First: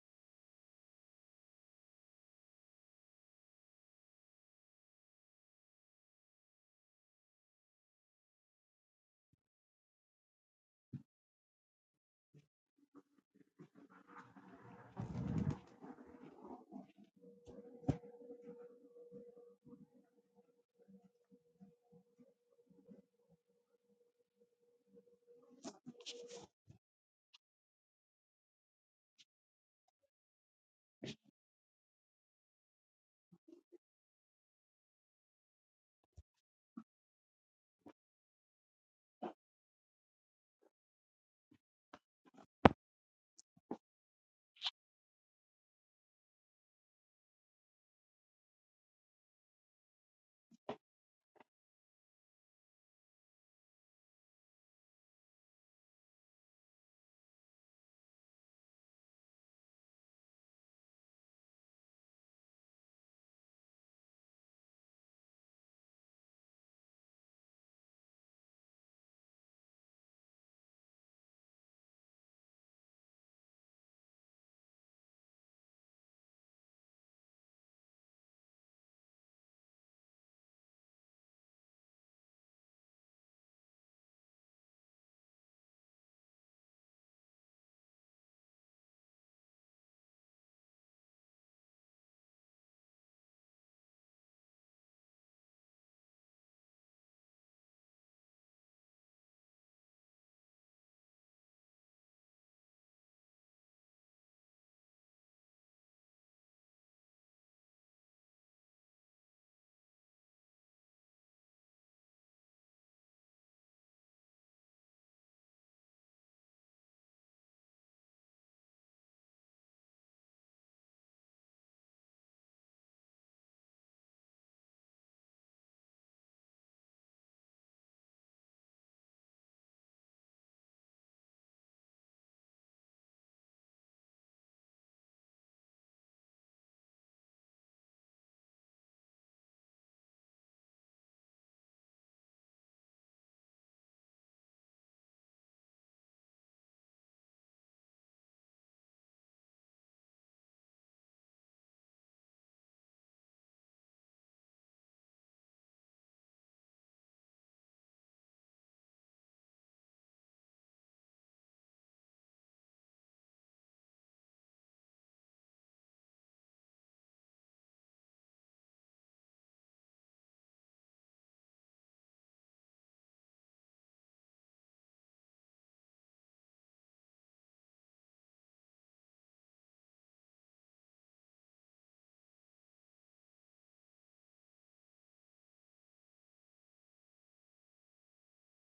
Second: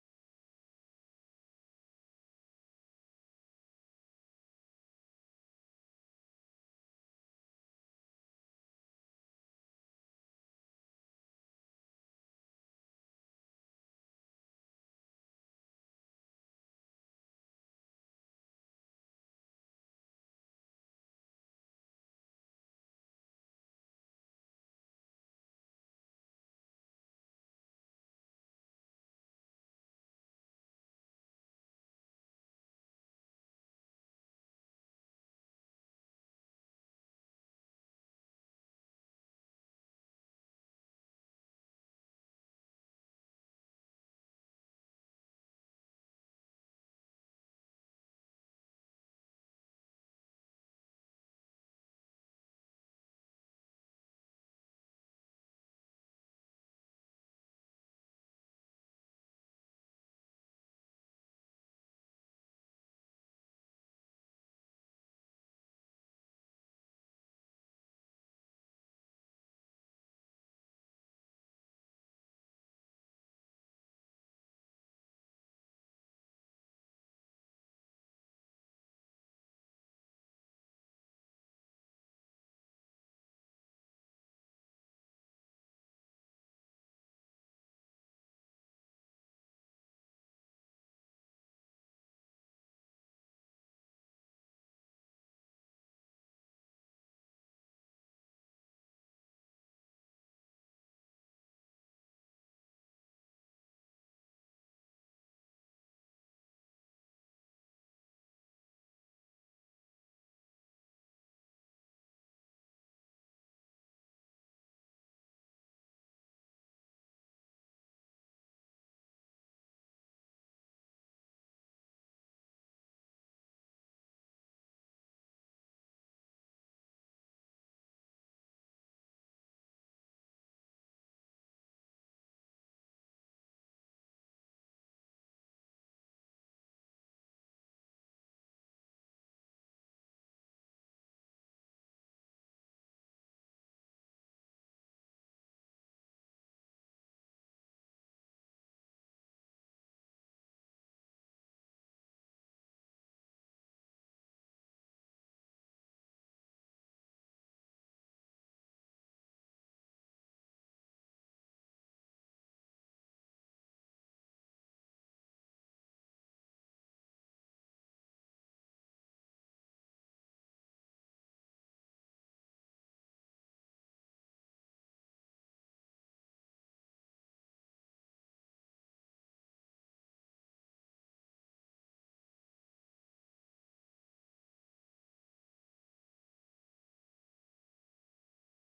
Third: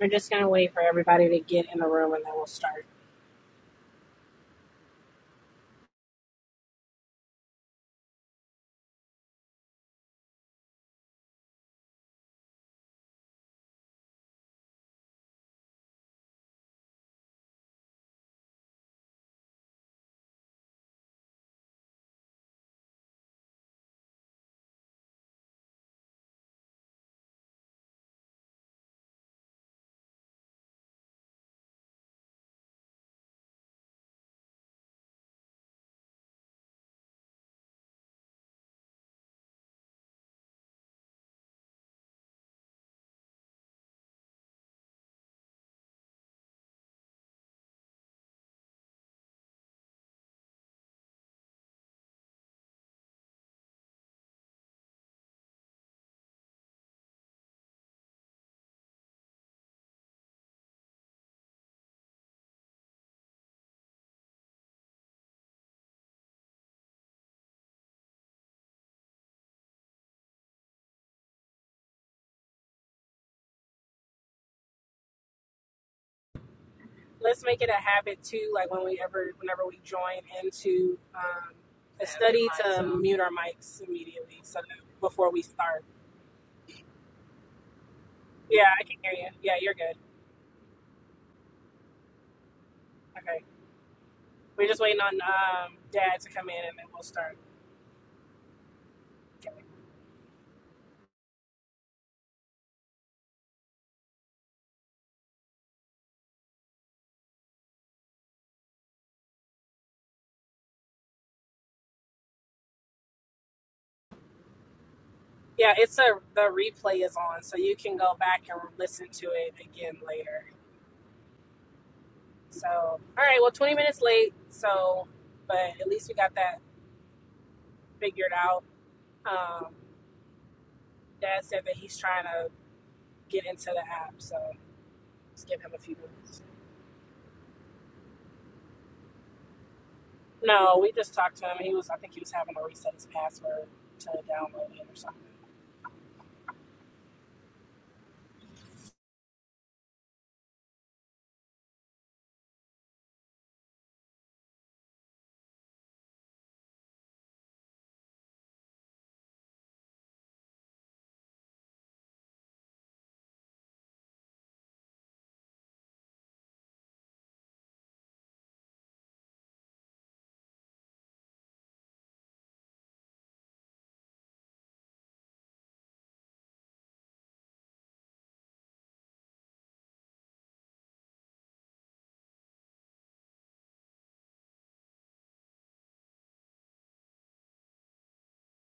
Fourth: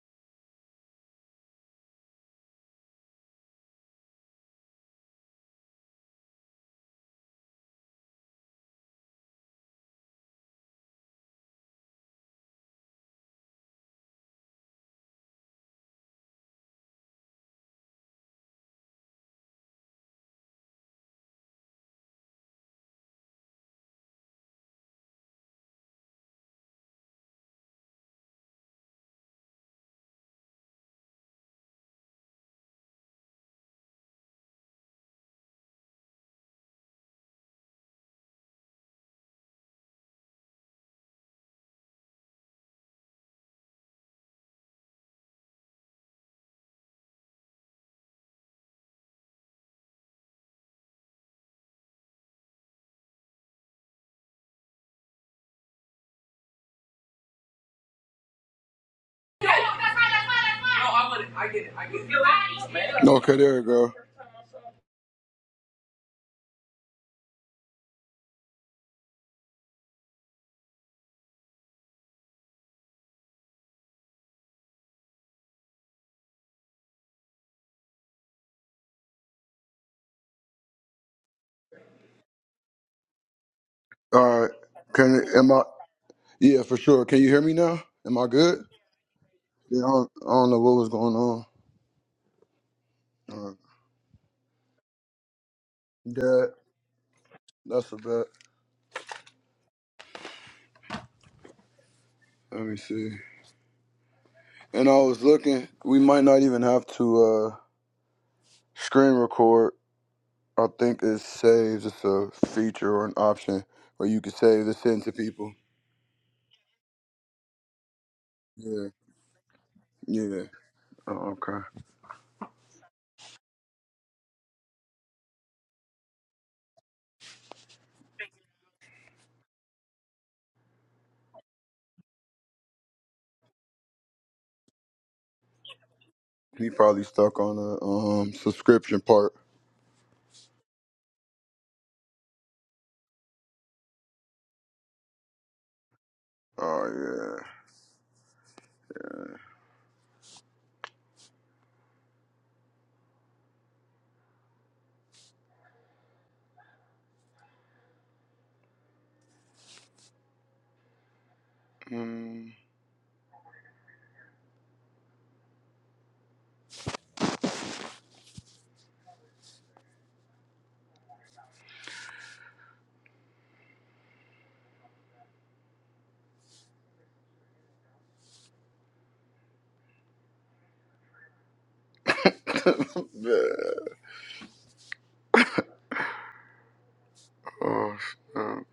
We're just gonna wait for everybody to get in the room and then we'll start. I get it. I get it. Okay, there you go. Let's make it a habit too, like when we ever, whenever we join into um, a study, to mute our mics immediately. All right. So that Can before we am I? start, Yeah, for sure. Can you hear me now? Am I good? yeah, I can hear you. Yeah, you're Yeah, I good. don't, I don't know what was going on. Okay, Uh, we're just waiting on um, Dad to come that in and then we'll start. that's a bet. Let me see. And I was looking. We might not even have to uh, screen record. I think it saves. It's a feature or an option where you can save this in to people. Yeah, it's a the replay is on, so you can go back and Yeah. listen to it again Yeah. later. Oh, okay. So, all right, well, 20 minutes late, so but at least we got that figured out. Um, Dad said that he's trying to get into the app. So just give him a few minutes. He probably stuck on the um subscription part. No, we just talked to him. He was, I think he was having to reset his password to download it or something. Oh yeah. Mm. Yeah. Oh snap.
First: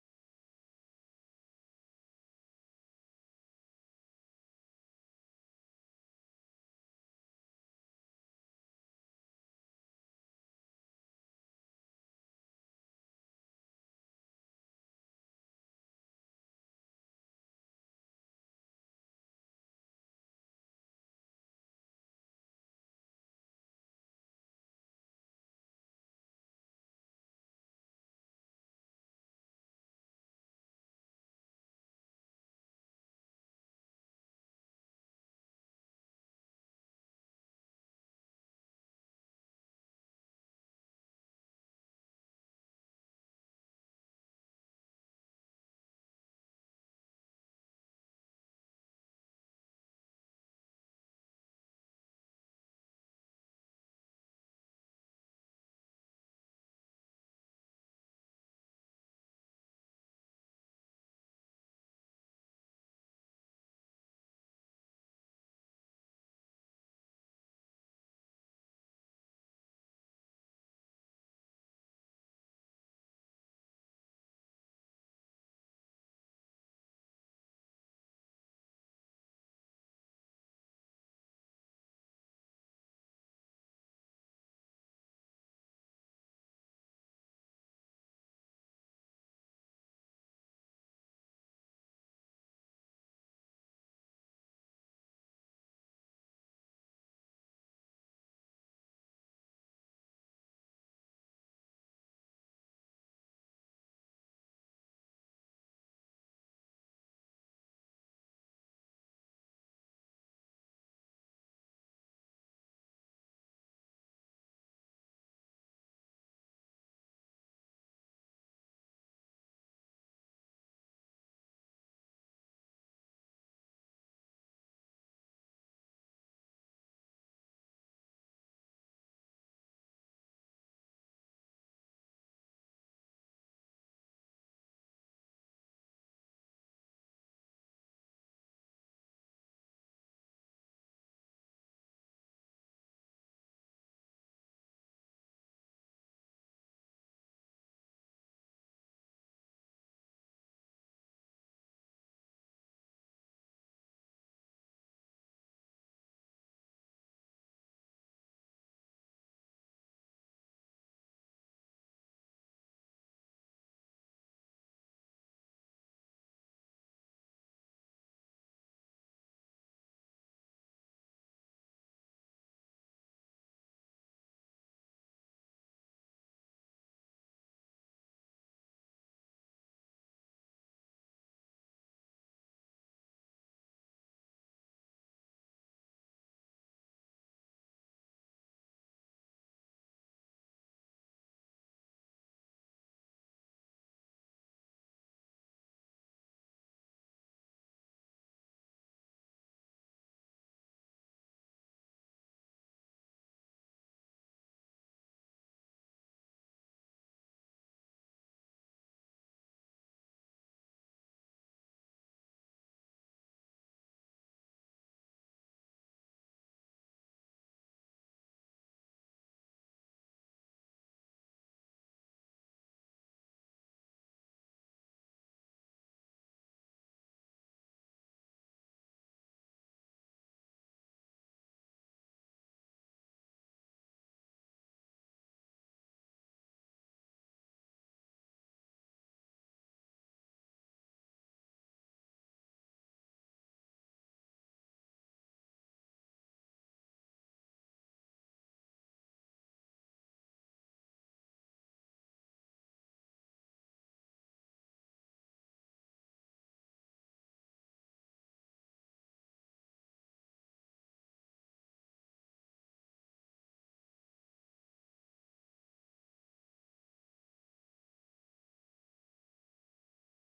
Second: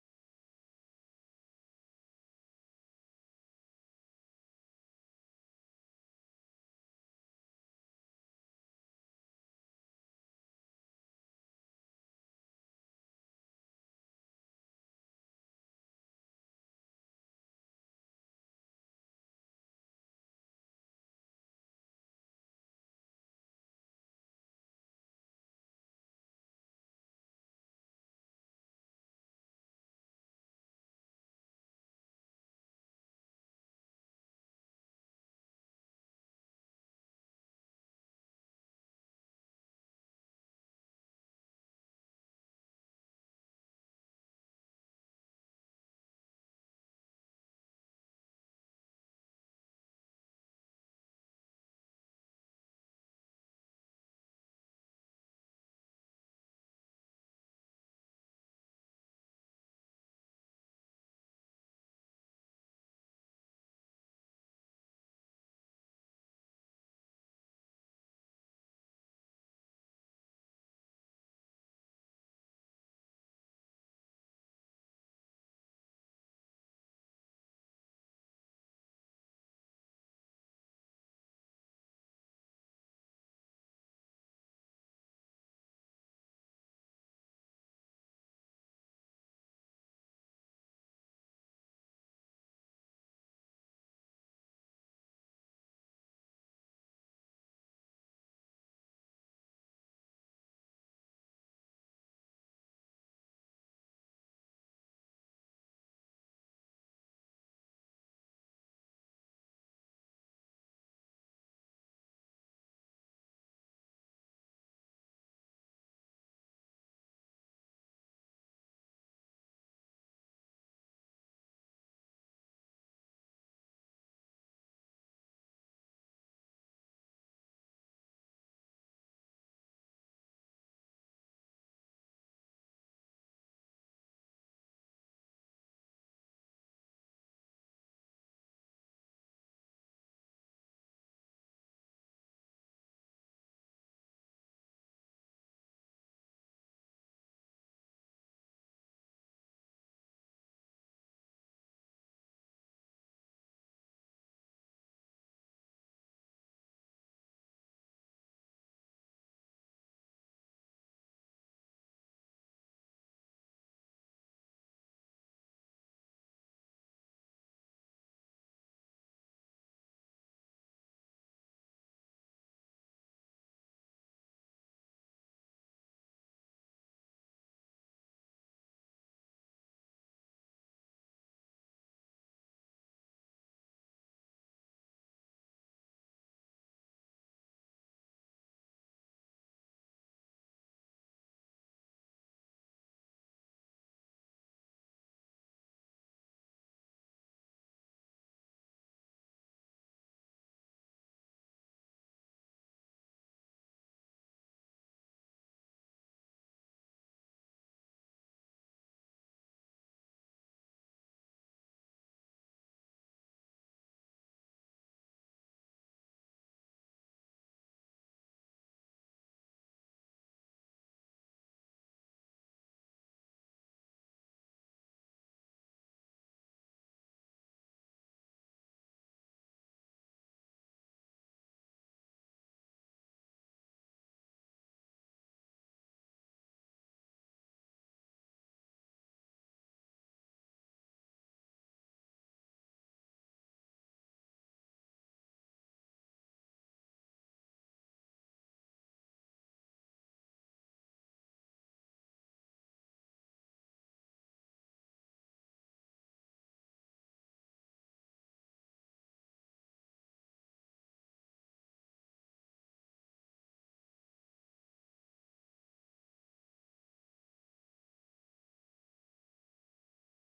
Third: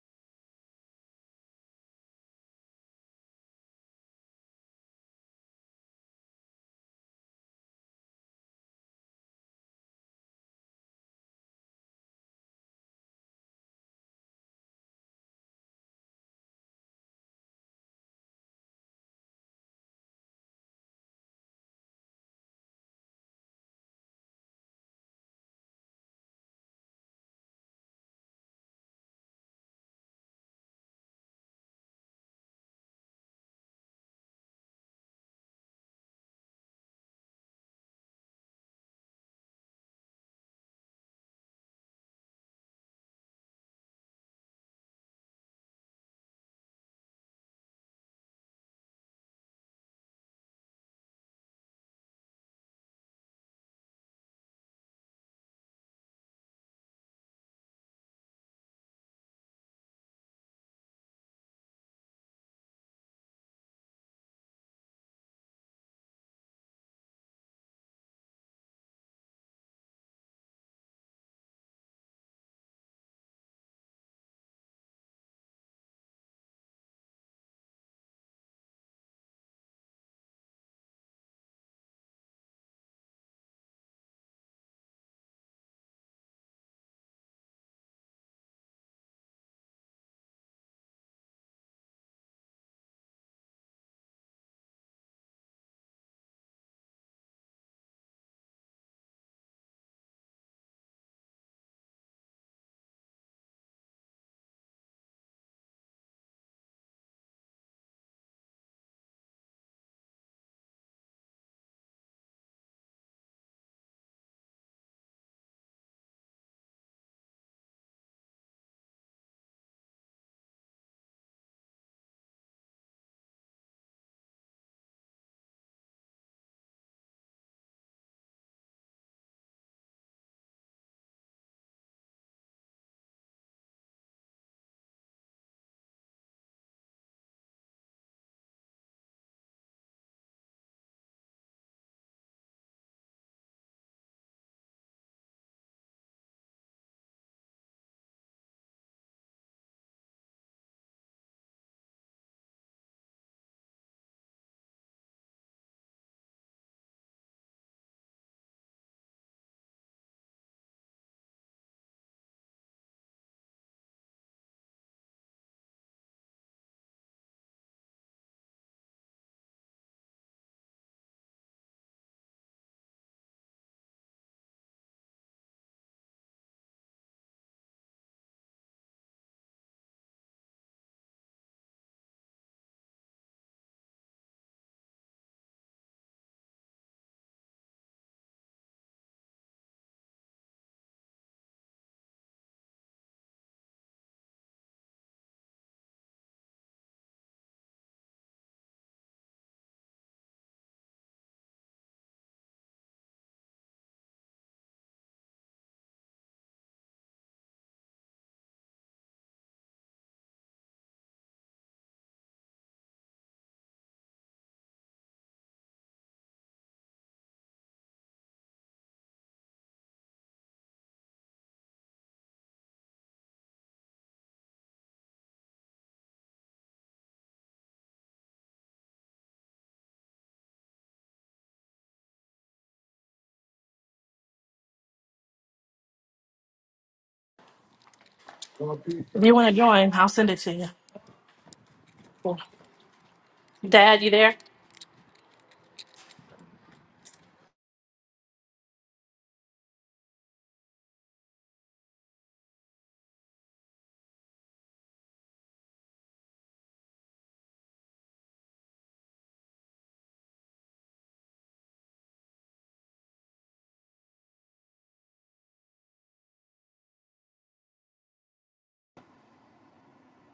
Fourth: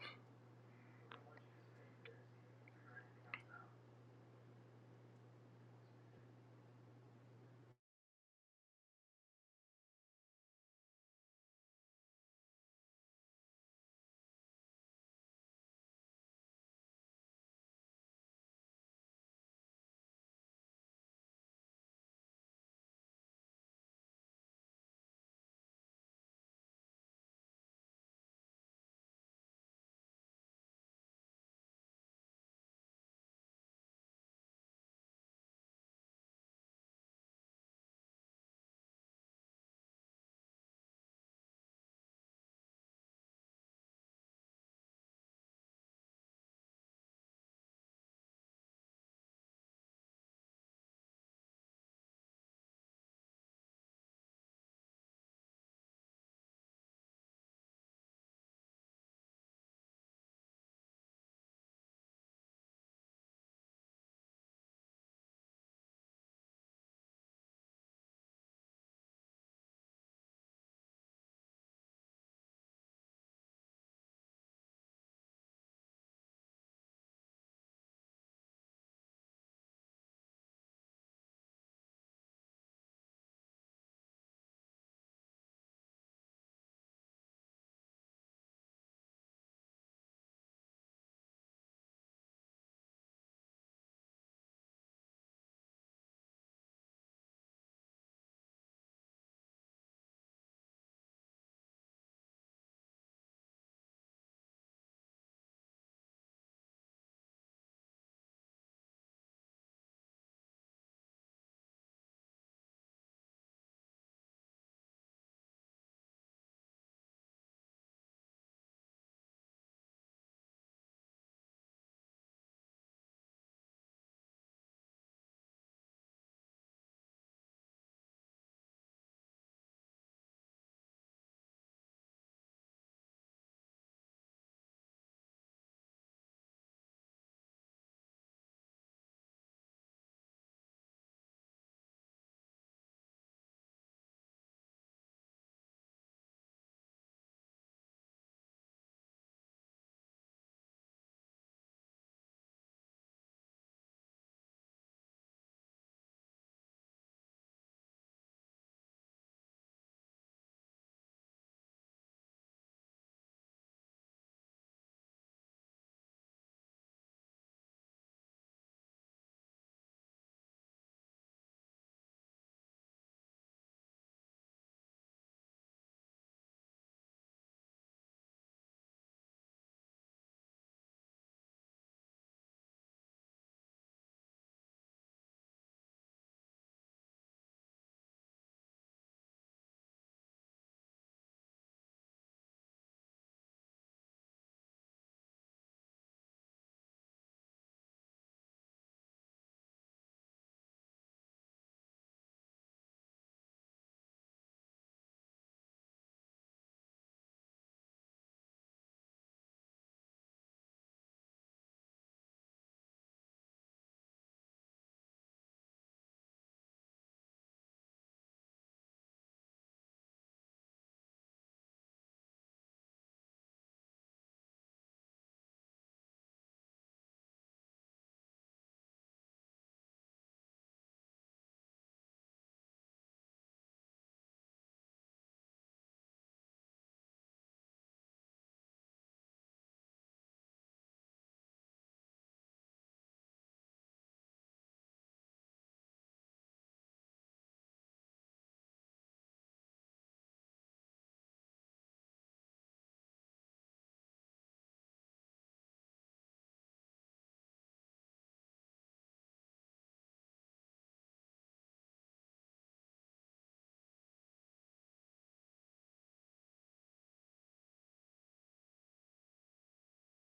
Cool. Dad, you there?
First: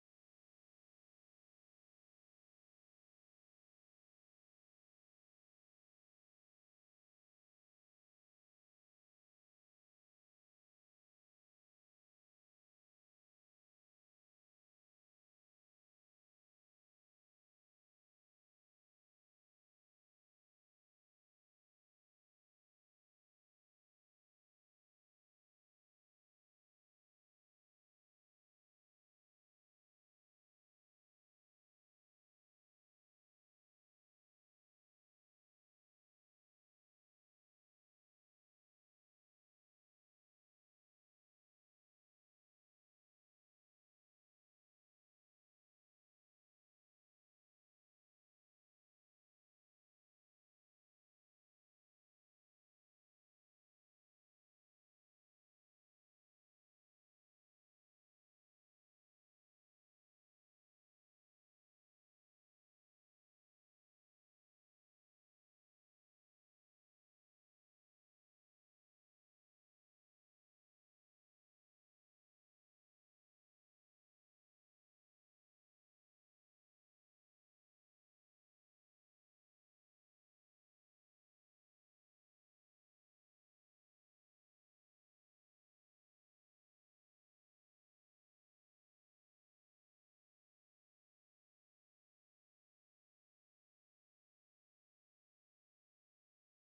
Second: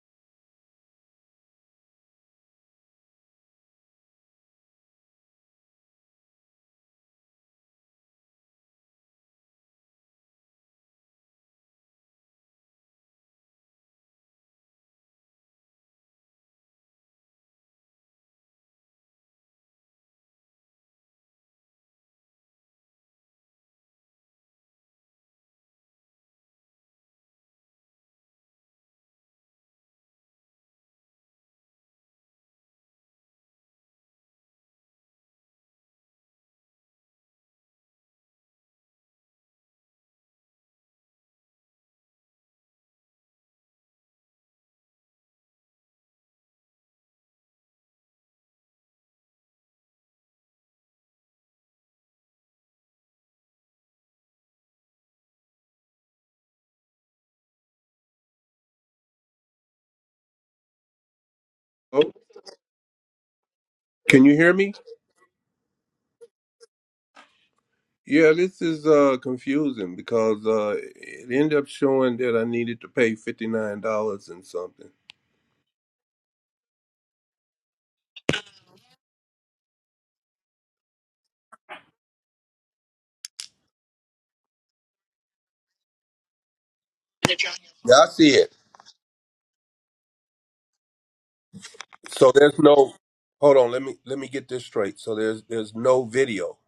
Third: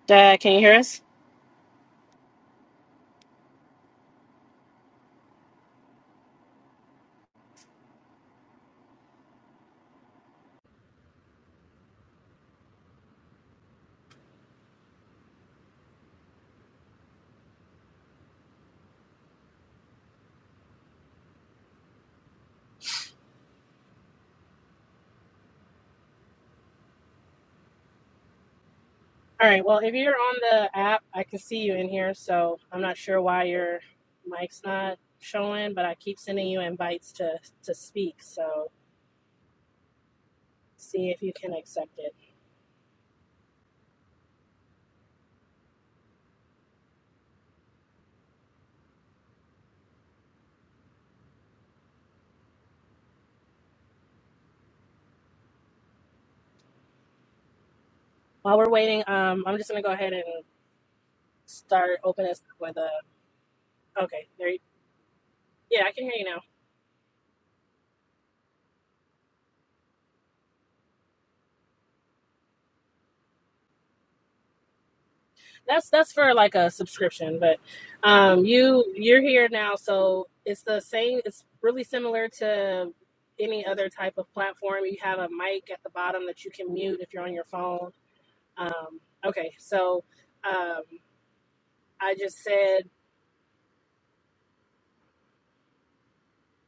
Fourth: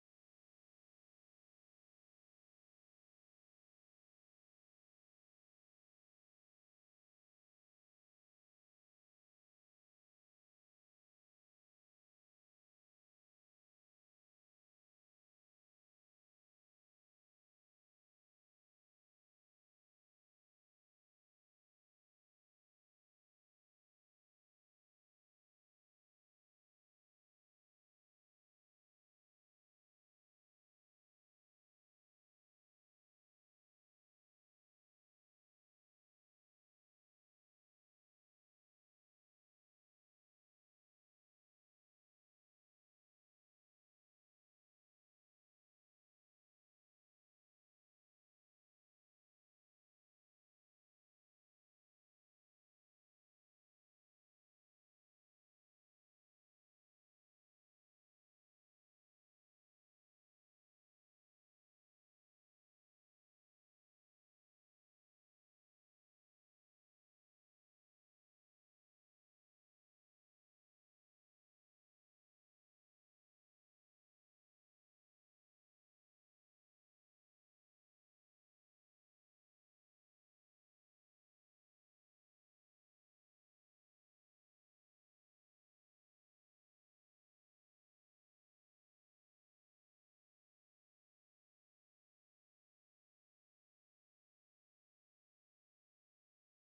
Dad, can you hear us? All right. Well, if you're on the app, I can see you in here. So I'm not sure why your mic's not showing, but I keep sending you invites to to speak. So see if you can accept it. While we're waiting, um, I'm just gonna go ahead and start Oh, opening us up with a. can Okay, you there. hear You, me? yeah, I can hear you now. Yeah, this is uh confusing because uh it ended up showing that I needed to pay fifty nine dollars and something. that's that's for like a subscription but um you you're here now so it's the same it's really similar to any other type of platform you have a mic at the bottom that you can mute if you're on your phone Yeah, I see it. um okay so um i So just there's said no hold on, let me let me get this straight. So there's there's no video.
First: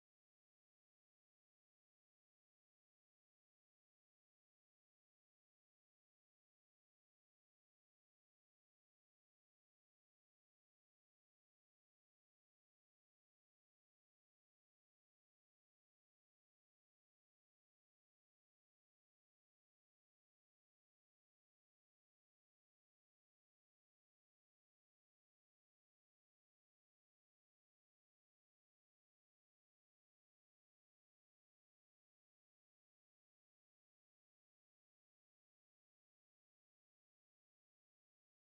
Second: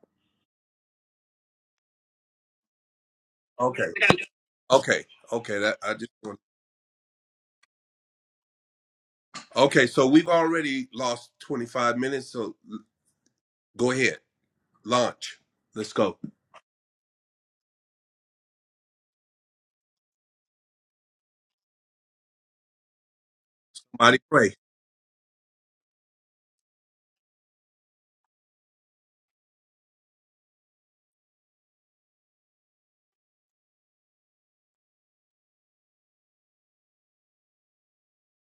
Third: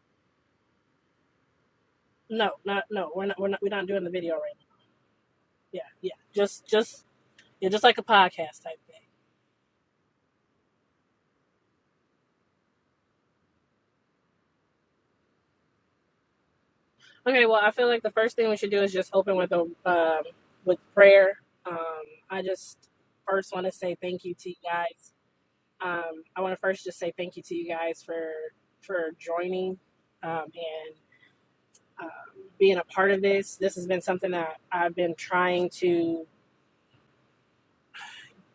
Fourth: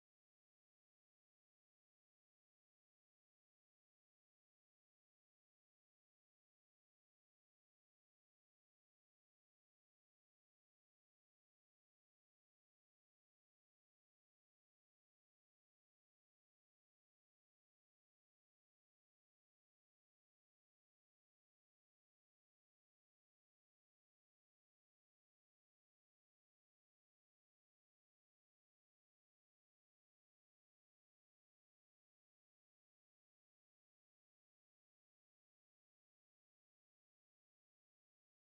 no not no we're not we're not we're Okay. not doing the video right now Okay. Okay, that yeah I yeah just want just just yeah just like a podcast type thing Okay, so we've already lost twenty five minutes, so l- go ahead. Launch. Let's go. Okay, well, I feel like the first thing we should do is just open with a um, with prayer. Um, I just first want to say Mighty thank you to pray. you guys. Um, I want to first just say thank you to you guys for for joining um, and uh, being a part of this. This has been something that I've been trying to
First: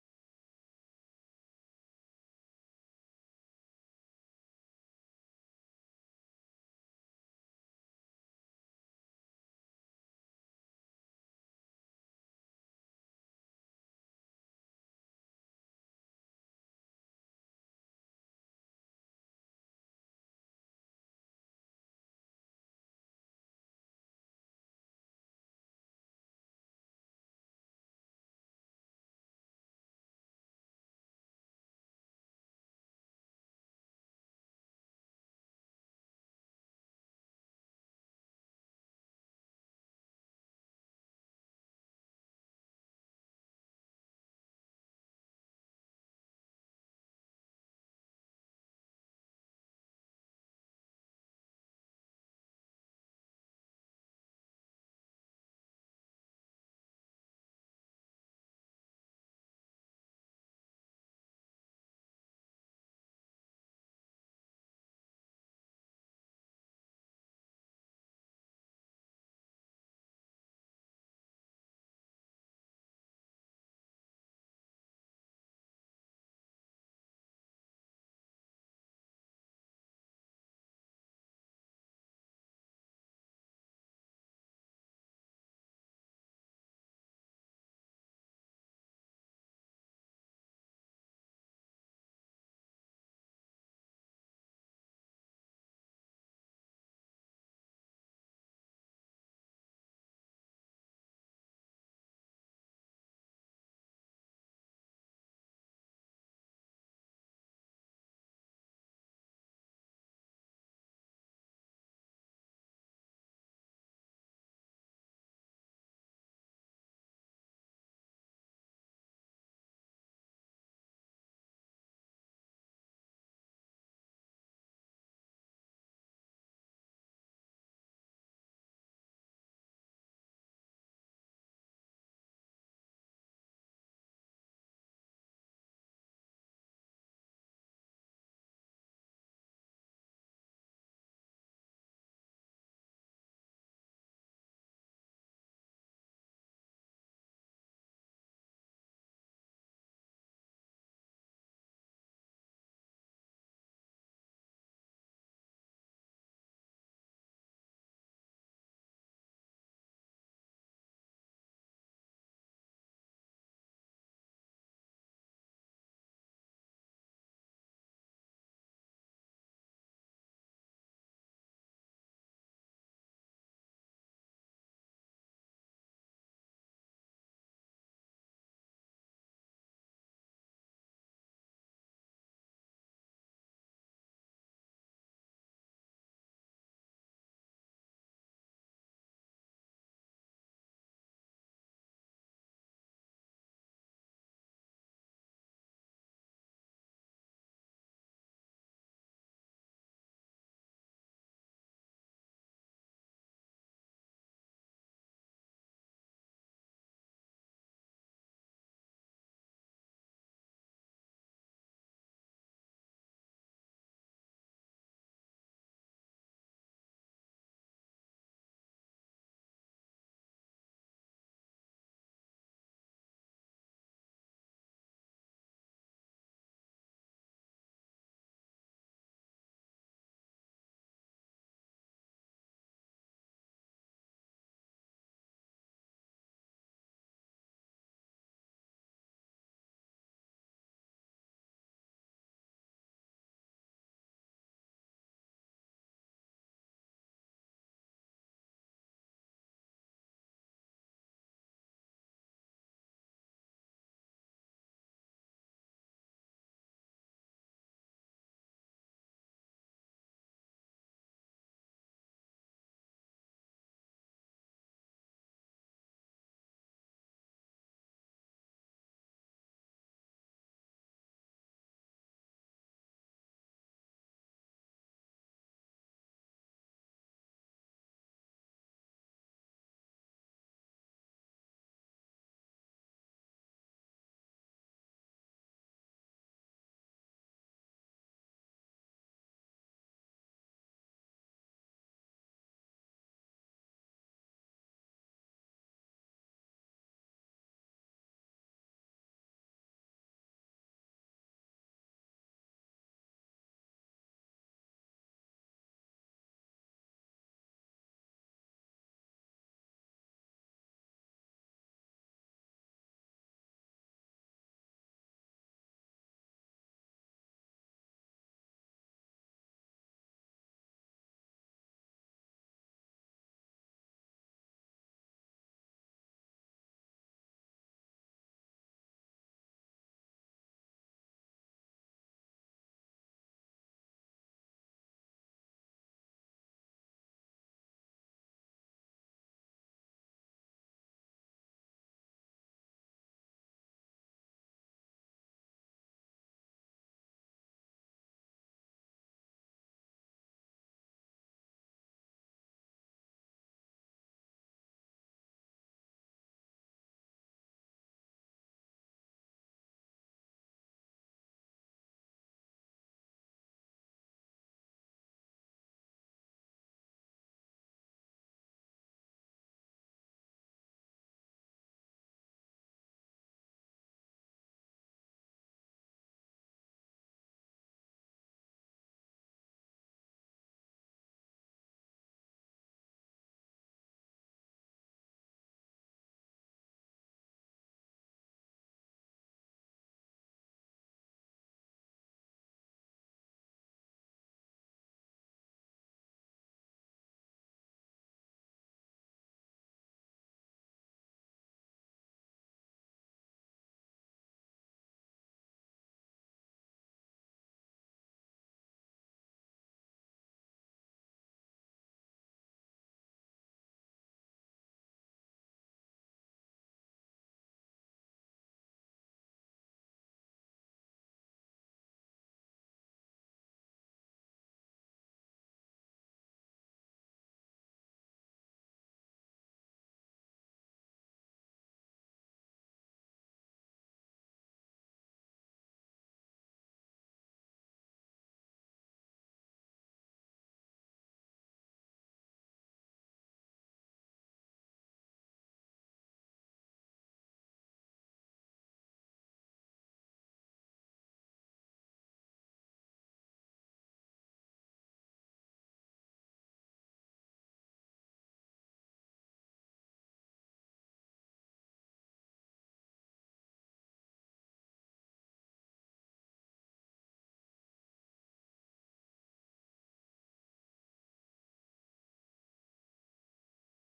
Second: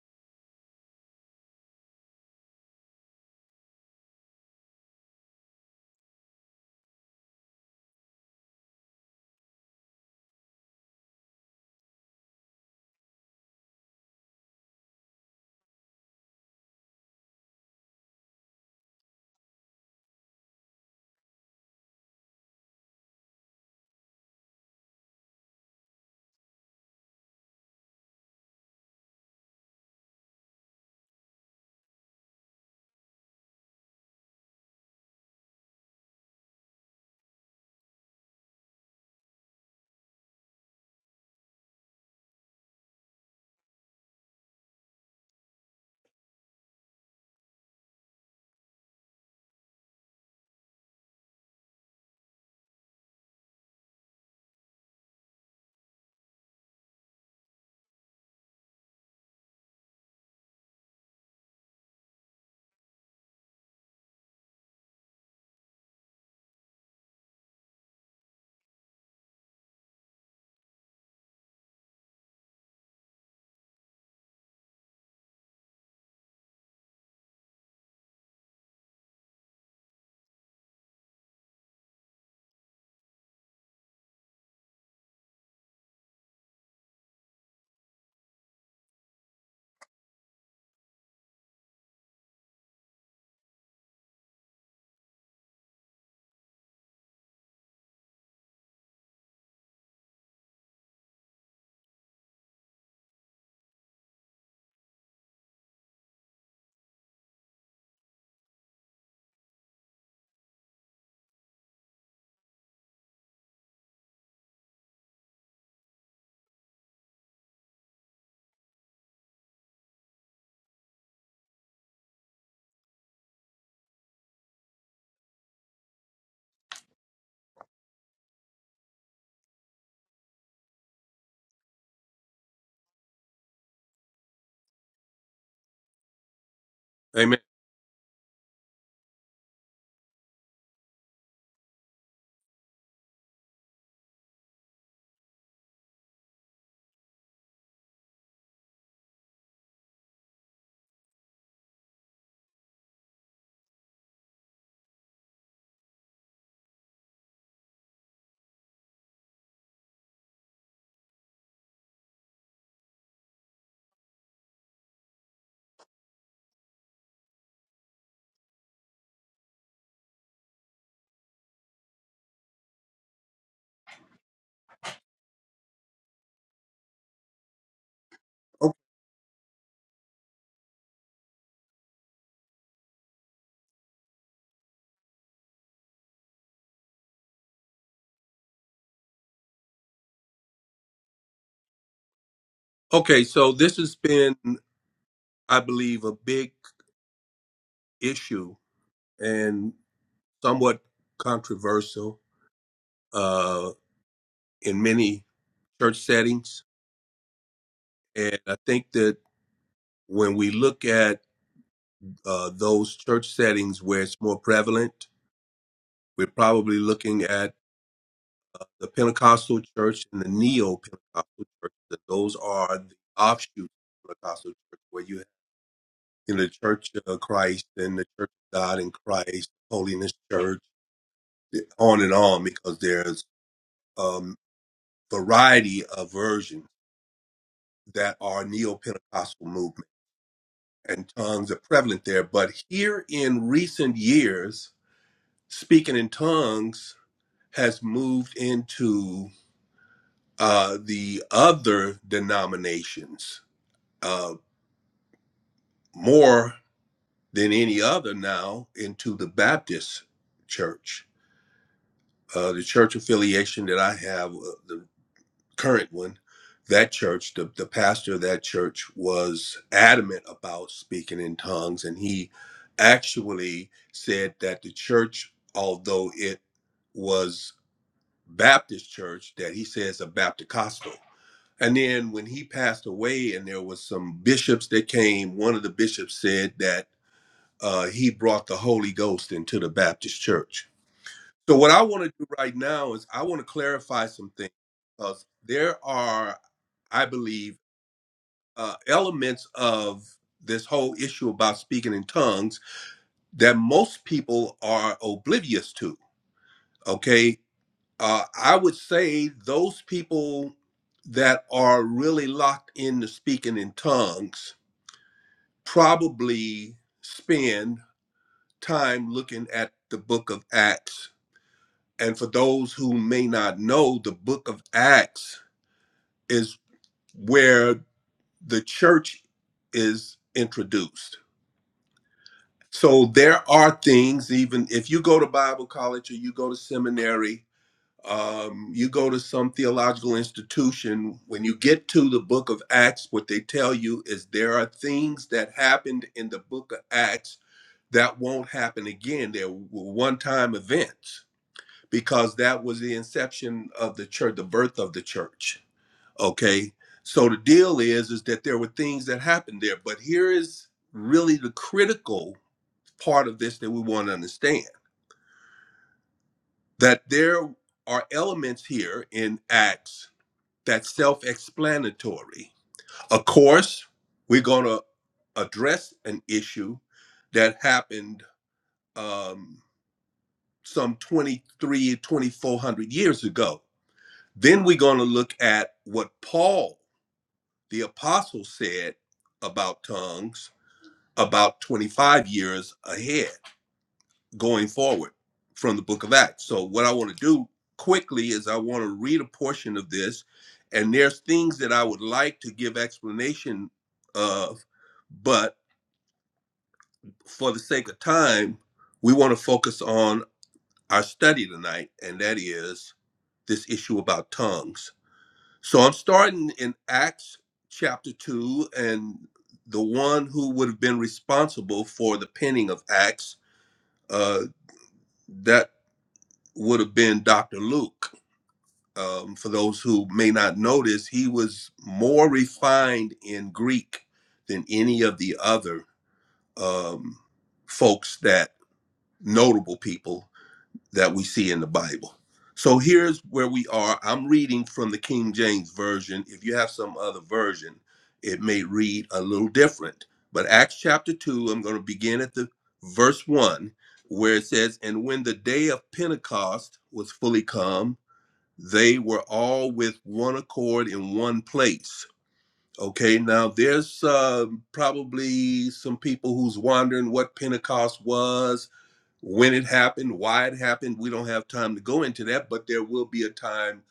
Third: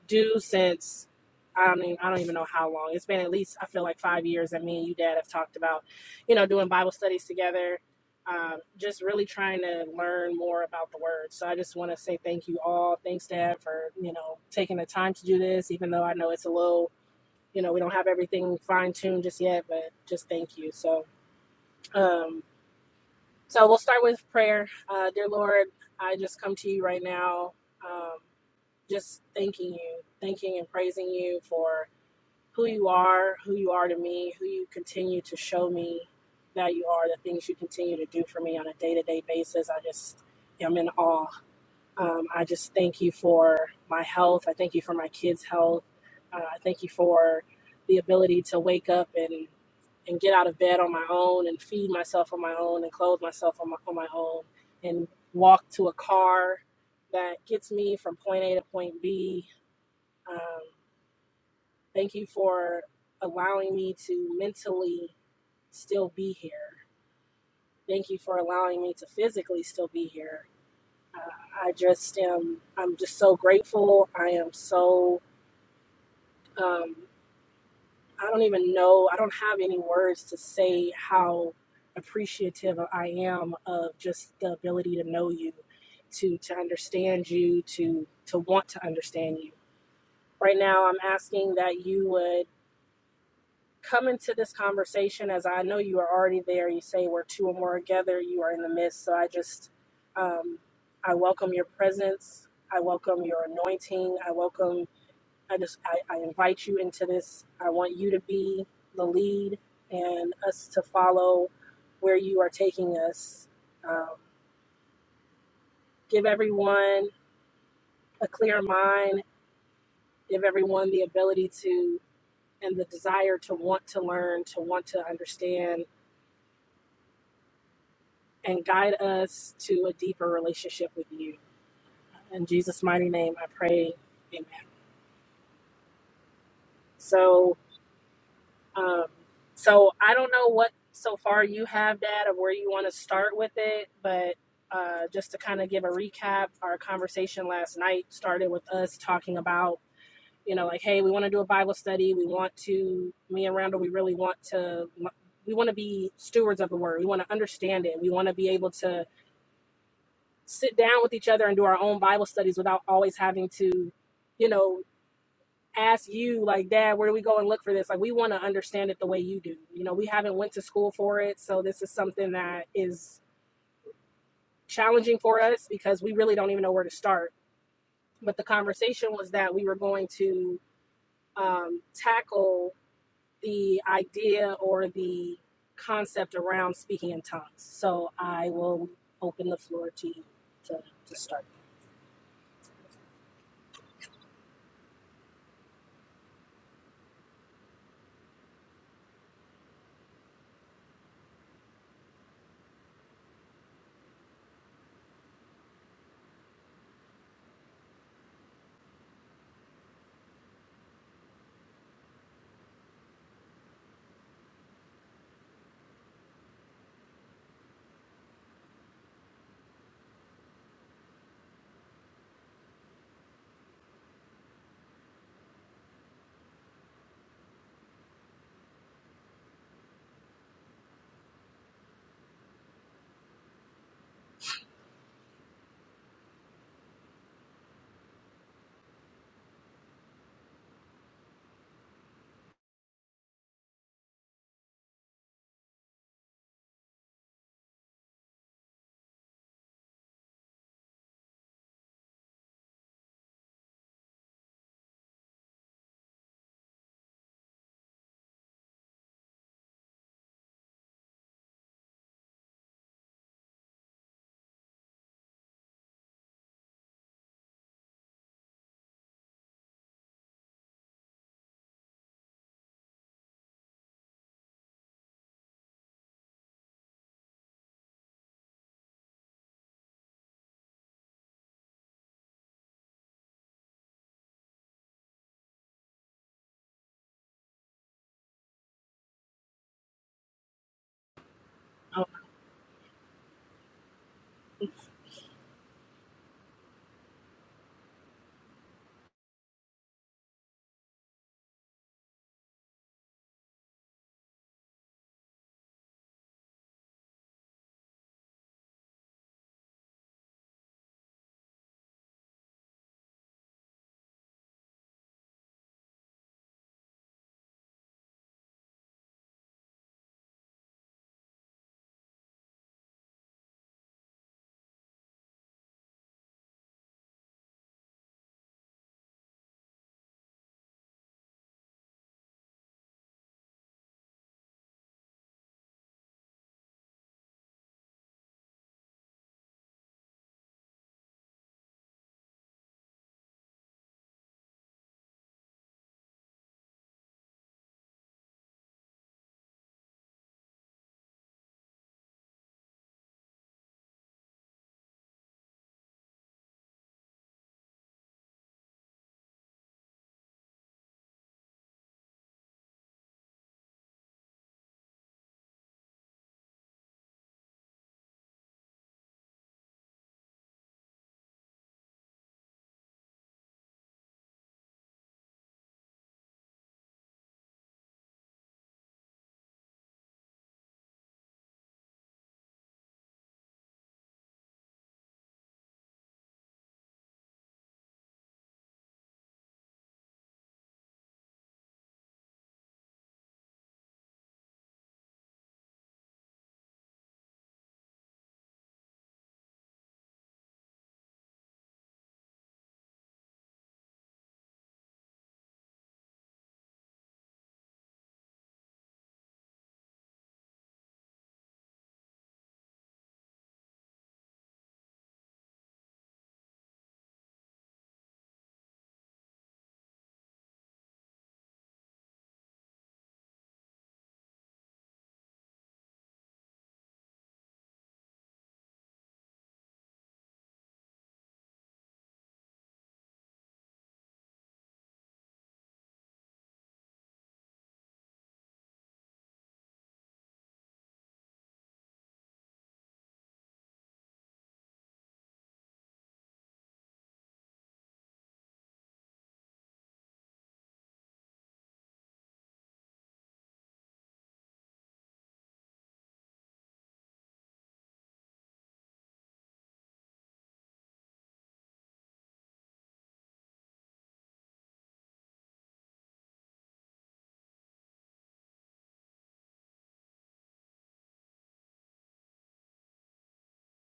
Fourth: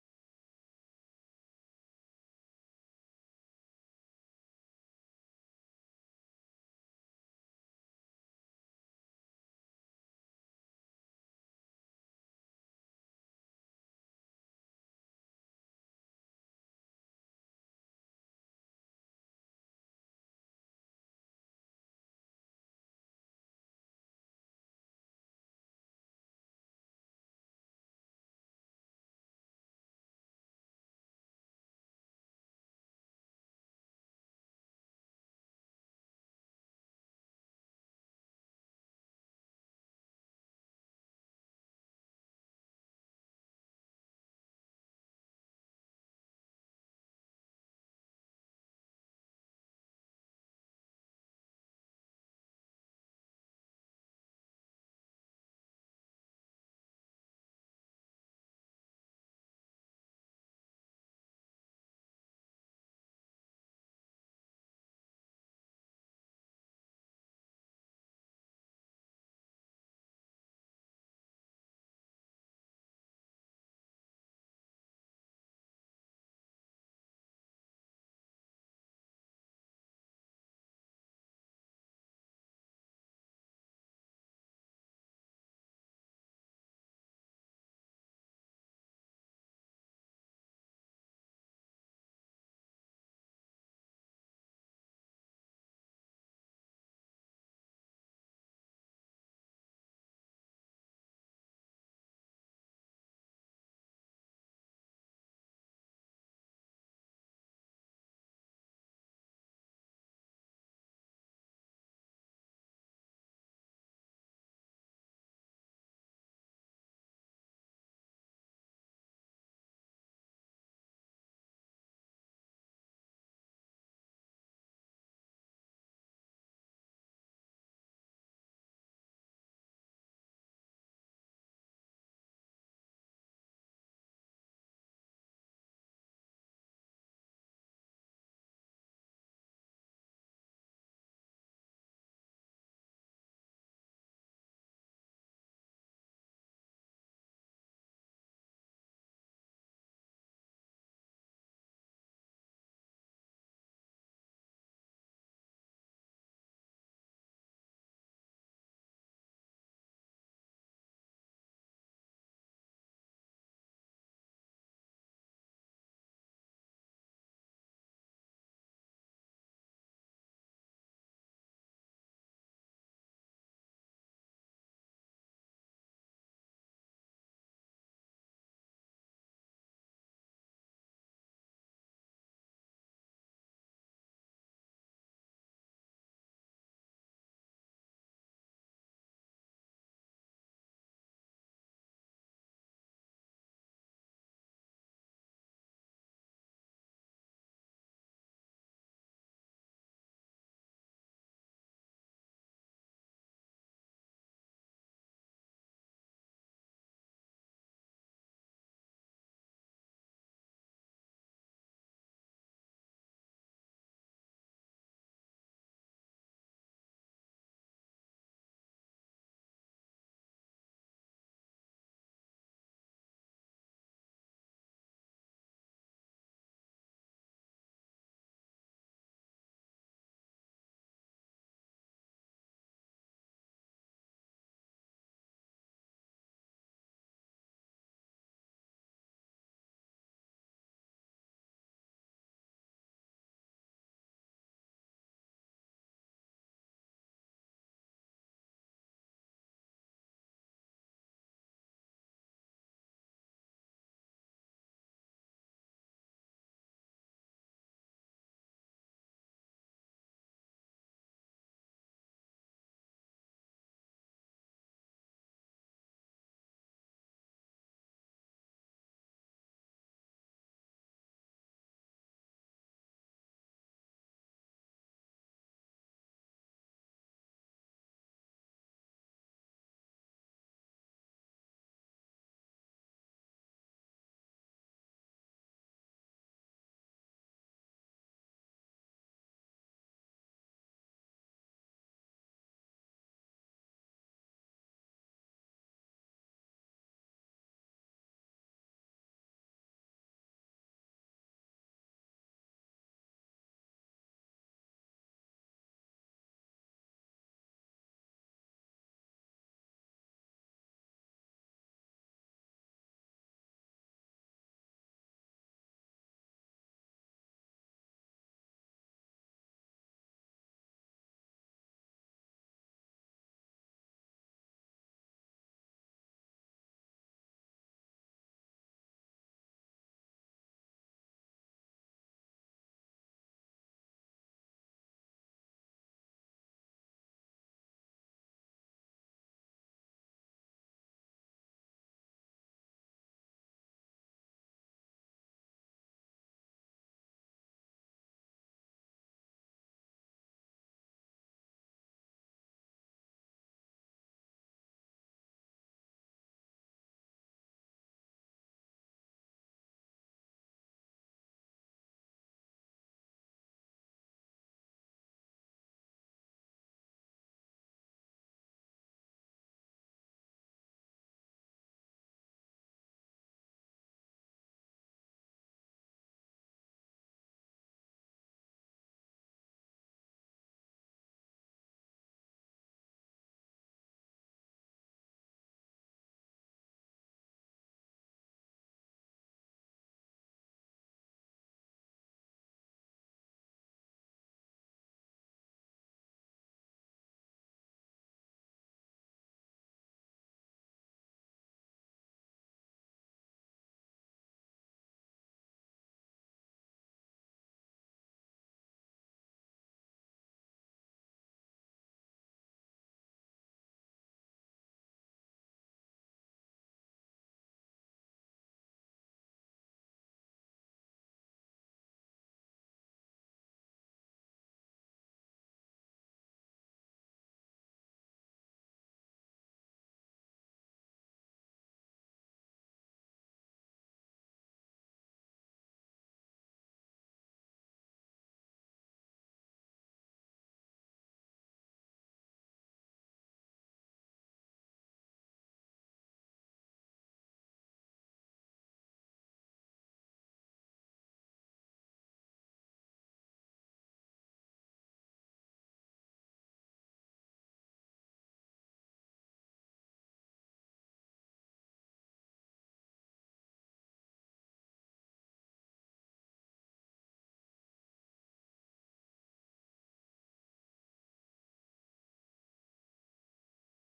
do since I don't even, I don't even know how long. It's been at least I feel like five years that me and you dad have talked about, you know, doing Bible studies together. Um, just really trying to learn more about the word. So I just want to say thank you all. Thanks, Dad, for you know taking the time to do this, even though I know it's a little, you know, we don't have everything fine tuned just yet, but just thank you. So, um, so we'll start with prayer. Uh, dear Lord, I just come to you right now, um, just thanking you, thanking and praising you for who you are, who you are to me, who you continue to show me that you are, the things you continue to do for me on a day to day basis. I just am in awe. Um, I just thank you for my health. I thank you for my kids' health. Uh, I thank you for the ability to wake up and, and get out of bed on my own and feed myself on my own and clothe myself on my, on my own and walk to a car that gets me from point A to point B. Um, Thank you for allowing me to mentally still be here. Thank you for allowing me to physically still be here. I just am, I'm just so grateful. I am so, um, I don't even know, I don't have any words to say how appreciative I am of just the ability to know you, to, to understand you, to, to want to understand you. Right now, I'm asking that you would come into this conversation as I know you are already there. You say where two or more are gathered, you are in the midst. So I just, um, I welcome your presence. I welcome your anointing. I welcome, I just, I, I invite you into this. I want you to be the lead and us to follow where you are taking us. Um, give everyone a clear mind, give everyone the ability to and the desire to want to learn, to want to understand and guide us to a deeper relationship with you. In Jesus' mighty name, I pray. Amen. Amen. So, um, so I don't know what so far you have, Dad, or where you want to start with it, but uh, just to kind of give a recap, our conversation last night started with us talking about, you know, like, hey, we want to do a Bible study. We want to, me and Randall, we really want to, we want to be stewards of the word. We want to understand it. We want to be able to sit down with each other and do our own Bible studies without always having to, you know, ask you like, Dad, where do we go and look for this? Like, we want to understand it the way you do. You know, we haven't went to school for it, so this is something that is challenging for us because we really don't even know where to start. But the O- conversation was that we were going to um, tackle the idea or the concept around speaking in tongues. So I will open the floor to you to, to start. Okay, so this has been, I believe, a big issue somewhat controversial uh, in many church settings. And I think that when we look at uh, those church settings where it's more prevalent, we're probably looking at uh, the Pentecostal church and the neo Pentecostal church. That those are the offshoots of Pentecostal church where you have in the Church of Christ and the Church of God in Christ, Holiness Church, on and on, because there's um, variety of versions that are neo Pentecostal movement, and tongues are prevalent there. But here in recent years, speaking in tongues has moved into uh, the other denominations uh, more than any other now into the Baptist church. Uh, the church affiliation that I have, uh, the current one, that church, the, the pastor of that church was adamant about speaking in tongues. And he actually said that the church, although it was Baptist church, that he says a Baptist And then when he passed away and there was some bishops that came, one of the bishops said that uh, he brought the Holy Ghost into the Baptist church. So what I want to do right now is I want to clarify some things because there are I believe, uh, elements of this whole issue about speaking in tongues that most people are oblivious to. Okay. Uh, I would say those people that are really locked into speaking in tongues probably spend time looking at the book of Acts. And for those who may not know, the book of Acts is where the church is introduced So there are things, even if you go to Bible college or you go to seminary, um, you go to some theological institution, when you get to the book of Acts, what they tell you is there are things that happened in the book of Acts that won't happen again. They're one time events because that was the inception of the church, the birth of the church. Okay. So the deal is, is that there were things that happened there. But here is really the critical part of this that we want to understand that there are elements here in Acts that's self explanatory. Of course, we're going to address an issue that happened um, some 23, 2400 years ago. Then we're going to look at what Paul, the apostle, said about tongues about 25 years ahead. going forward from the book of Acts. So, what I want to do quickly is I want to read a portion of this, and there's things that I would like to give explanation of, but for the sake of time, we want to focus on our study tonight, and that is this issue about tongues. So, I'm starting in Acts chapter 2, and the one who would have been responsible for the penning of Acts, uh, that would have been Dr. Luke um, for those who may not notice, he was more refined in Greek than any of the other um, folks that notable people that we see in the Bible. So here's where we are. I'm reading from the King James Version. If you have some other version, it may read a little different. But Acts chapter 2, I'm going to begin at the verse 1 where it says, And when the day of Pentecost was fully come, they were all with one accord in one place. Okay, now there's uh, probably some people who's wondering what Pentecost was, when it happened, why it happened. We don't have time to go into that, but there will be a time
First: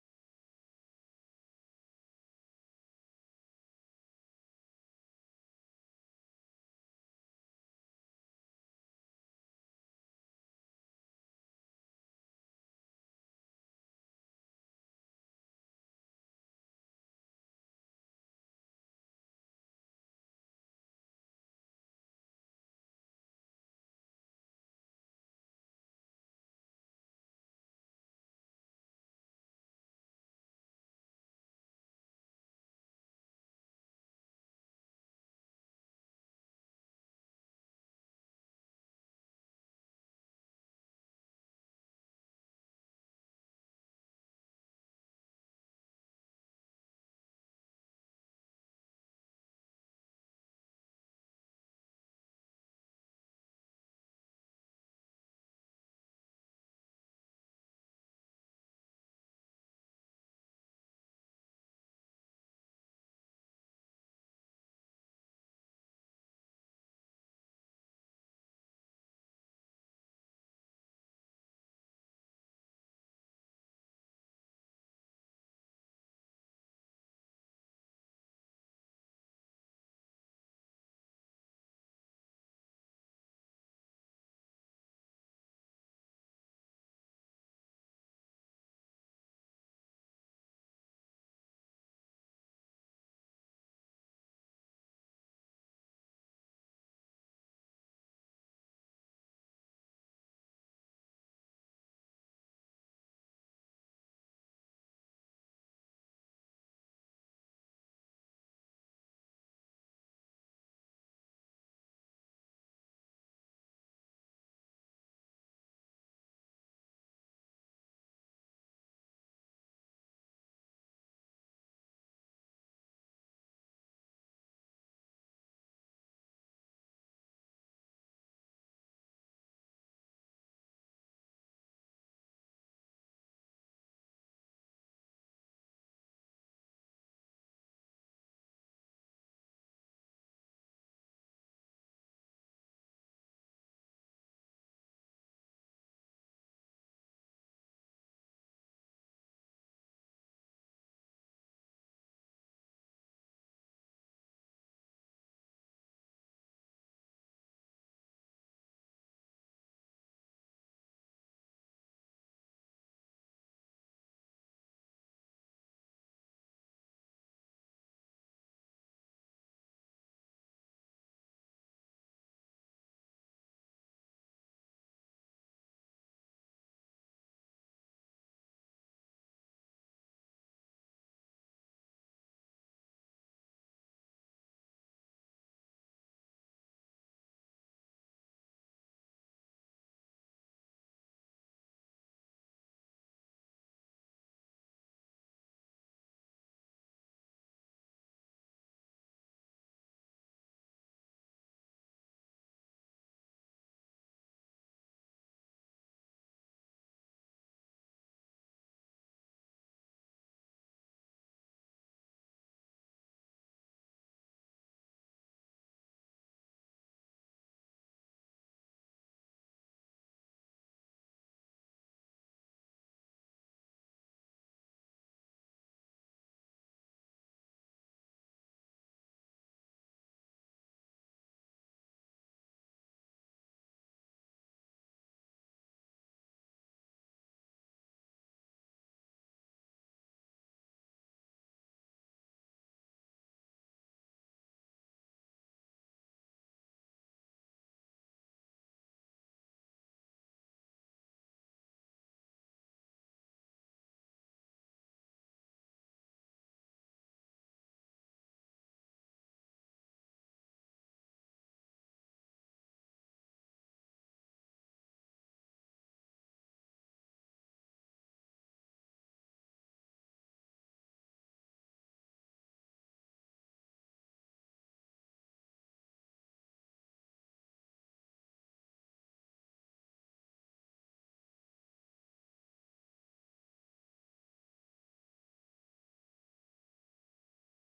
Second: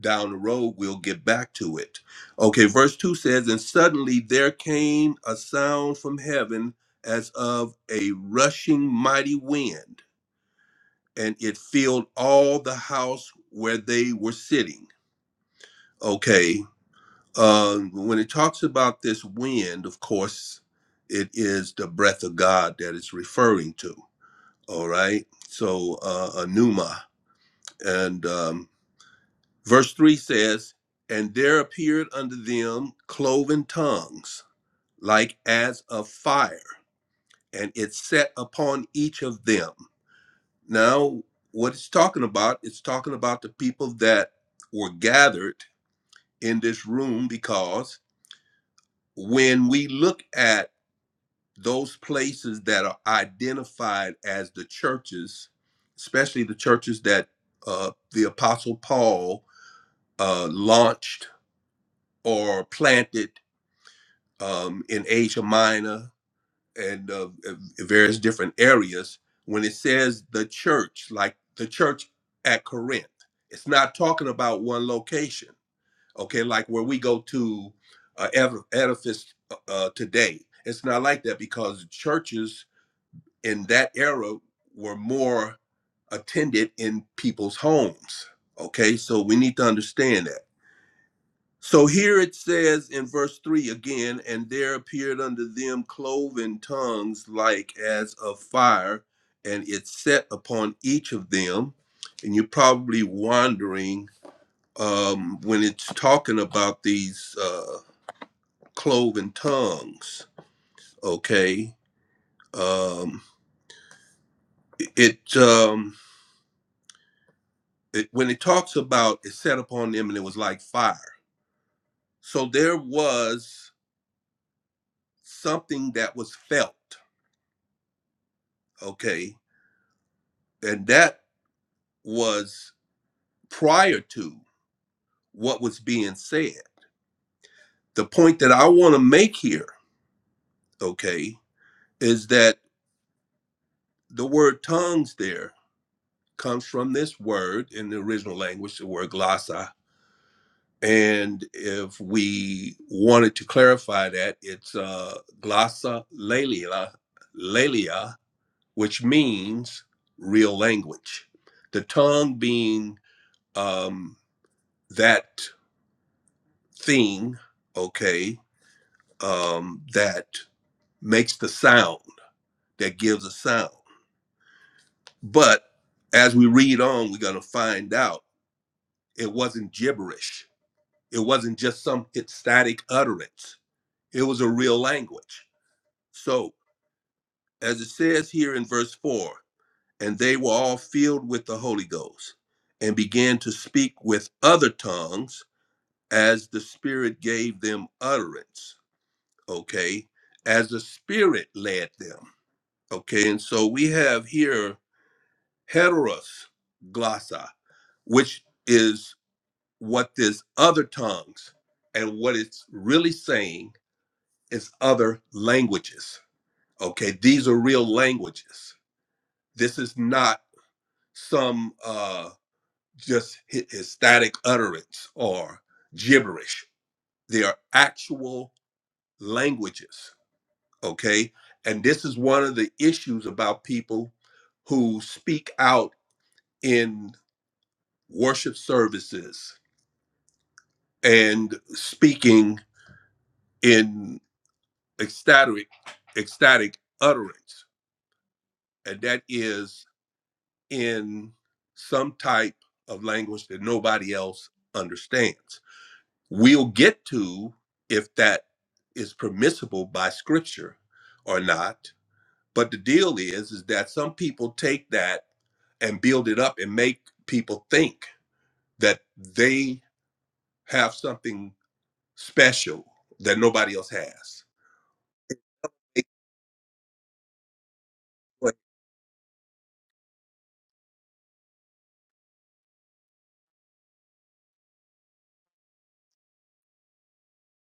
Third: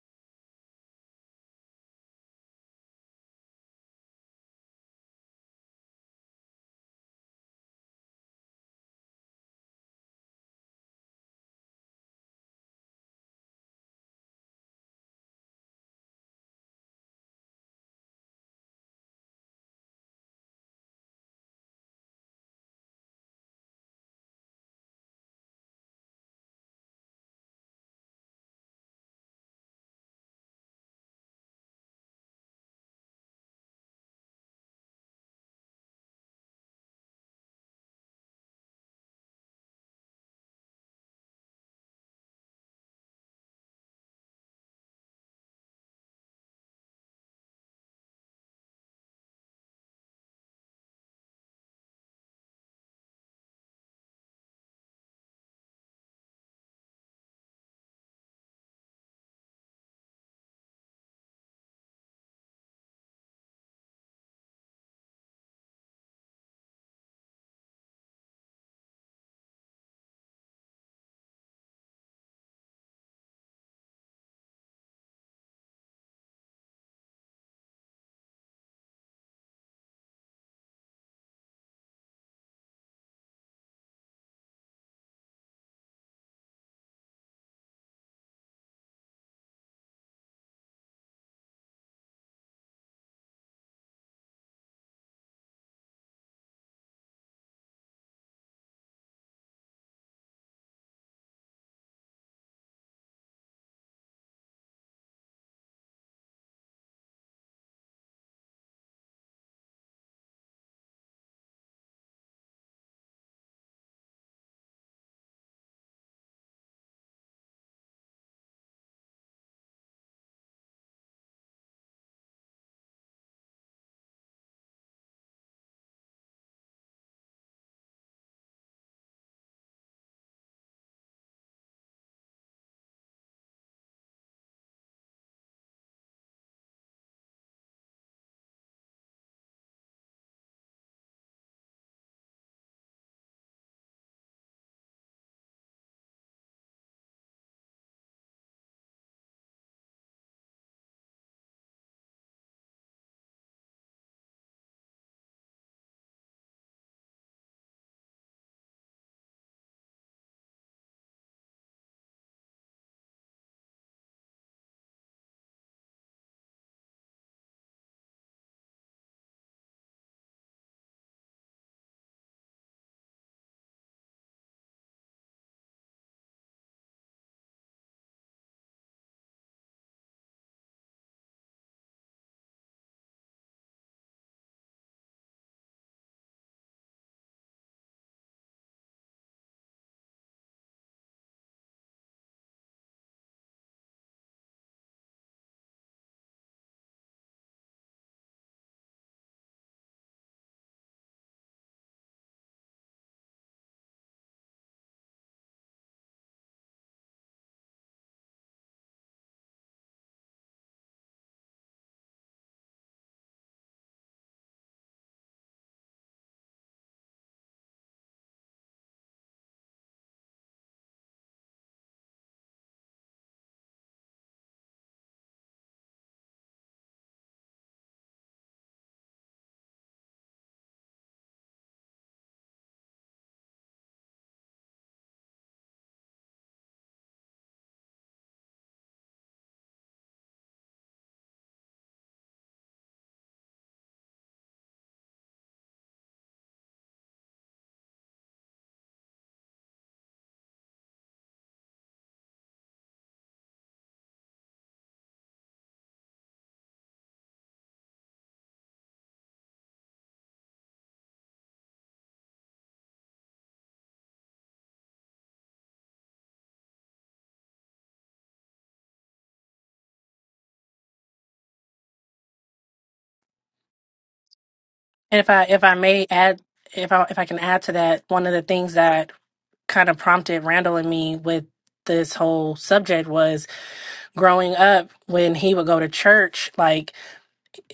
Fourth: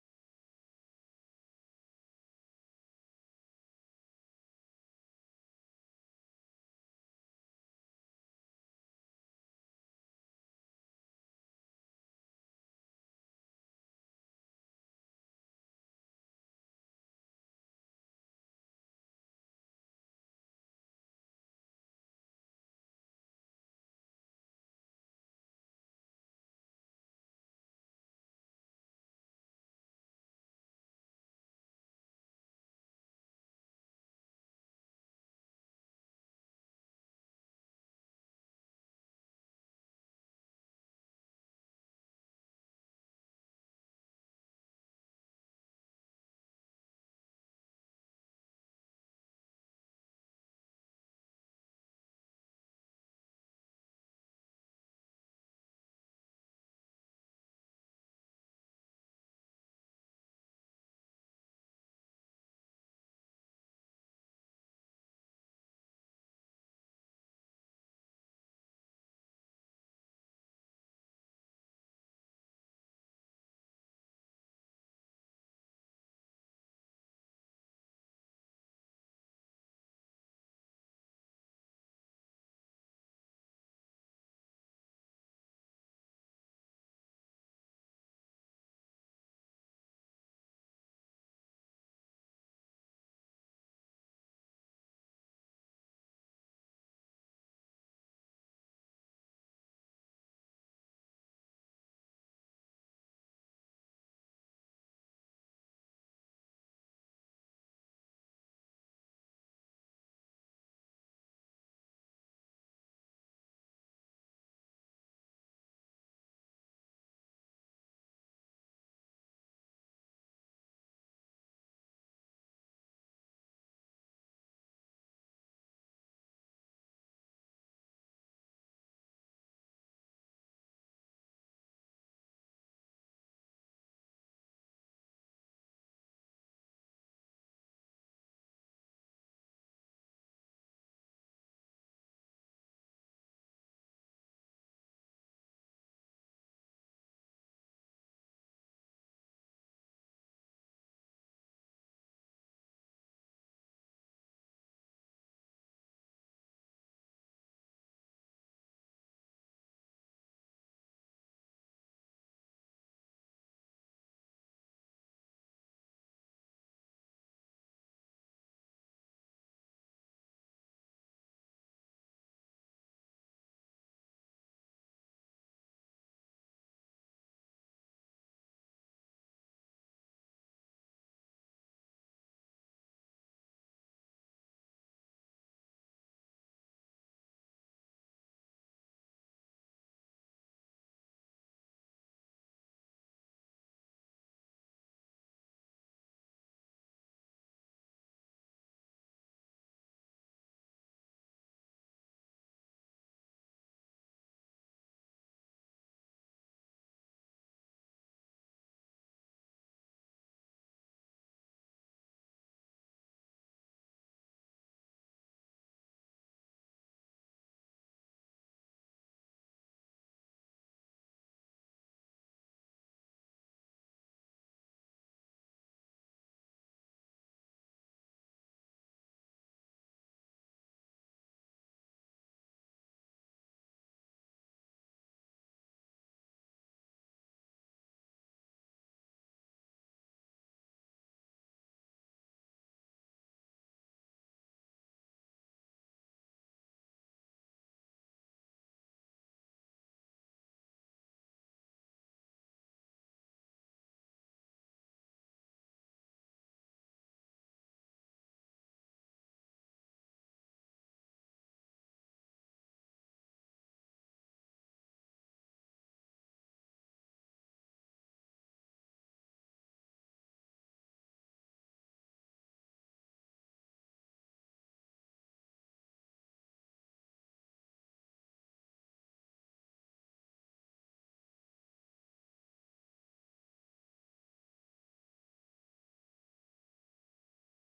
down the road we'll get back to it. Okay, verse 2 says, And suddenly there came a sound from heaven as of a rushing mighty wind, and it filled all the house where they were sitting. Okay. Um, when it talks about this wind, of course, it is the breath of God that it's referring to. All right. So, uh, a pneuma. And um, verse 3 says, And there appeared unto them cloven tongues, like as of fire, and it set upon each of them. Now, what it's talking about, it's talking about the people that were gathered in this room because when we look at those places that are identified as the churches, especially the churches that uh, the Apostle Paul uh, launched or planted um, in Asia Minor and uh, various different areas, when it says the church, like the church at Corinth, it's not talking about one location, okay? Like where we go to uh, ed- edifice uh, uh, today. It's not like that because churches in that era were more attended in people's homes. Okay, so we need to understand that. So here it says in verse 3 again, and there appeared unto them cloven tongues like as of fire, and it set upon each of them. And you're probably wondering um, when it's talking about these uh, cloven tongues, okay? Um, it. Um, it, when it talks about it set upon them and it was like fire. So there was something that was felt, okay? And that was prior to what was being said. The point that I want to make here, okay, is that the word tongues there comes from this word in the original language, the word glossa. And if we wanted to clarify that, it's uh, glossa lelia, which means real language. The tongue being um, that thing, okay, um, that makes the sound, that gives a sound. But as we read on, we're going to find out it wasn't gibberish. It wasn't just some static utterance. It was a real language. So, as it says here in verse 4, and they were all filled with the Holy Ghost and began to speak with other tongues as the Spirit gave them utterance, okay, as the Spirit led them, okay. And so we have here heteros glossa, which is what this other tongues and what it's really saying is other languages, okay. These are real languages. This is not some uh, just hy- static utterance or gibberish. They are actual languages okay and this is one of the issues about people who speak out in worship services and speaking in ecstatic ecstatic utterance and that is in some type of language that nobody else understands we'll get to if that is permissible by scripture or not But the deal is, is that some people take that and build it up and make people think that they have something special that nobody else has. And if I if I may add if I if I can add to that, one of the Yeah. things that kind of prompted Randall and me with this whole subject was growing up when he would go to church, like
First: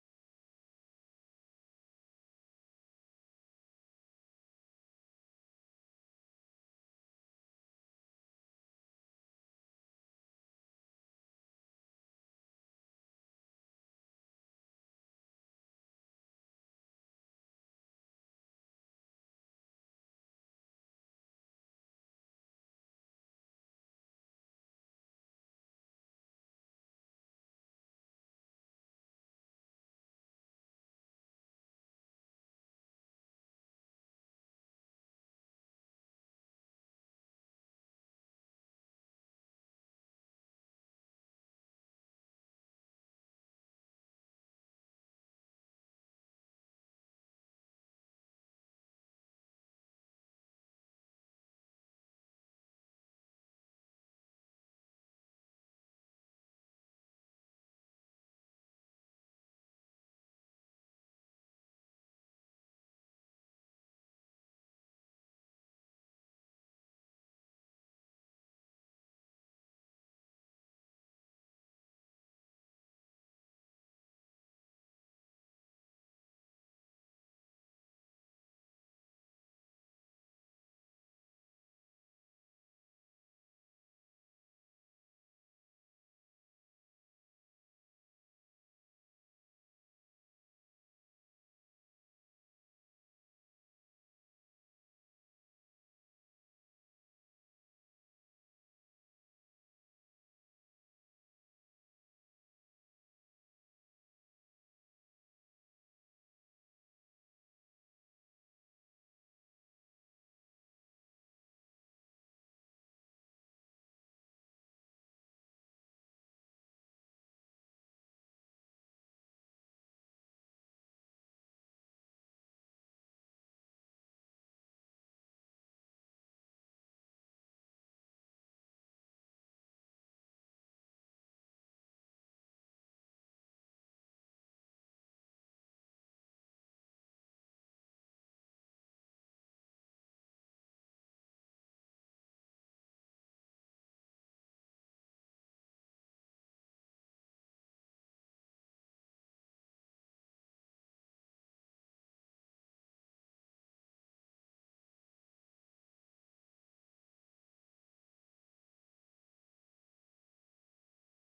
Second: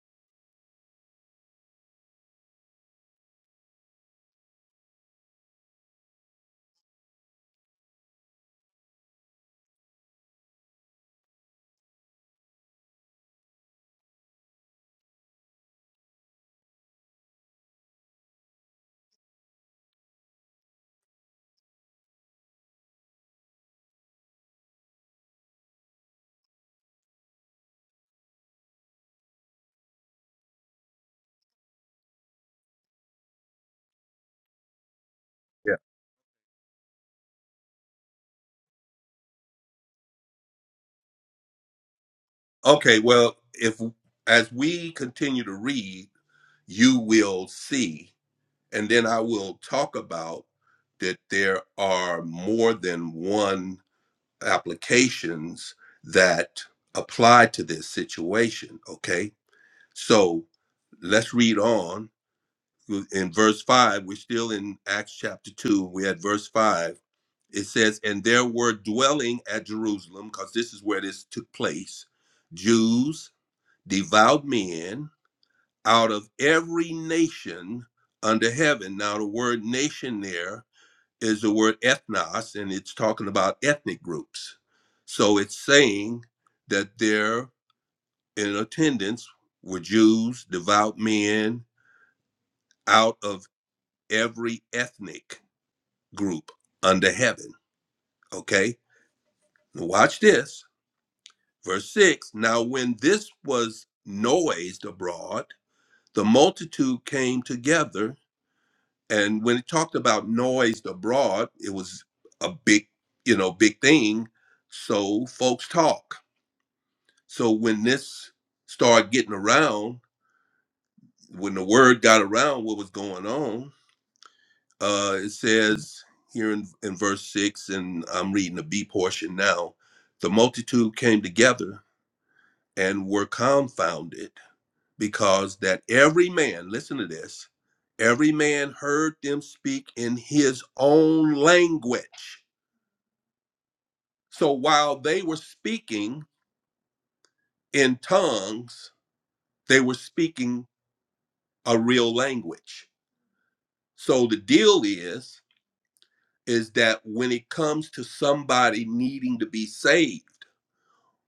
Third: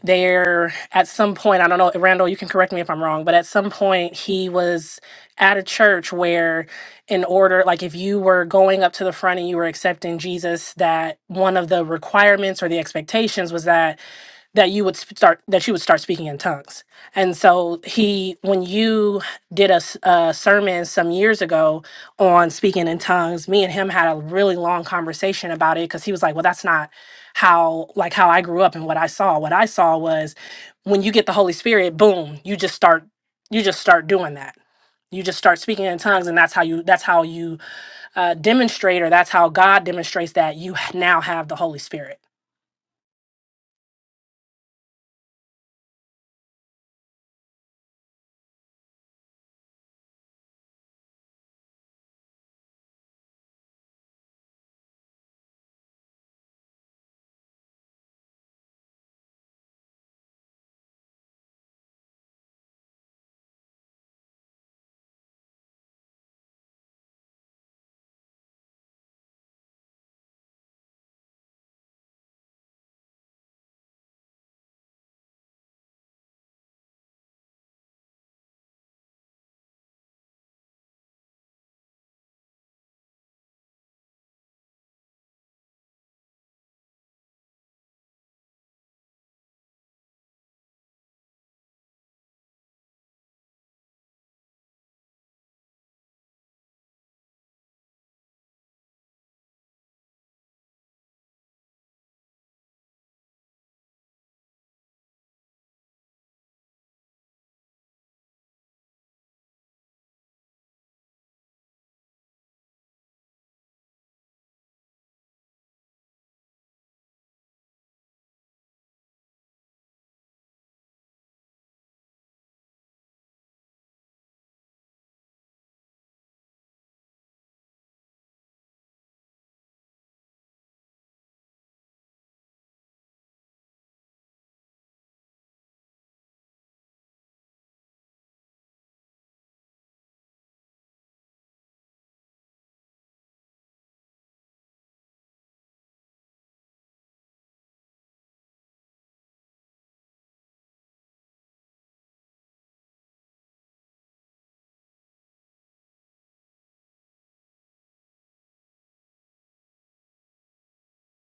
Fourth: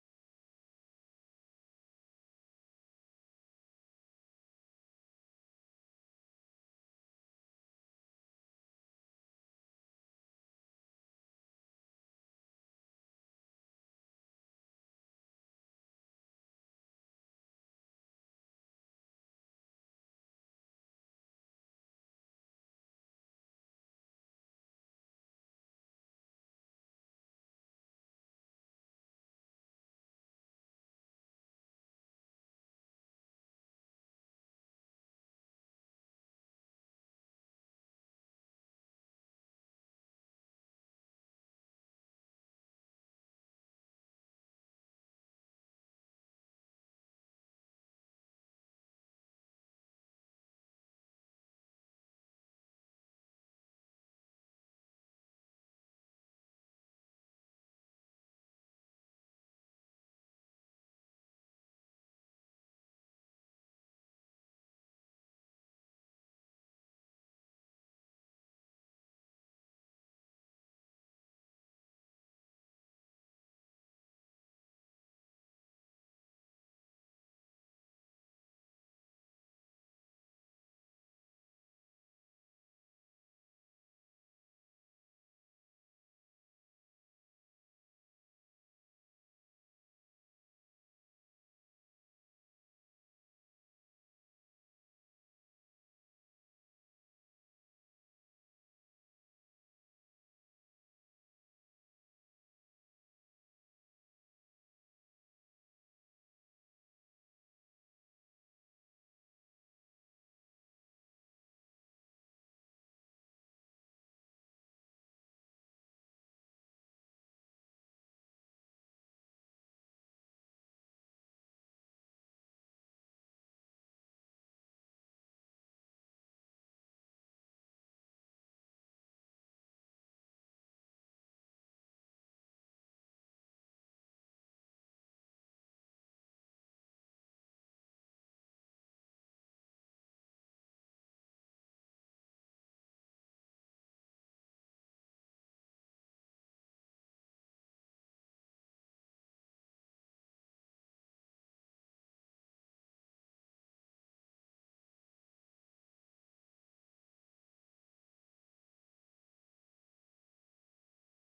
there at some point i don't know randall you can correct me if i'm wrong but at some point he was at a church where in order like if you were going up to the front and you were accepting jesus that one of the requirements or the expectations was that that you would sp- start that you would start speaking in tongues and so he when you did a, s- a sermon some years ago on speaking in tongues me and him had a really long conversation about it because he was like well that's not how like how I grew up and what I saw. What I saw was when you get the Holy Spirit, boom, you just start you just start doing that. You just start speaking in tongues, and that's how you that's how you uh, demonstrate, or that's how God demonstrates that you h- now have the Holy Spirit. Okay, well, if as we continue to read, you will see, and then I will talk about that there are more than one applications that apply to this situation. Okay So let's read on in verse 5. We're still in Acts chapter 2. We're at verse 5. It says, And there were dwelling at Jerusalem, because this is where this took place, Jews, devout men out of every nation under heaven. Now, the word nation there is the word ethnos, and it's talking about ethnic groups. So it's saying that there in attendance were Jews, devout men, out of every ethnic group under heaven. Okay? Now watch this. Verse 6 Now, when this was noised abroad, the multitude came together. And when it talked about noised abroad, it was a big, you know, big thing. So folks talk. So when this started getting around, when the word got around what was going on, uh, it says here in, in verse 6, and I'm reading the B portion now the multitude came together and were confounded because that every man, listen to this, every man heard them speak in his own language. So while they were speaking in tongues, they were speaking a real language. So the deal is is that when it comes to somebody needing to be saved,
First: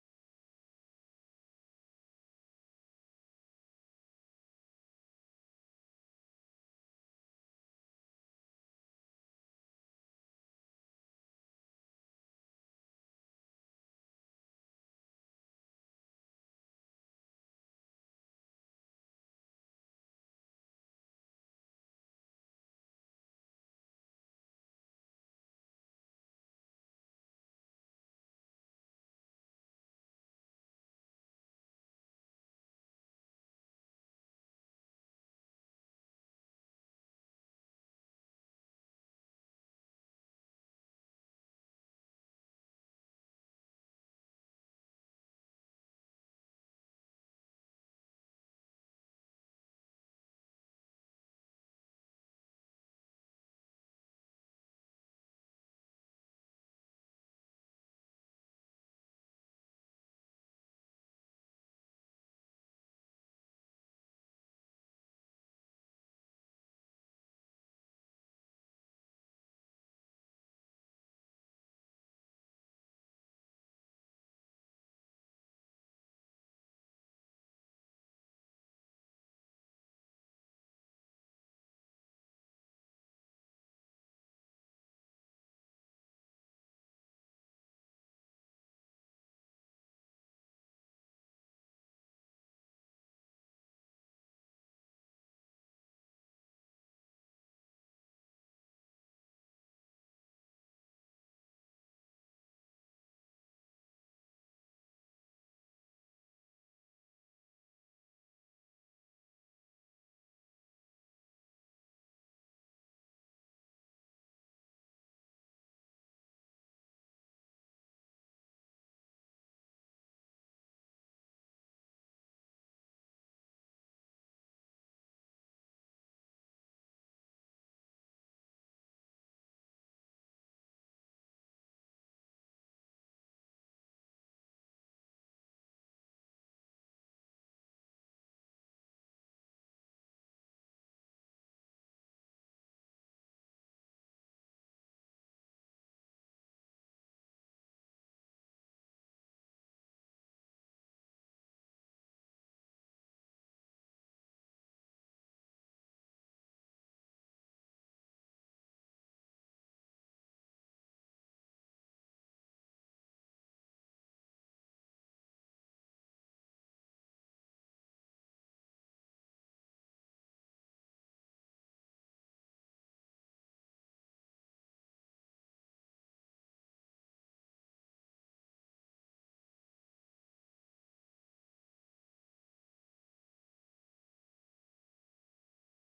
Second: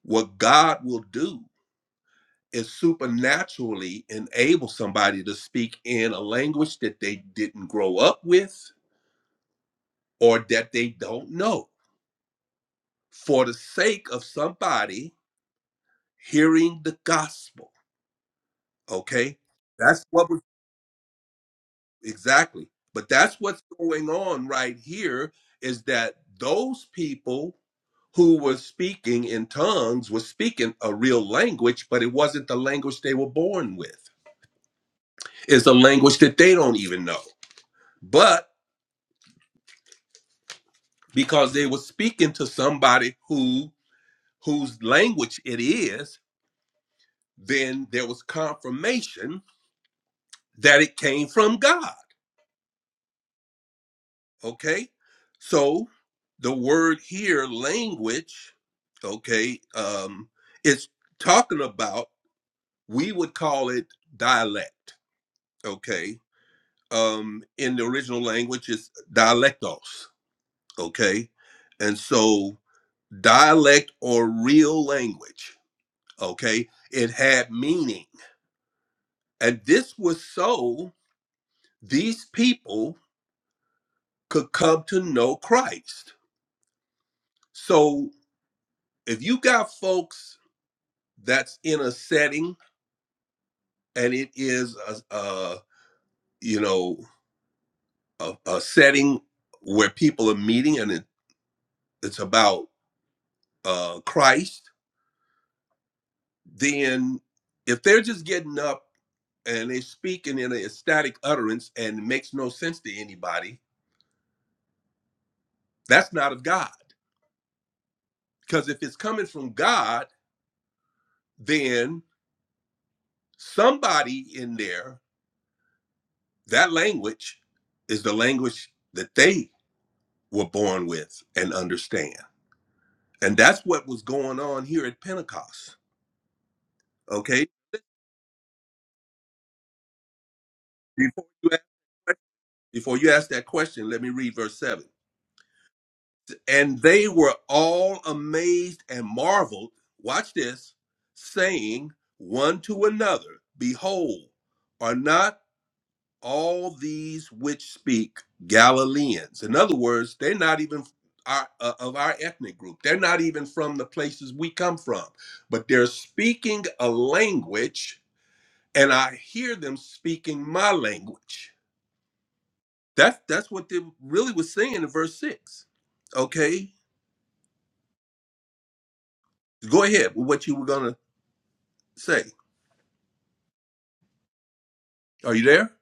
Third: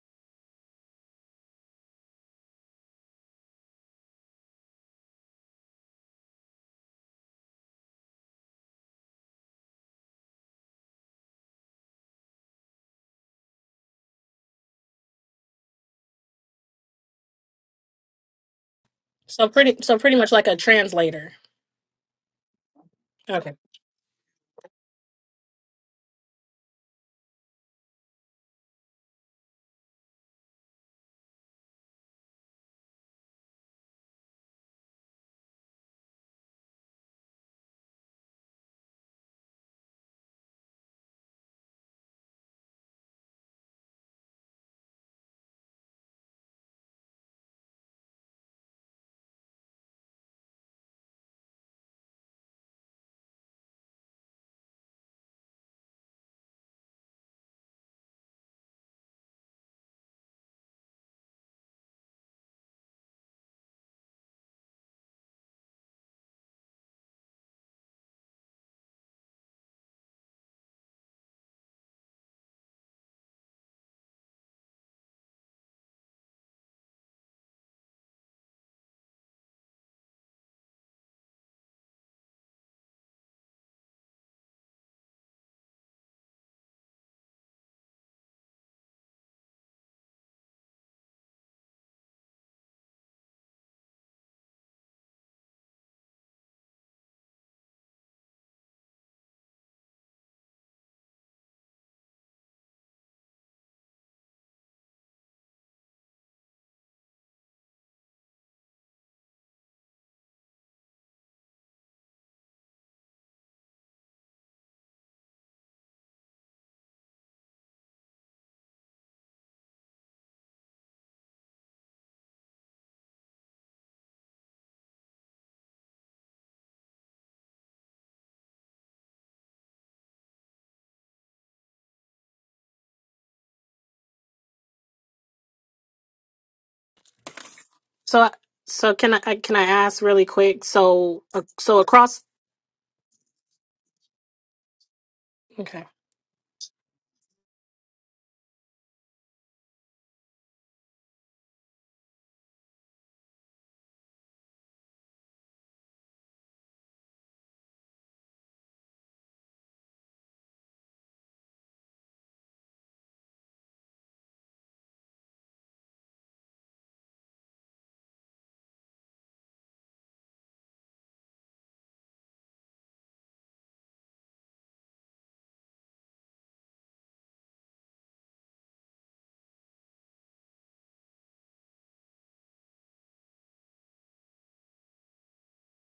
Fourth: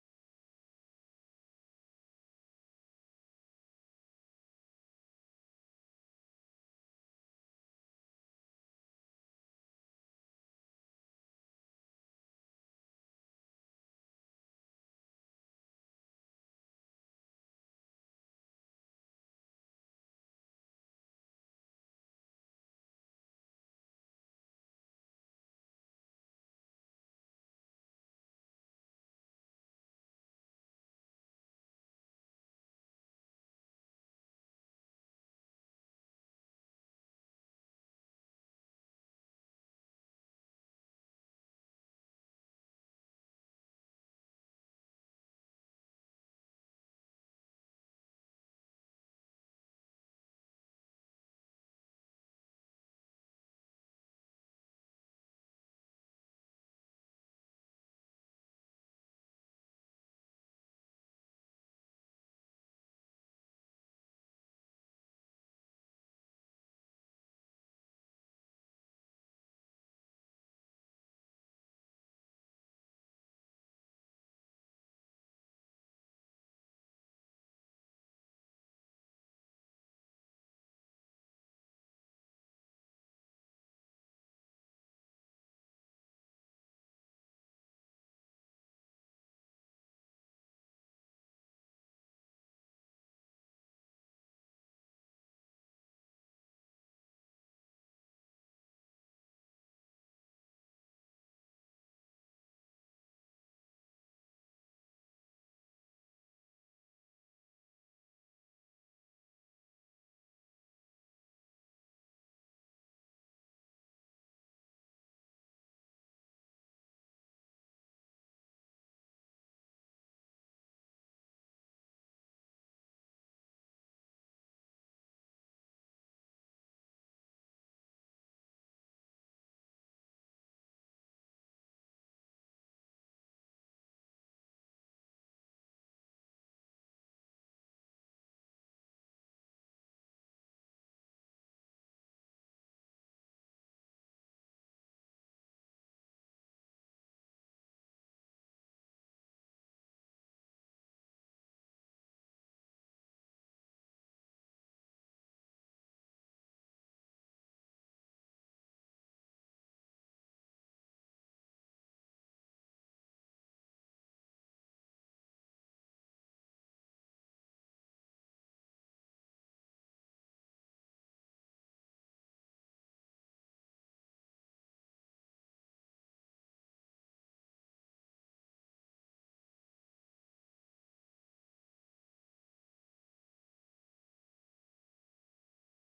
What God will do is supernaturally enable somebody to speak in a language that they didn't grow up with or that they don't know for the sake of somebody hearing the gospel. Okay? So pretty so That's pretty what much was like a translator. exactly. But that's Okay. what's going on right here is that those people who were speaking in tongues were speaking a real language, but it wasn't the language they were born with. It's a language that they don't even know. but because they were speaking to somebody who whose language it is then there was confirmation that it came from god okay so the word here language okay um it's talking about we would call it dialect okay um in the original language it's dialectos okay and so dialect or real language Okay. It had meaning. And this was so these people could come to know Christ. So if you got folks that's in a setting and it is a, a you know, a, a setting where people are meeting and it, it's about uh, Christ, then if they're just getting up and they're speaking in an ecstatic utterance and it makes no sense to anybody, that's not of God. Because if it's coming from God, then somebody in there, that language is the language that they were born with and understand. And that's what was going on here at Pentecost. Okay. So, so can I I- can I ask really quick? So, Before uh, you so ask, across before you ask that question, let me read verse 7. Okay. And they were all amazed and marveled. Watch this, saying one to another, Behold, are not all these which speak Galileans. In other words, they're not even our, uh, of our ethnic group. They're not even from the places we come from, but they're speaking a language, and I hear them speaking my language. That's that's what they really was saying in verse six. Okay, go ahead with what you were gonna say. Are you there?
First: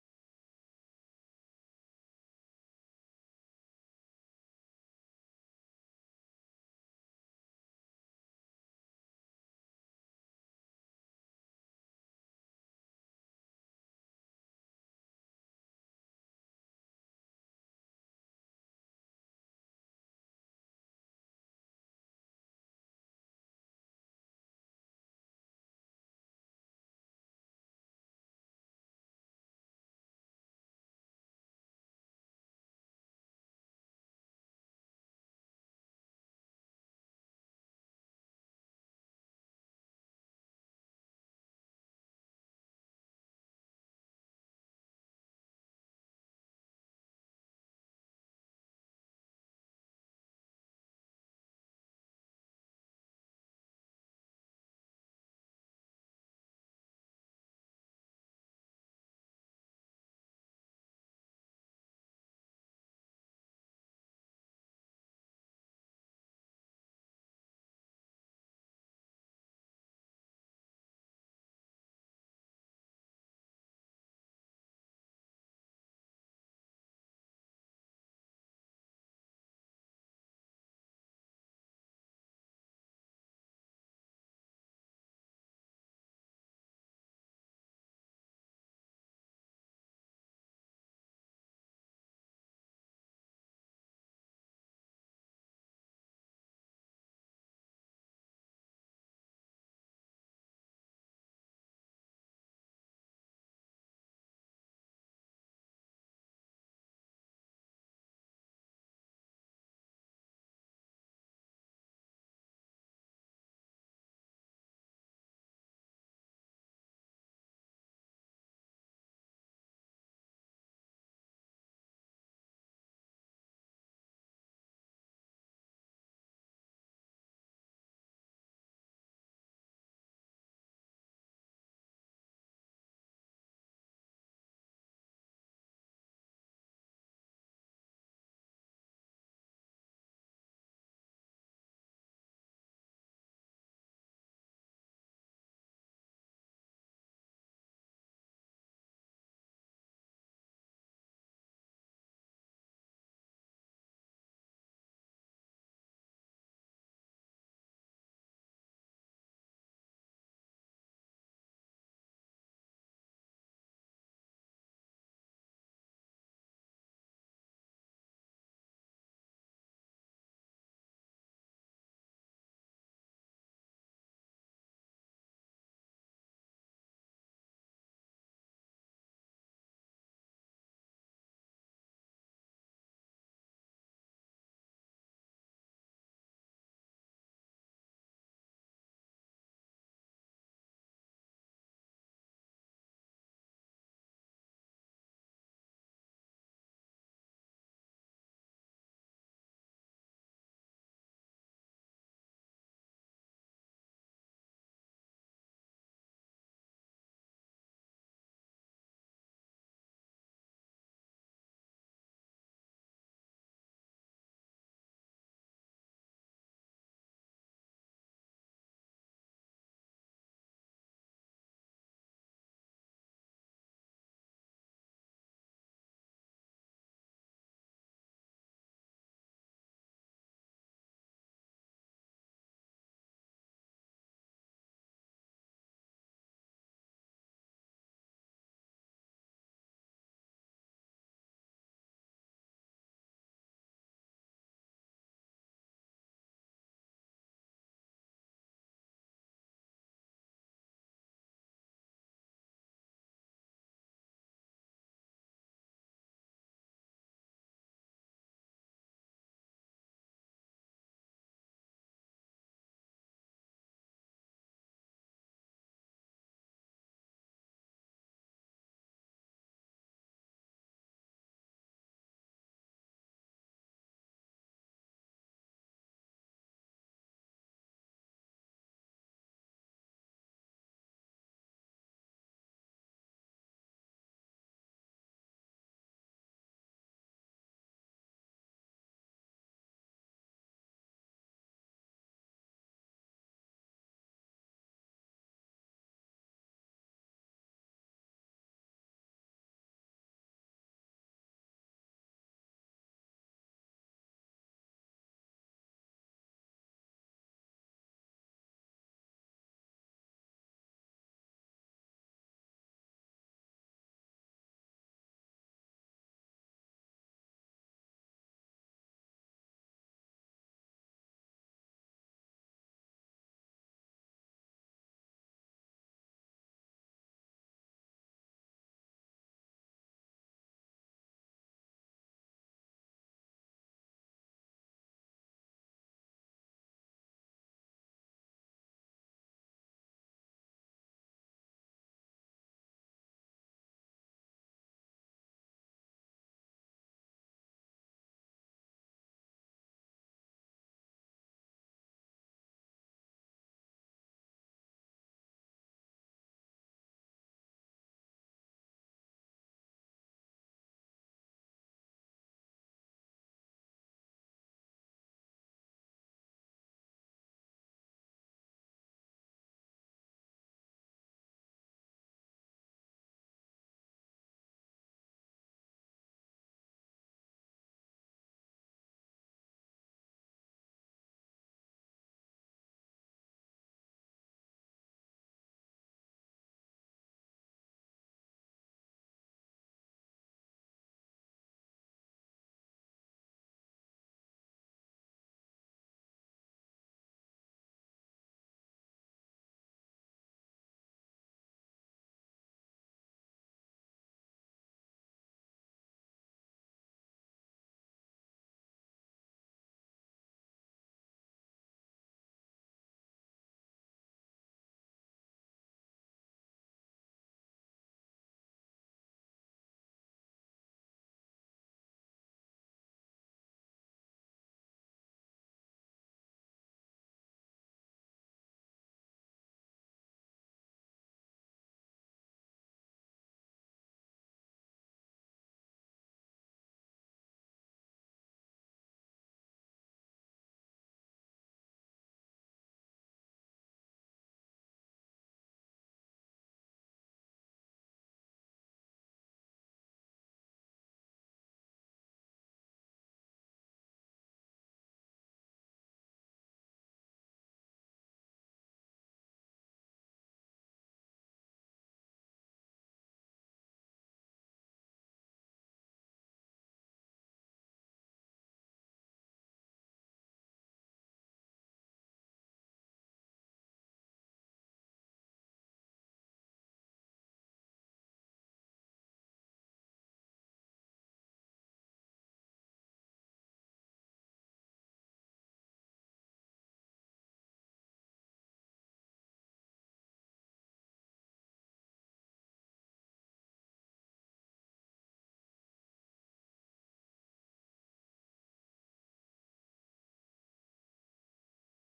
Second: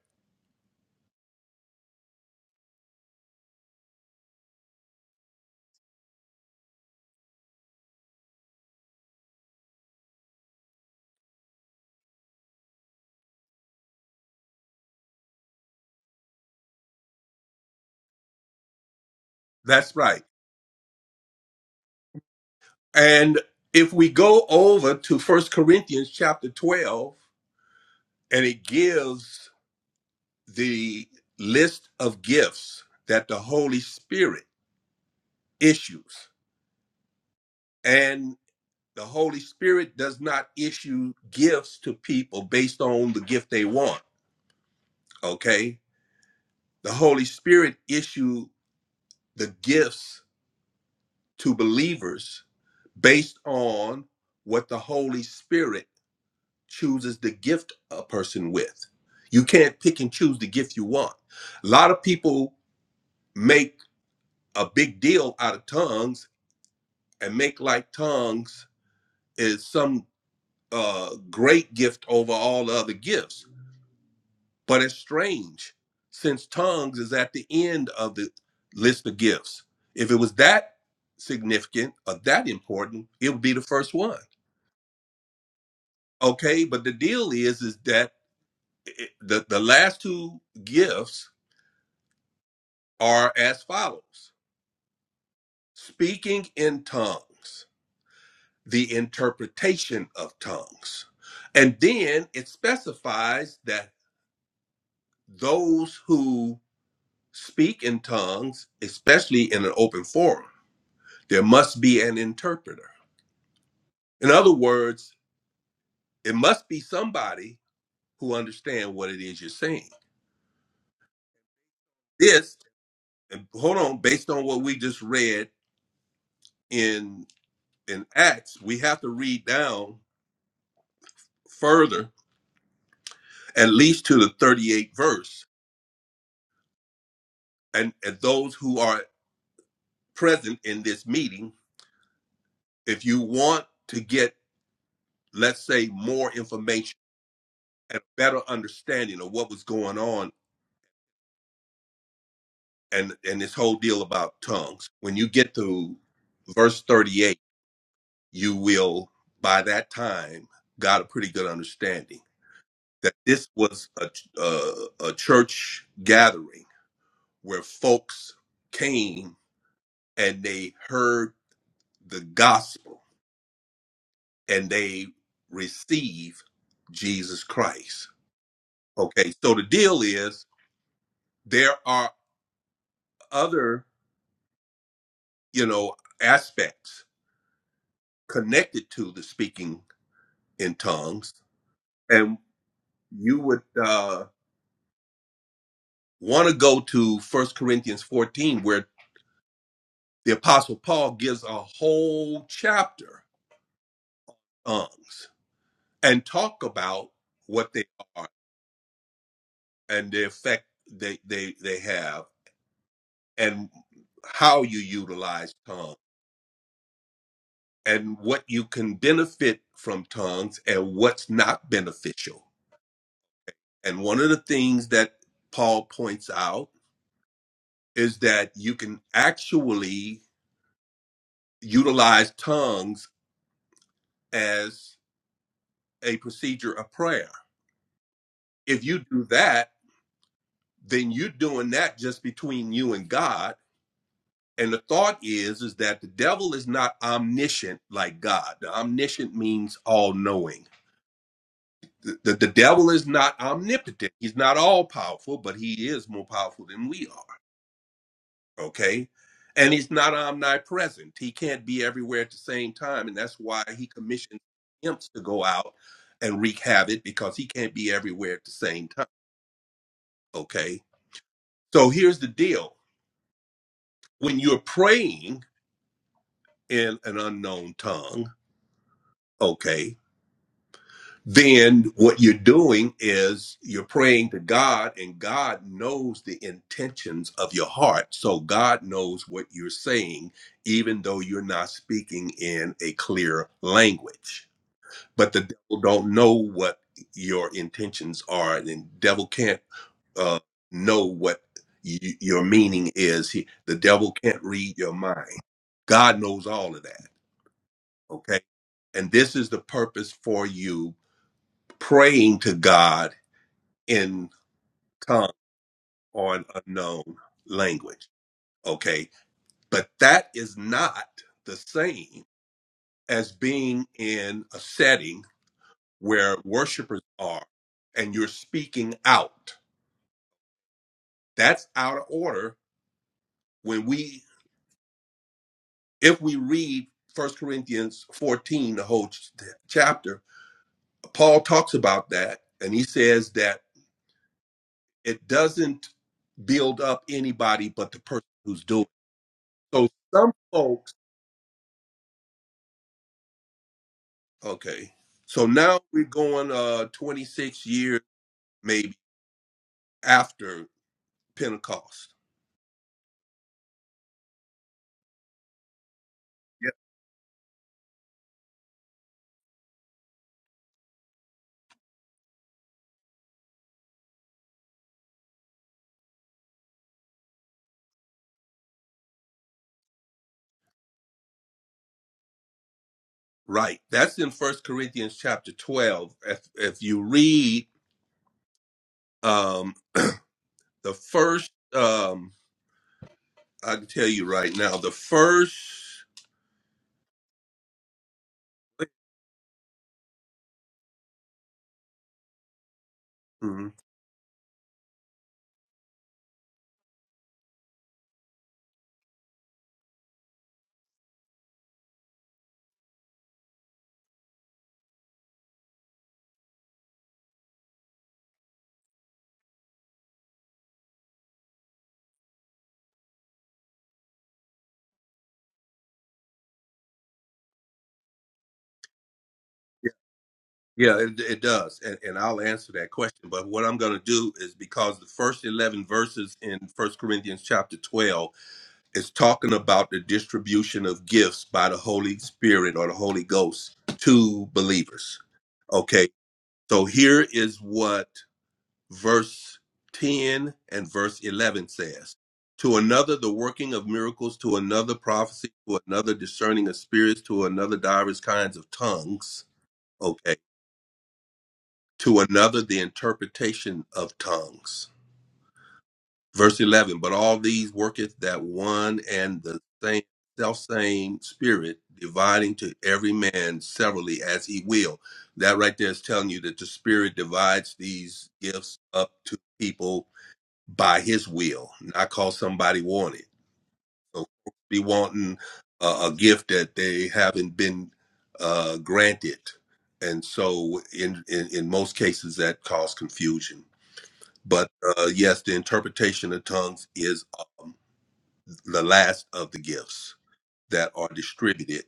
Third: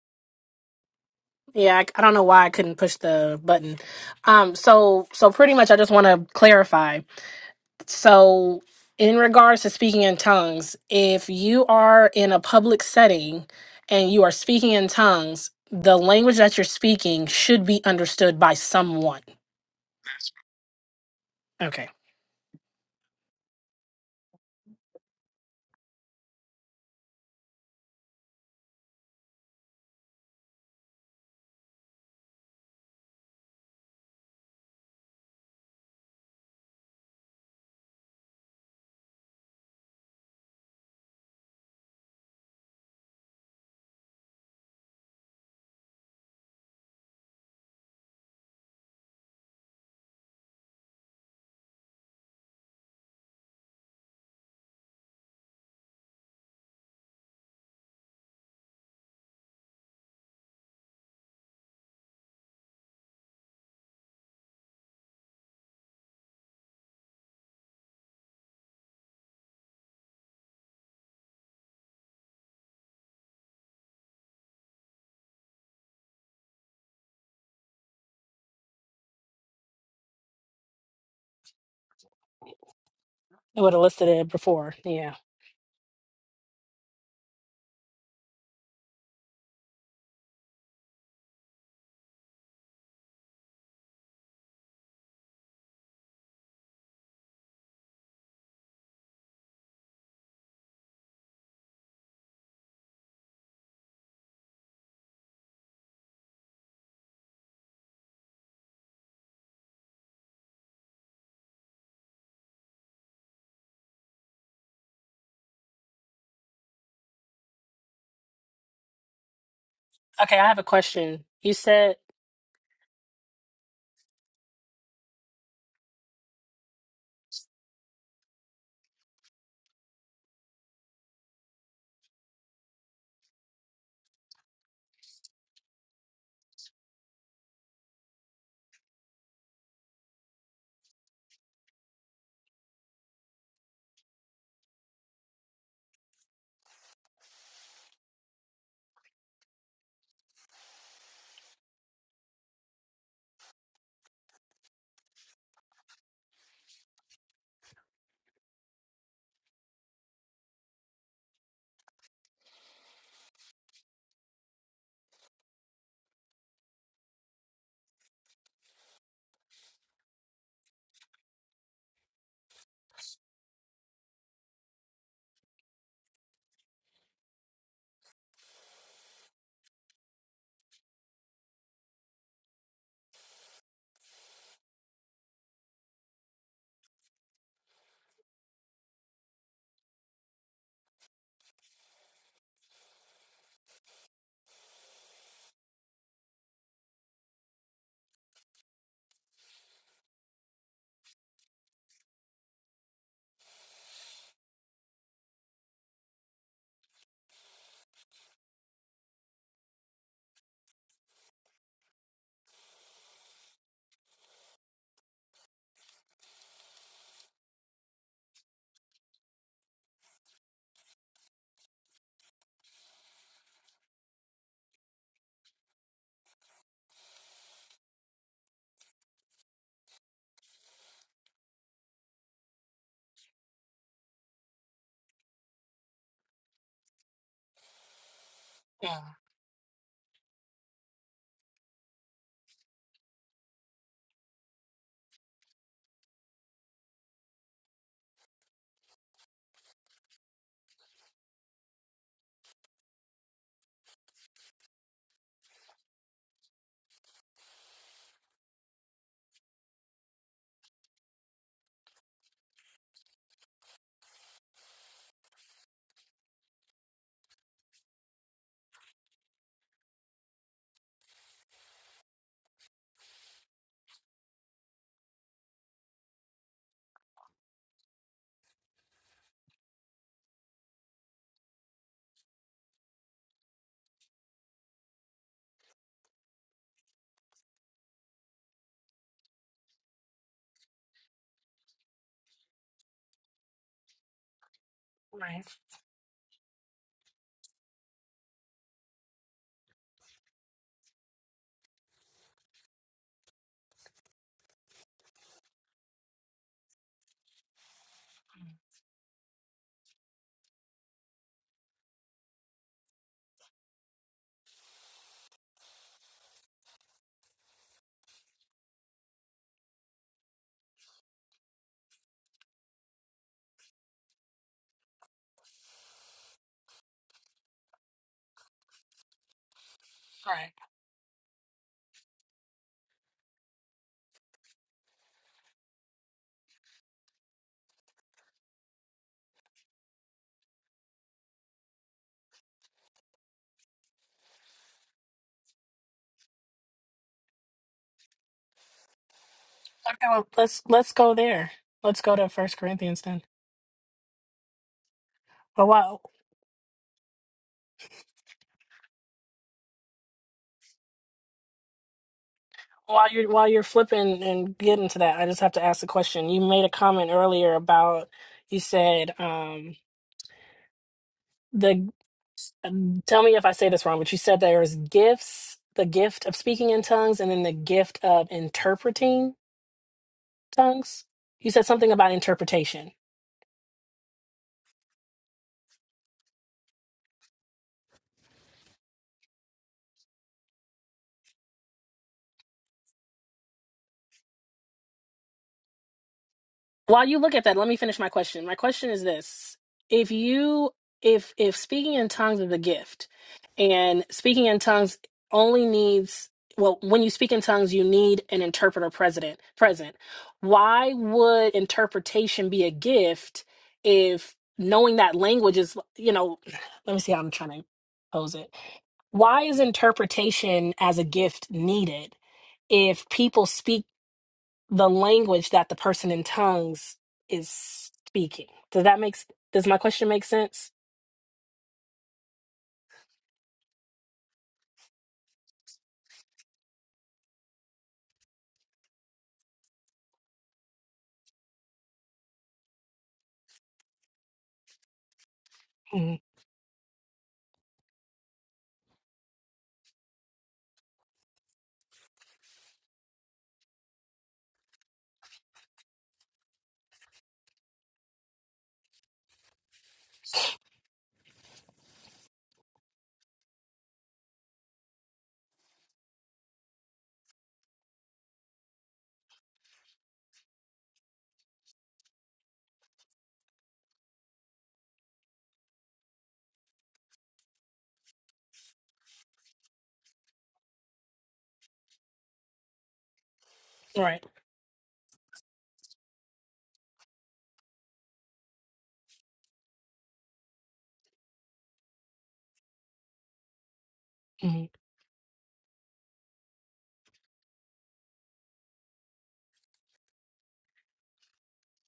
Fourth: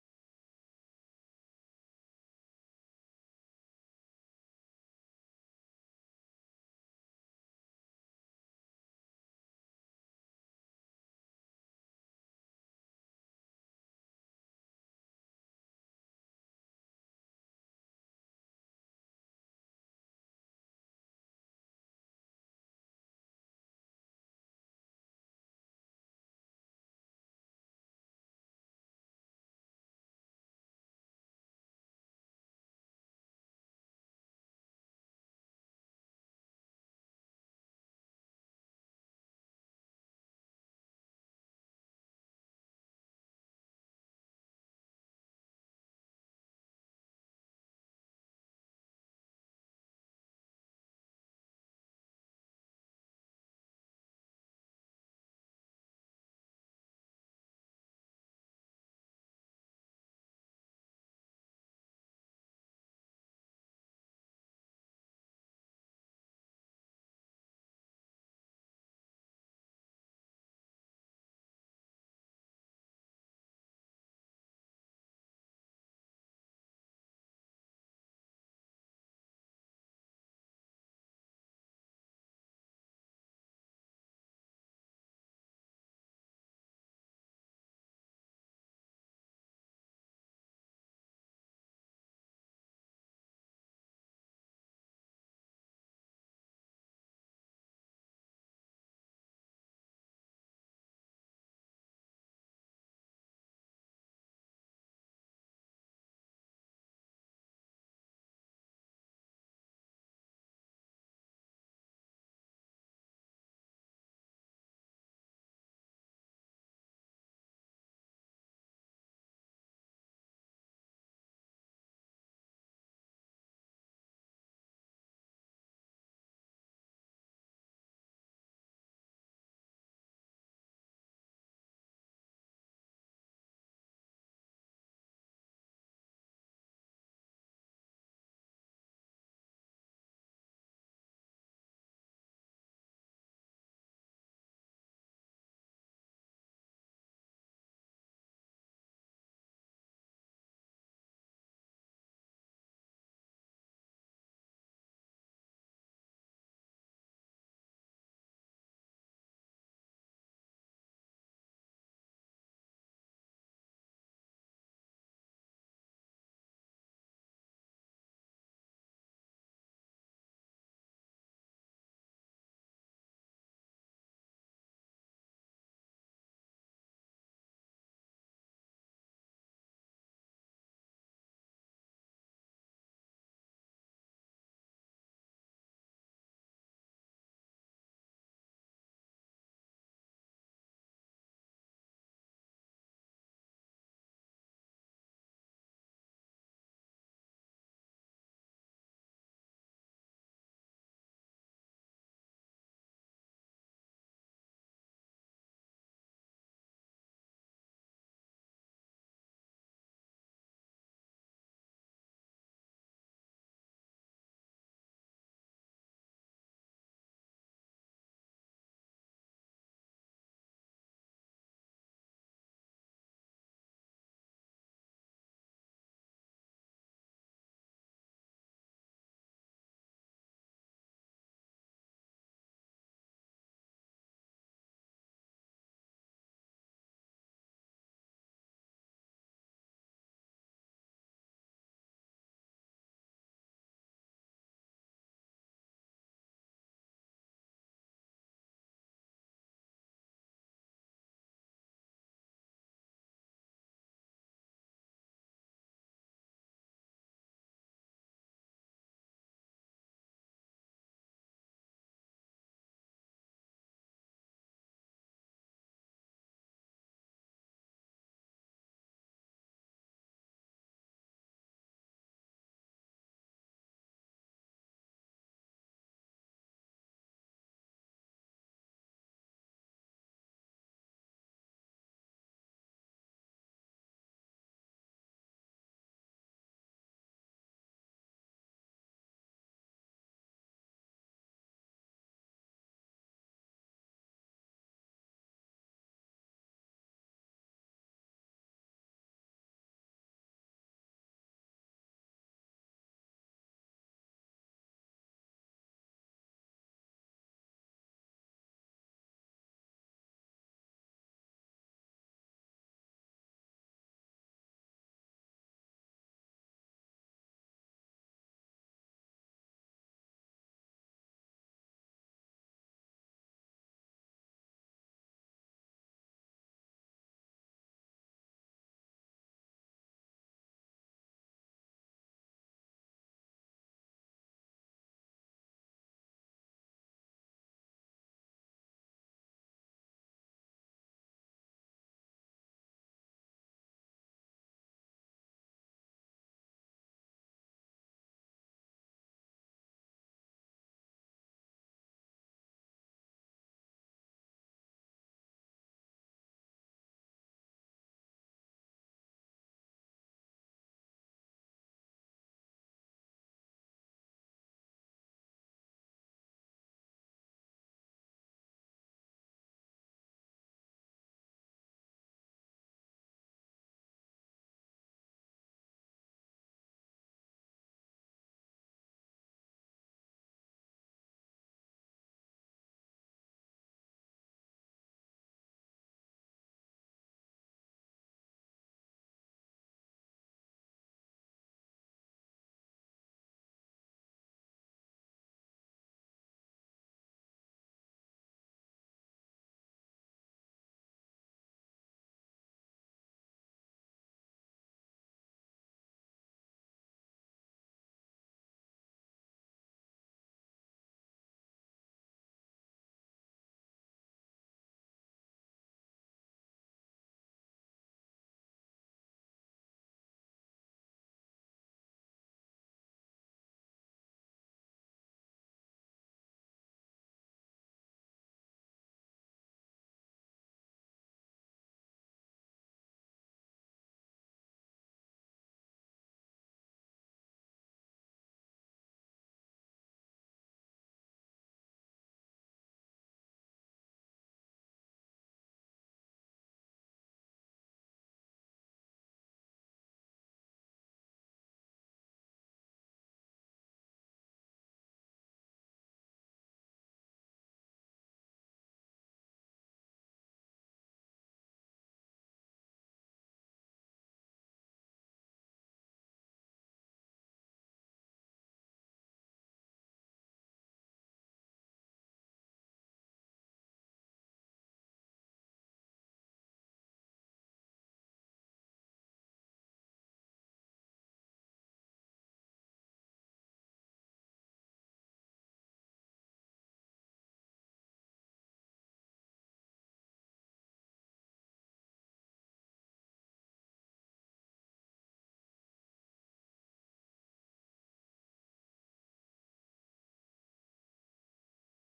Yeah, I, I don't know why I couldn't push the button. Um, so so pretty much, I just want to clarify. So in regards to speaking in tongues, if you are in a public setting and you are speaking in tongues, the language that you're speaking should be understood by someone. That's right. Okay, And if we go over to First Corinthians chapter twelve, and it gives the list of gifts that the Holy Spirit issues. And the Holy Spirit does not issue gifts to people based on the gift they want, okay? The Holy Spirit issues the gifts to believers based on what the Holy Spirit chooses to gift a person with. You can't pick and choose the gift you want. A lot of people make a big deal out of tongues and make like tongues is some uh, great gift over all the other gifts. But it's strange since tongues is at the end of the list of gifts. If it was that significant or that important, it would be I the would have first listed one. it before. Yeah. Okay, but the deal is is that it, the the last two gifts are as follows: speaking in tongues, the interpretation of tongues, and then it specifies that those who speak in tongues, especially in an open forum, there must be an interpreter. In other words, it must be somebody who understands what it is you're saying. Okay, I have a question. You said, This, and hold on, based on what we just read in in Acts, we have to read down further, at least to the 38th verse. And, and those who are present in this meeting, if you want to get, let's say, more information and a better understanding of what was going on and and this whole deal about tongues when you get to verse 38 you will by that time got a pretty good understanding that this was a uh, a church gathering where folks came and they heard the gospel and they received Jesus Christ okay so the deal is there are other you know aspects connected to the speaking in tongues and you would uh, want to go to First corinthians 14 where the apostle paul gives a whole chapter on tongues and talk about what they are and the effect they, they, they have and how you utilize tongues and what you can benefit from tongues and what's not beneficial and one of the things that paul points out is that you can actually utilize tongues as a procedure of prayer. If yeah, you do that, then you're doing that just between you and God. And the thought is is that the devil is not omniscient like God. The omniscient means all knowing. The, the, the devil is not omnipotent. He's not all powerful, but he is more powerful than we are. okay and he's not omnipresent he can't be everywhere at the same time and that's why he commissions imps to go out and wreak havoc because he can't be everywhere at the same time okay so here's the deal when you're praying in an unknown tongue okay then what you're doing is you're praying to God, and God knows the intentions of your heart. So God knows what you're saying, even though you're not speaking in a clear language. But the right, devil don't know what your intentions are, and the devil can't uh, know what y- your meaning is. He, the devil can't read your mind. God knows all of that. Okay, and this is the purpose for you praying to God in tongue or an unknown language. Okay. But that is not the same as being in a setting where worshipers are and you're speaking out. right. That's out of order when we, if we read First Corinthians 14, the whole ch- chapter, Paul talks about that and he says that it doesn't build up anybody but the person who's doing it. So Okay, well, some let's folks let's go there. Let's go to First Corinthians then. Okay. So Well, now why? we're going uh 26 years maybe after Pentecost. While you're while you're flipping and getting to that, I just have to ask a question. You made a Yep. comment earlier about you said um the um, tell me if I say this wrong, but you said there's gifts, the gift of speaking in tongues and then the gift of interpreting tongues. You said something about interpretation. Right. That's in First Corinthians chapter 12. If if you read um the first um I can tell you right now, the 1st while you look at that let me finish my question my question is this if you if if speaking in tongues is a gift Yeah, and speaking in tongues only needs well when you speak in tongues you need an interpreter president present why would interpretation be a gift if knowing that language is you know let me see how i'm trying to pose it why is interpretation as a gift needed if people speak the language that the person in tongues is speaking. Does that make s- does my question make sense? yeah, it, it does. And and I'll answer that question, but what I'm going to do is because the first 11 verses in First Corinthians chapter 12 It's talking about the distribution of gifts by the Holy Spirit or the Holy Ghost to believers. Okay, Mhm. so here is what verse 10 and verse 11 says To another, the working of miracles, to another, prophecy, to another, discerning of spirits, to another, diverse kinds of tongues. Okay, to another, the interpretation of tongues. verse 11 but all these worketh that one and the same self same spirit dividing to every man severally as he will that right there is telling you that the spirit divides these gifts up to people by his will not cause somebody wanted Right. so folks be wanting a, a gift that they haven't been uh, granted and so in, in in most cases that cause confusion hmm but uh, yes, the interpretation of tongues is um, the last of the gifts that are distributed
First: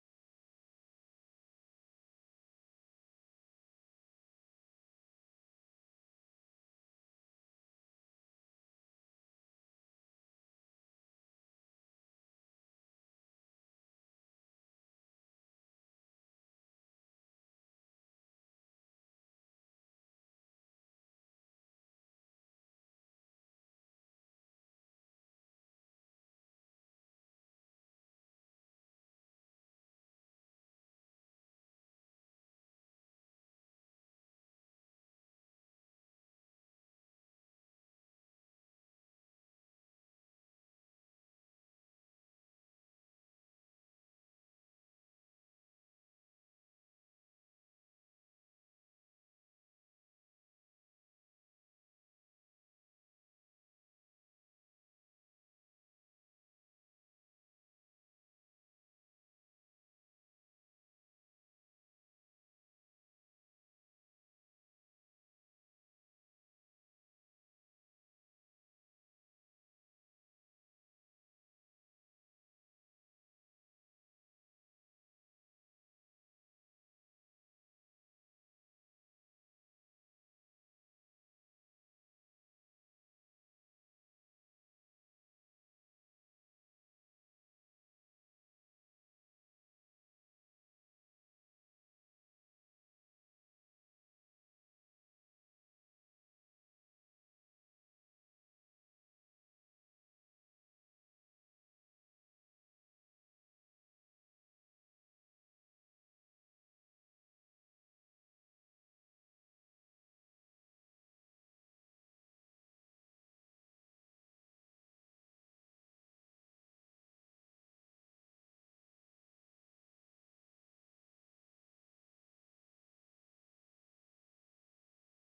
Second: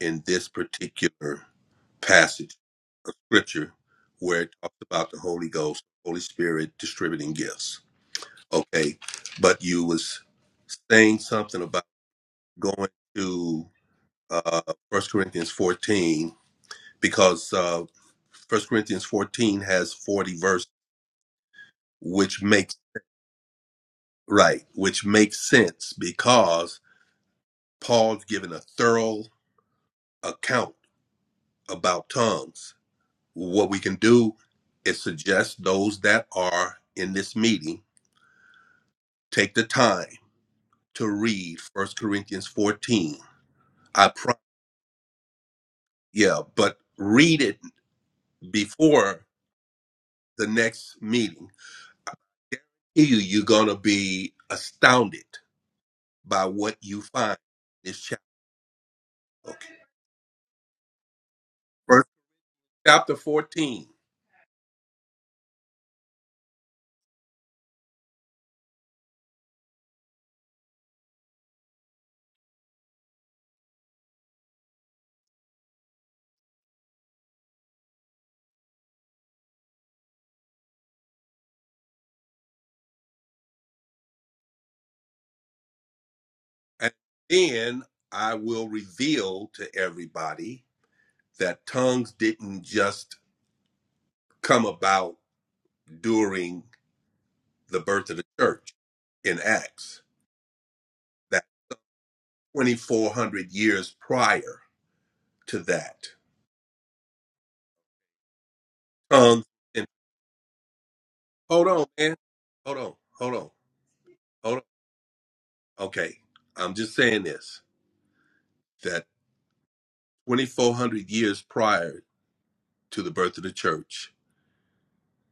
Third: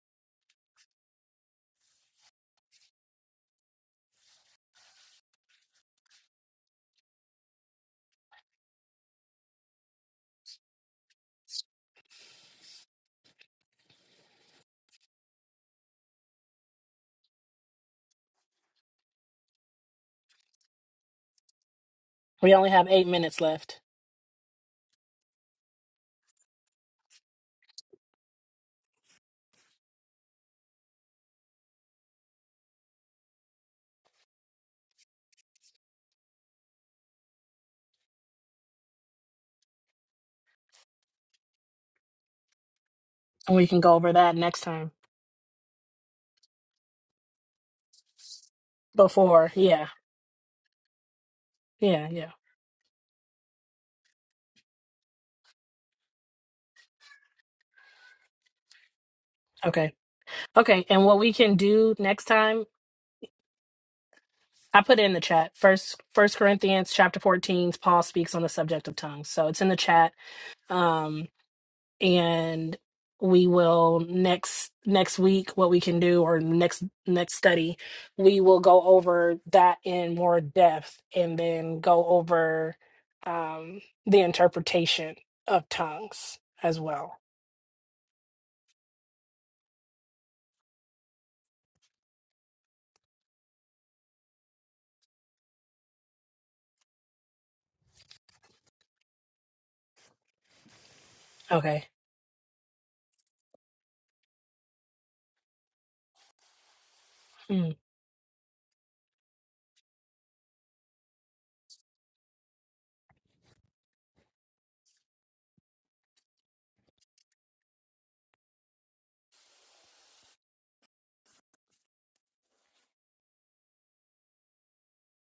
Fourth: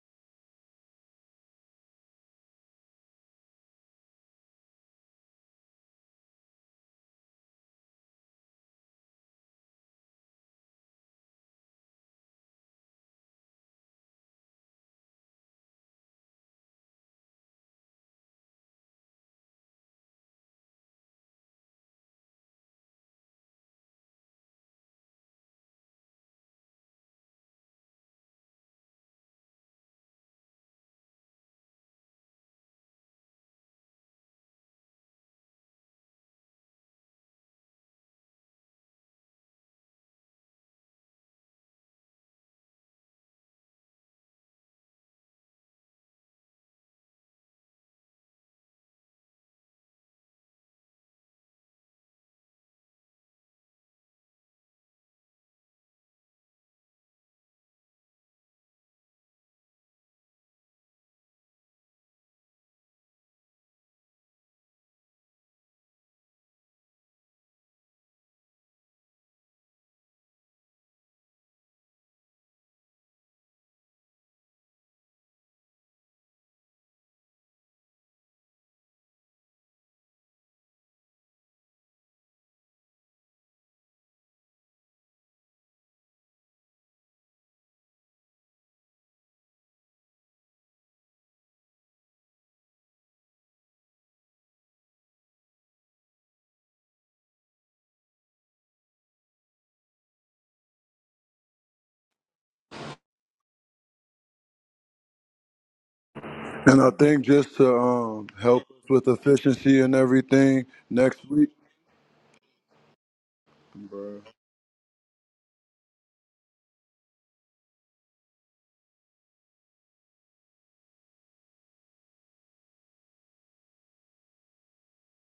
in this particular passage of scripture where it talks about the Holy Ghost, Holy Spirit distributing gifts. Okay, but you was saying something about going to uh, 1 Corinthians 14 because uh, 1 Corinthians 14 has 40 verses, which We only makes have eight minutes left, right, which makes sense because Paul's given a thorough account about tongues. What we can do is suggest those that are in this meeting take the time to read First Corinthians 14. and we can go I over pro- that next time. yeah, but read it before Before, yeah, the next meeting. yeah, yeah. You you're gonna be astounded by what you find in this chapter. Okay. Okay, okay. And what we can do First next time, chapter 14. I put it in the chat. First, First Corinthians chapter fourteen. Paul speaks on the subject of tongues, so it's in the chat. Um, and we will next next week what we can do or next next study we will go over that in more depth and then go over um the interpretation of tongues as And well then I will reveal to everybody that tongues didn't just come about during the birth of the church in Acts, that okay 2,400 years prior to that, And I think just Hmm. to um, help us with tongues. efficiency And, and everything next week, hold on, man. Hold on. Hold on. Bro. Hold on. Okay. I'm just saying this that 2,400 years prior to the birth of the church,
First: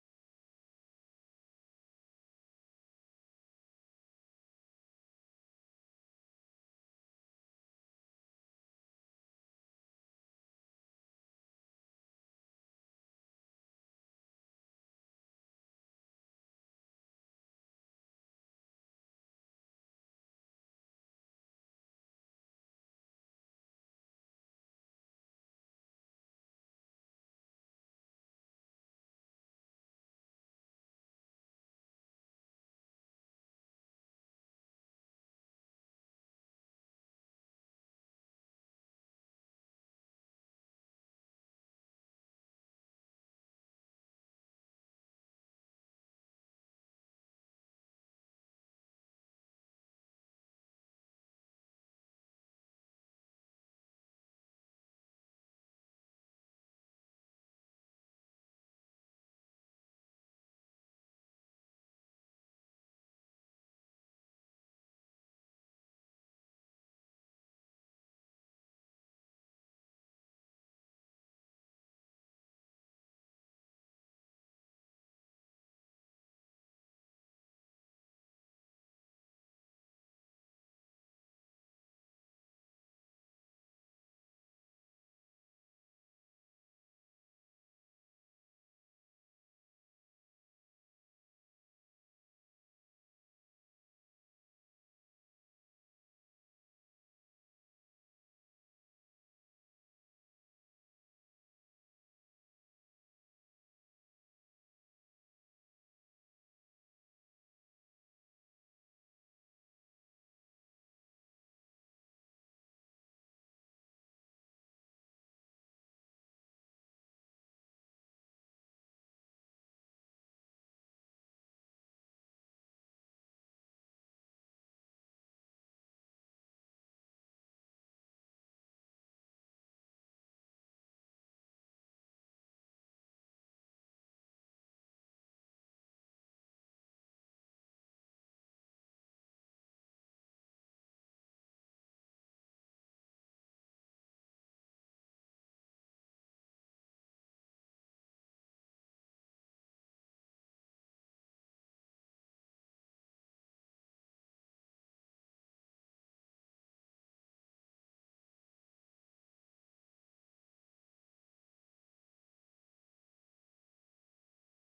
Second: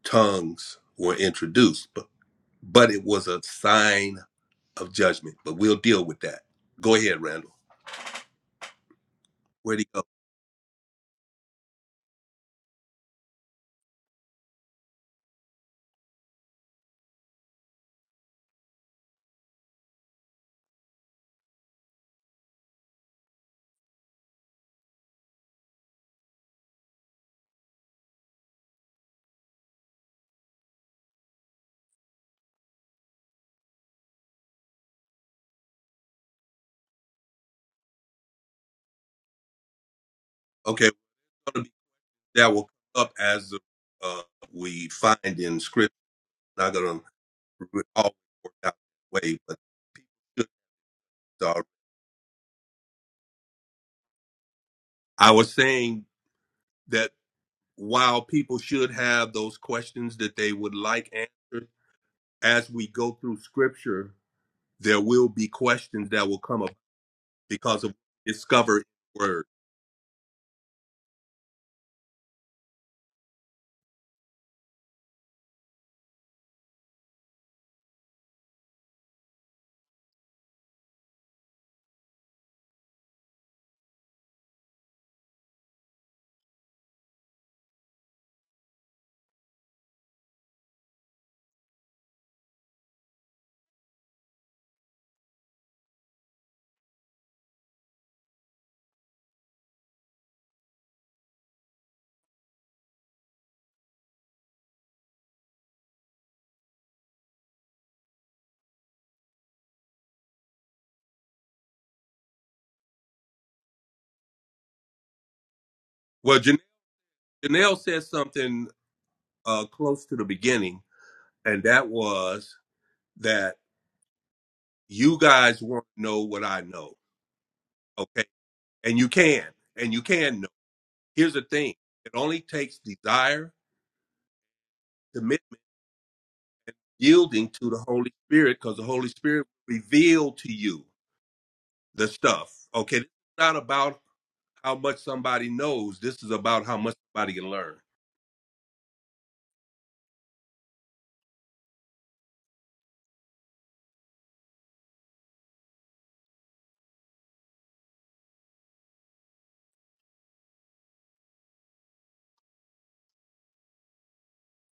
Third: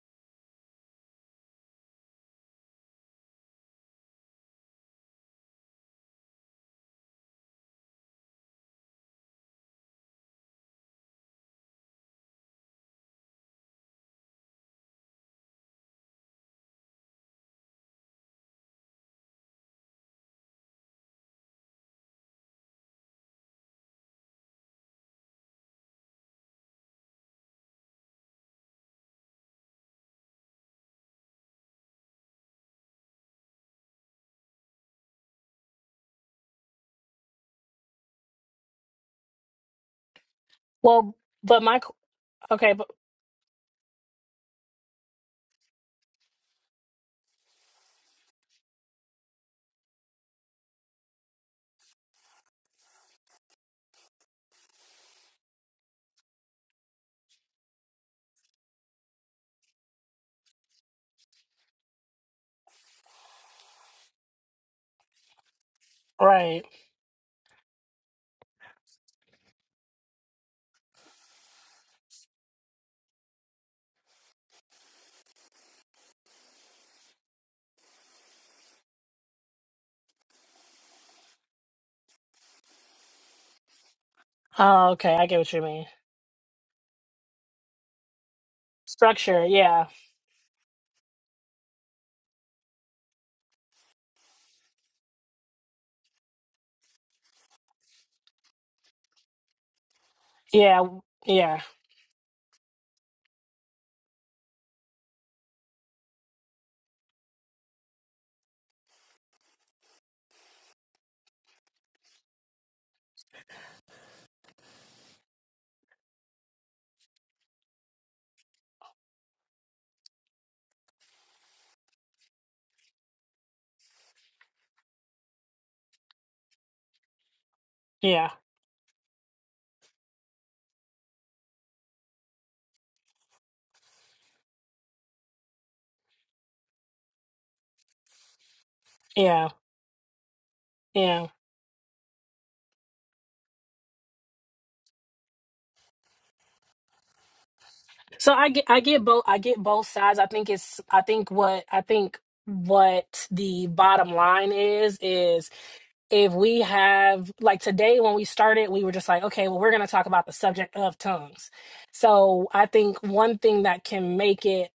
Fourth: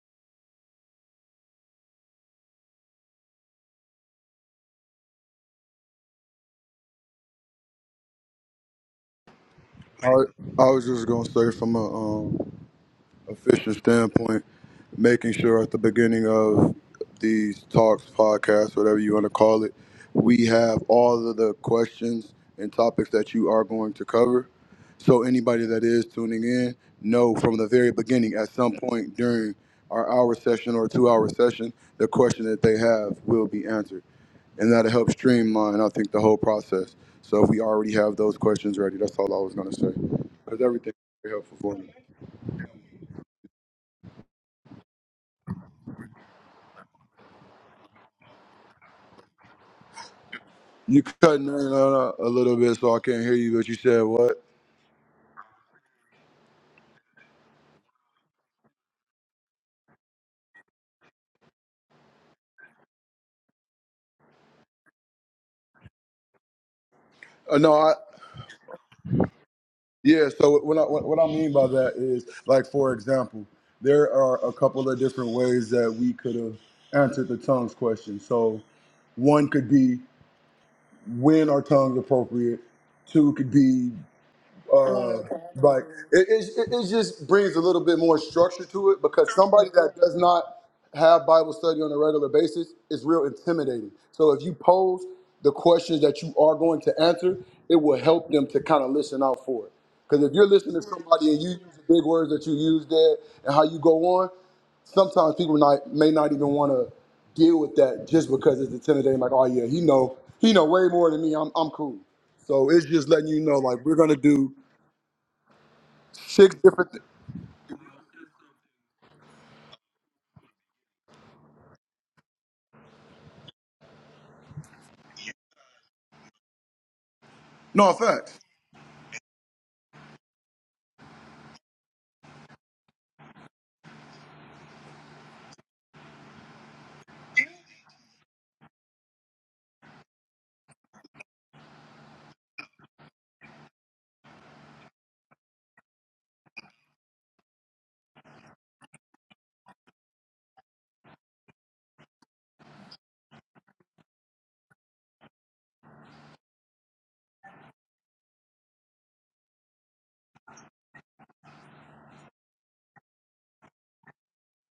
tongues were introduced, but, but it was a sign of judgment. But we'll deal with that. Go ahead, Randall. Where'd he go? I, I was just gonna say from a um, official standpoint, making sure at the beginning of these talks, podcasts, whatever you want to call it, we have all of the questions and topics that you are going to cover. So anybody that is tuning in, know from the very beginning, at some point during our hour session or two hour session, the question that they have will be answered. And that'll help streamline, I think, the whole process. So if we already have those questions ready, that's all I was gonna say. Because everything Okay. well is very helpful but for my me. qu- that will okay but, come up as uh, we find in scripture. Not going to always work out that way, but people should. You cutting in start. and out a little bit, so I can't hear you. But you said what? I was saying that while people should have those questions that they would like answered, as we go through scripture, there will be questions that will come right up Uh, no, because I of discovered word. yeah. So what I, what what I mean by that is, like for example, there are a couple of different ways that we could have answered the tongues question. So one could be when are tongues appropriate. Two could be oh okay Uh, i get what you like mean it, it, it it just brings a little bit more structure to it because structure somebody yeah that does not have Bible study on a regular basis is real intimidating. So if you pose the questions that you are going to answer, it will help them to kind of listen out for it. Because if you're listening to yeah somebody and you use yeah the big words that you use there and how you go on, sometimes people not, may not even want to deal with that just because it's intimidating. Like, oh yeah, he know he know way more than me. I'm I'm cool. So it's just letting you know, like we're gonna do Well, six Jan- different. Th- Janelle said something uh, close to the beginning, and that was that you guys want to know what I know. No, Okay yeah facts. And you can. And you can know. Here's the thing it only takes desire, commitment, and yielding to the Holy Spirit because the Holy Spirit yeah will reveal to you yeah the stuff. Okay. This is not about how much somebody knows. This is about how much somebody can learn. So I get I get both I get both sides. I think it's I think what I think what the bottom line is is if we have like today when we started we were just like okay well we're going to talk about the subject of tongues. So I think one thing that can make it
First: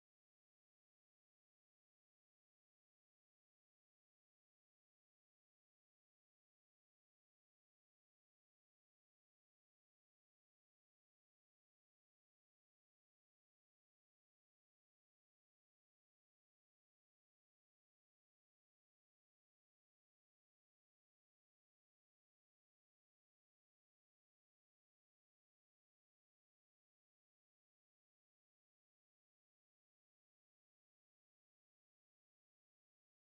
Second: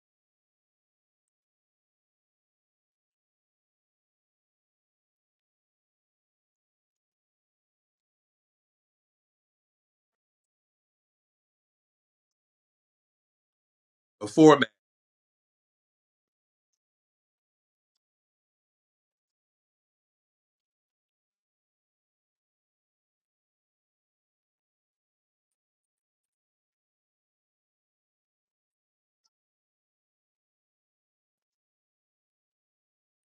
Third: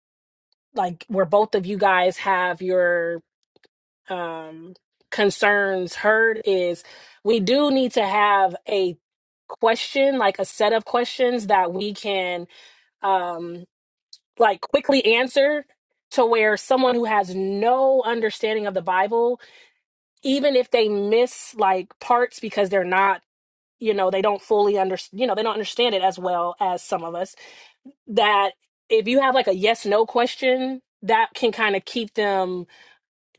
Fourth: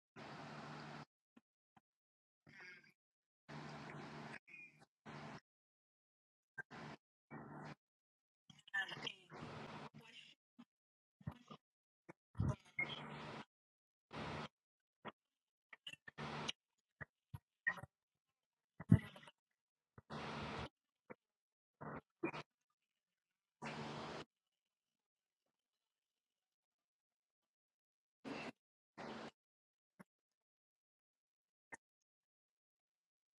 like where both of you guys have your um concerns heard is we do need to have a question like a set of questions that we can um A like format. quickly answer to where someone who has no understanding of the Bible, even if they miss like parts because they're not, you know, they don't fully understand, you know, they don't understand it as well as some of us, that if you have like a yes no question, that can kind of keep them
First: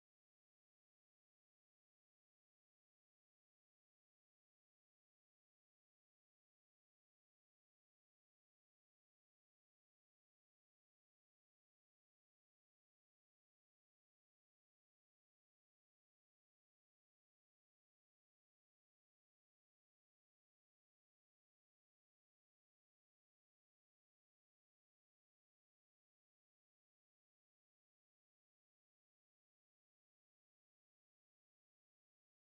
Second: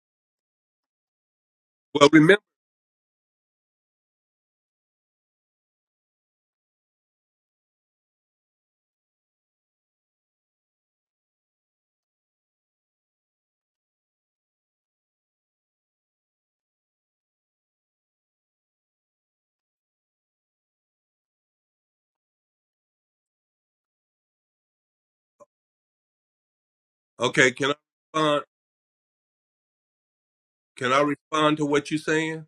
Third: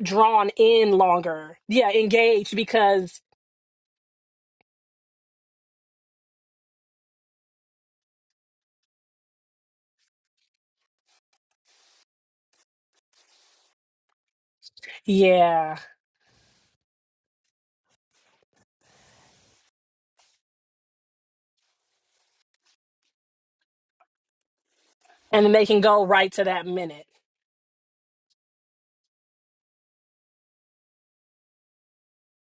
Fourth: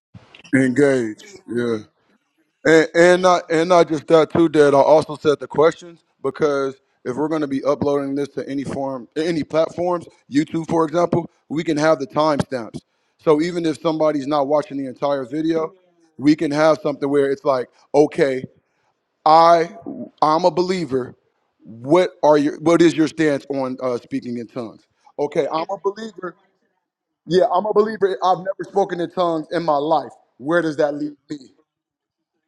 drawn in Engaged, longer. Yeah. Yeah, Well, remember, engaged And because, and not and not just that too, Dad. I also set the questions because if we're going to be uploading this to any form, any platforms, YouTube, for example, we can have the timestamps. So even if somebody's not watching the entire video, yeah. we can have something where it's like, okay, I I'm a believer. What are your What is your stance on uh, speaking in tongues? And Okay, then they I'm a can go right believer. to that minute. Yeah, okay, I'm a can I believer. I've respond? never spoken in tongues in my life. Where does Can that I leave me? respond to what you're saying?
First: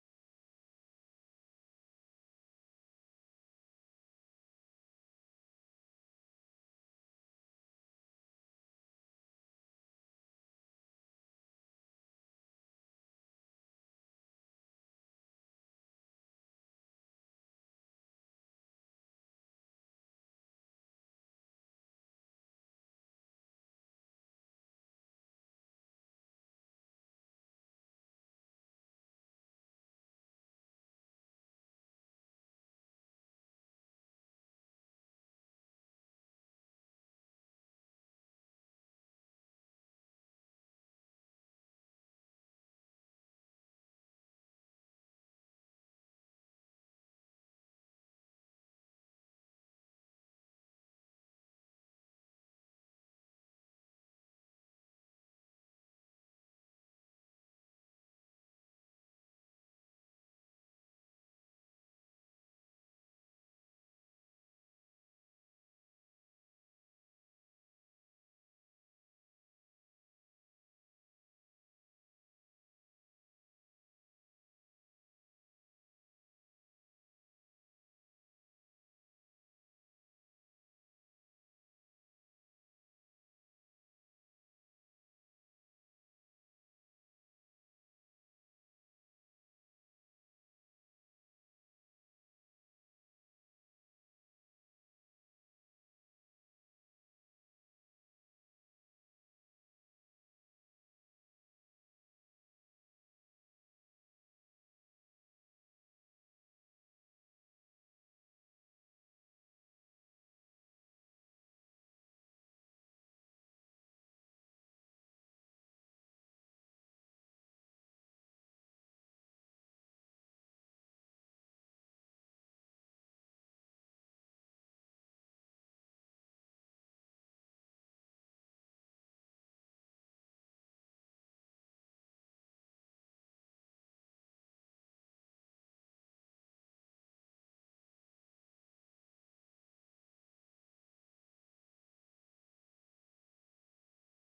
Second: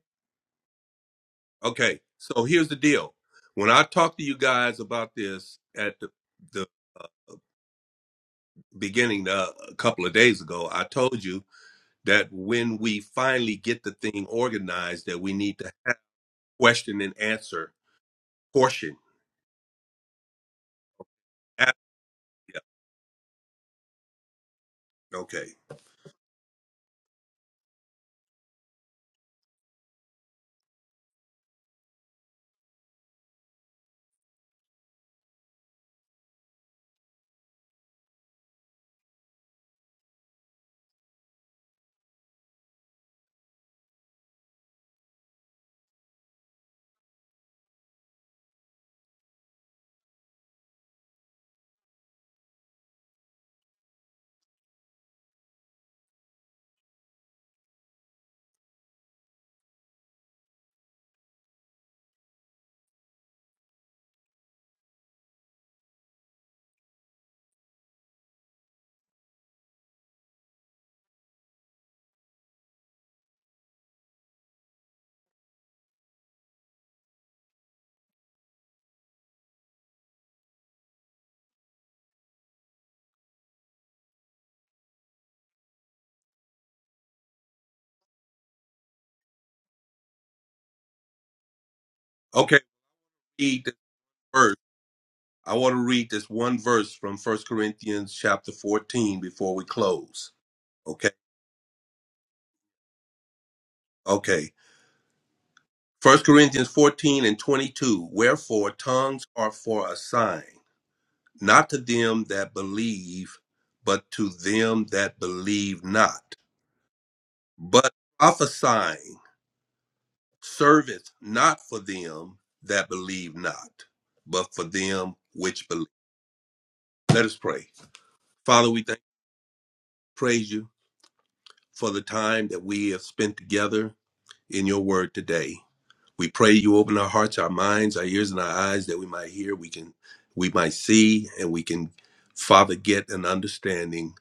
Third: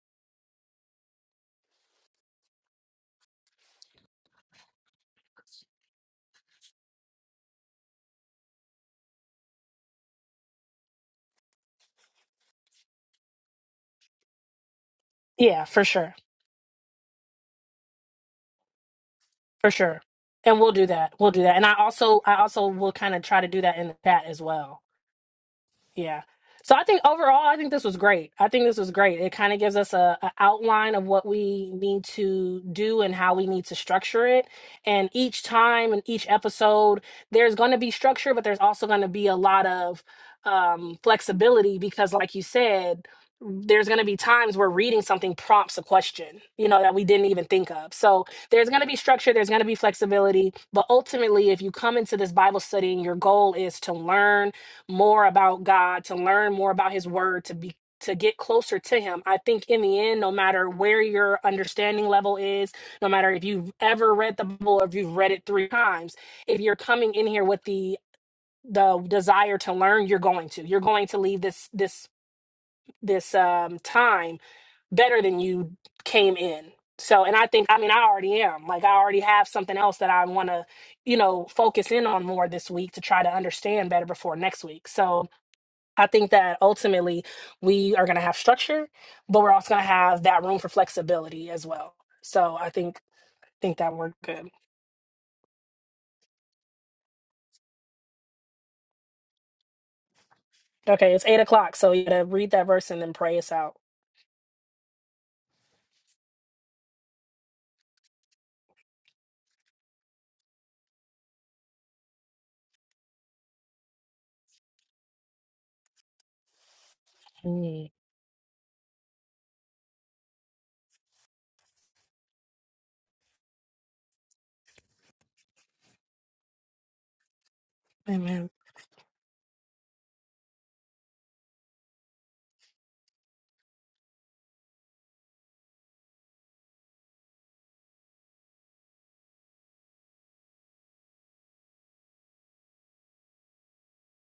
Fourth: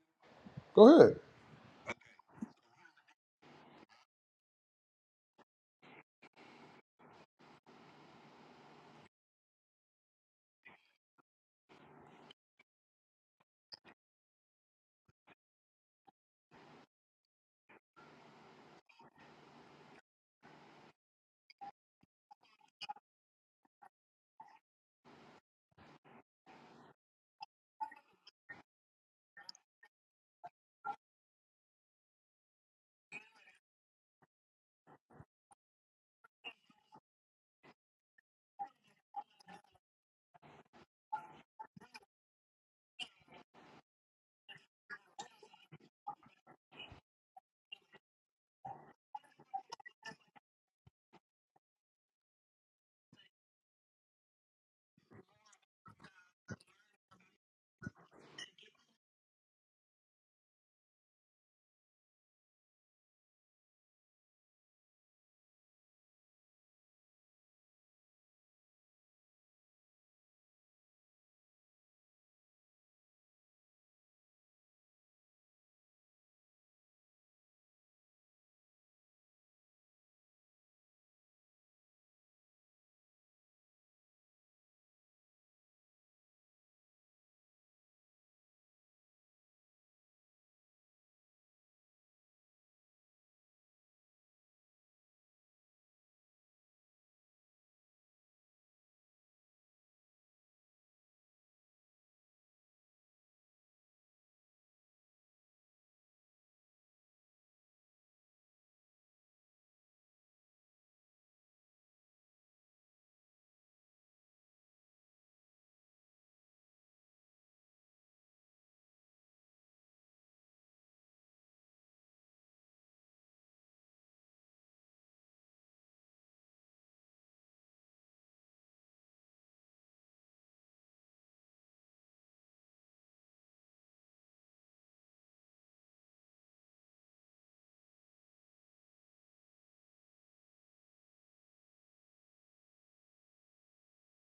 Go ahead. Okay. So here's the deal. When I talked to you guys about this at the, the uh, beginning uh, a couple of days ago, I told you that when we finally get the thing organized that we need Yeah, to for have sure. question and answer portion For sure. And we'll do that. We'll do that. And Ah, I also I yeah, also will kind of try to do that in the chat as well. okay Yeah. So I think overall, I think this was great. I think this was great. It kind of gives us a, a outline of what we need to do and how we need to structure it. And each time and each episode, there's going to be structure, but there's also going to be a lot of um, flexibility because, like you said, there's going to be times where reading something prompts a question, you know, that we didn't even think of. So there's going to be structure, there's going to be flexibility, but ultimately, if you come into this Bible study and your goal is to learn more about God, to learn more about his word, to be to get closer to him. I think in the end, no matter where your understanding level is, no matter if you've ever read the Bible or if you've read it three times, if you're coming in here with the the desire to learn, you're going to. You're going to leave this this this um time better than you came in. So, and I think, I mean, I already am. Like, I already have something else that I want to, you know, focus in on more this week to try to understand better before next week. So, I think that ultimately we are going to have structure, but we're also going to have that room for flexibility as well. So okay I think read this think that worked good. verse i want to read this one verse from first corinthians chapter 14 before we close okay Okay, it's eight o'clock, so you got to read that verse and then pray us out. okay first corinthians 14 and 22 wherefore tongues are for a sign not to them that believe but to them that believe not Mm. but prophesying Serveth not for them that believe not, but for them which believe. Let us pray. Amen. Father, we thank praise you for the time that we have spent together in your word today. We pray you open our hearts, our minds, our ears, and our eyes that we might hear, we can we might see, and we can, Father, get an understanding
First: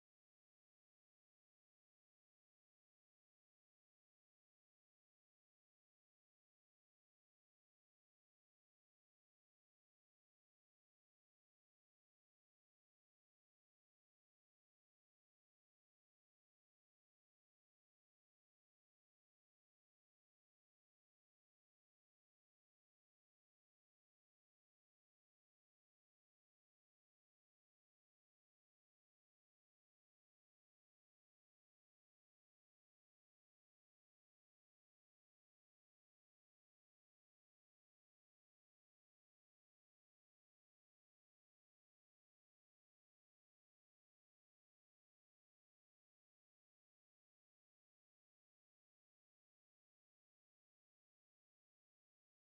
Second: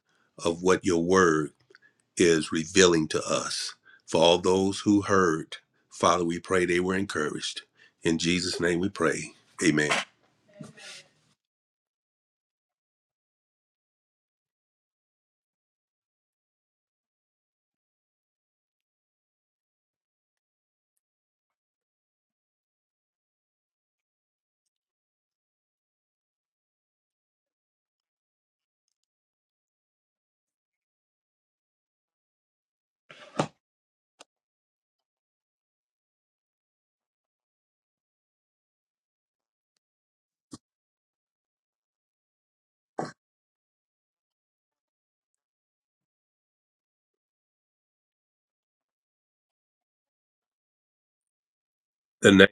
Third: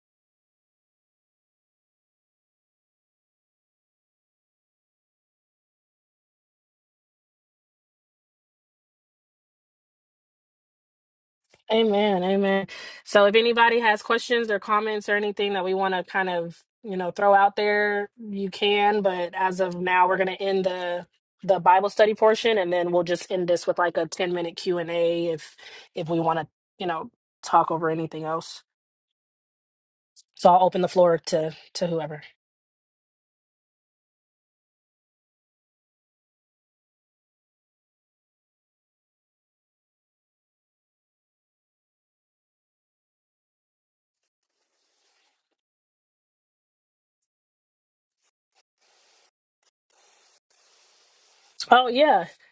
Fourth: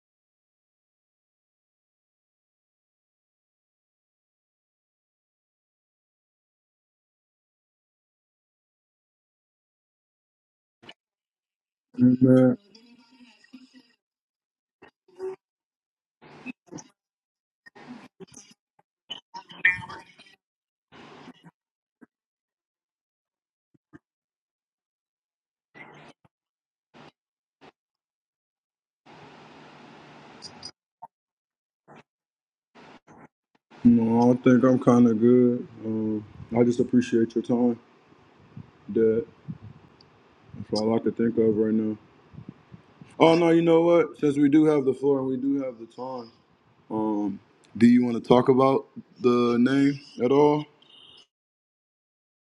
of what your word is revealing to us. For all those who heard, Father, we pray they were encouraged. In Jesus' name we pray. Amen. Amen. Man, Amen. So if anybody has questions or comments or anything that we want to kind of, you know, throw out there, you can, but as of now we're going to end the the Bible study portion and then we'll just end this with like a 10-minute Q&A if if we want to, you know, talk over anything else. So I'll open the floor to to whoever. no, I think I'm kind of good. Um, I just appreciate your time. That that's all I can think of right now. Oh no, you know what? Since we do have the floor and we do have the time, um, do you want to talk about the name at all? Oh yeah. The name.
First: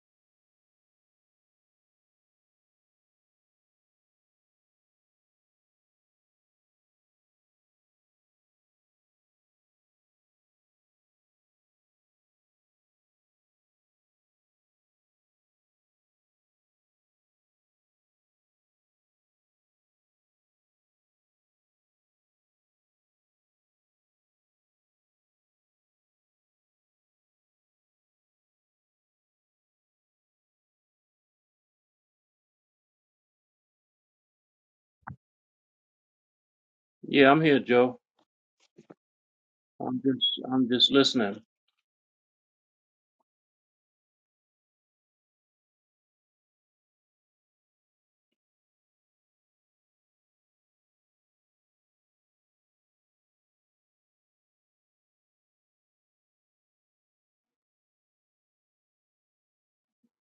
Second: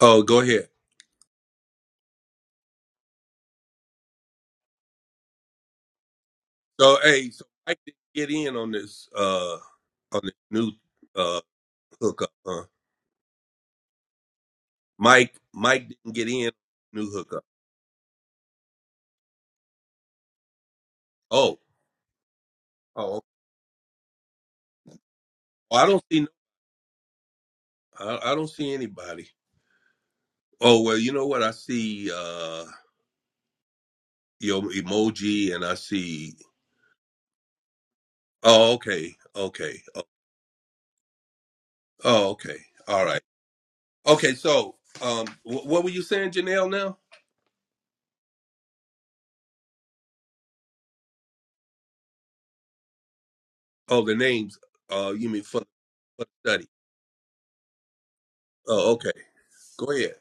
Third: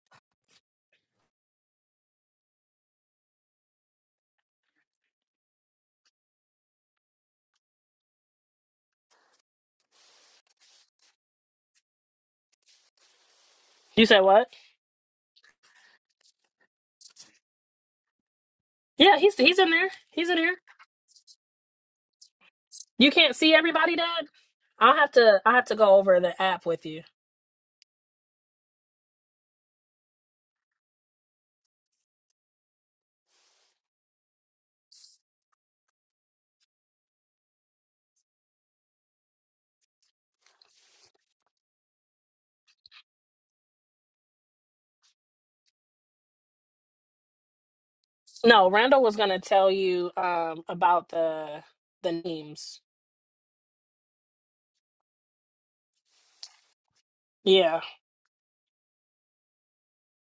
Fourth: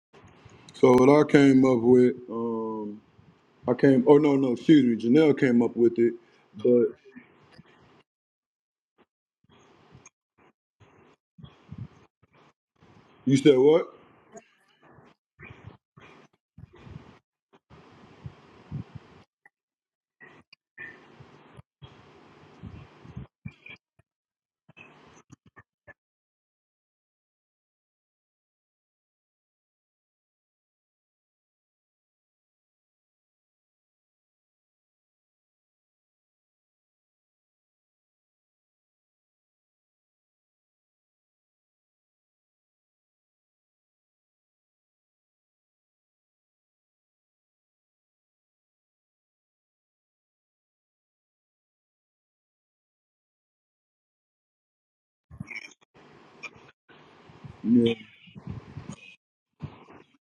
Oh, go ahead. So what I came up with, um, I came. Oh no, no, excuse me. Janelle came up with it, but So, hey, so Mike didn't get in on this uh on this new uh hookup, huh? you said what? You said what? Mike, Mike didn't get in new hookup. Yeah, he's he's in there. He's in here. Oh, oh, You okay. can't see everybody, Dad. I'll have to I'll have to Well, I go don't see. over No, the app with you. I, I don't see anybody. Oh well, you know what? I see uh your emoji, and I see. Yeah, I'm here, Joe. Oh, okay, okay. I'm Oh, just I'm just listening. oh, okay. All right. Okay. So, um, wh- what were you saying, Janelle? Now? No, Randall was gonna tell you um about the the names. Oh, the names. Uh, you mean for for the study? Yeah. Oh, okay. Go ahead.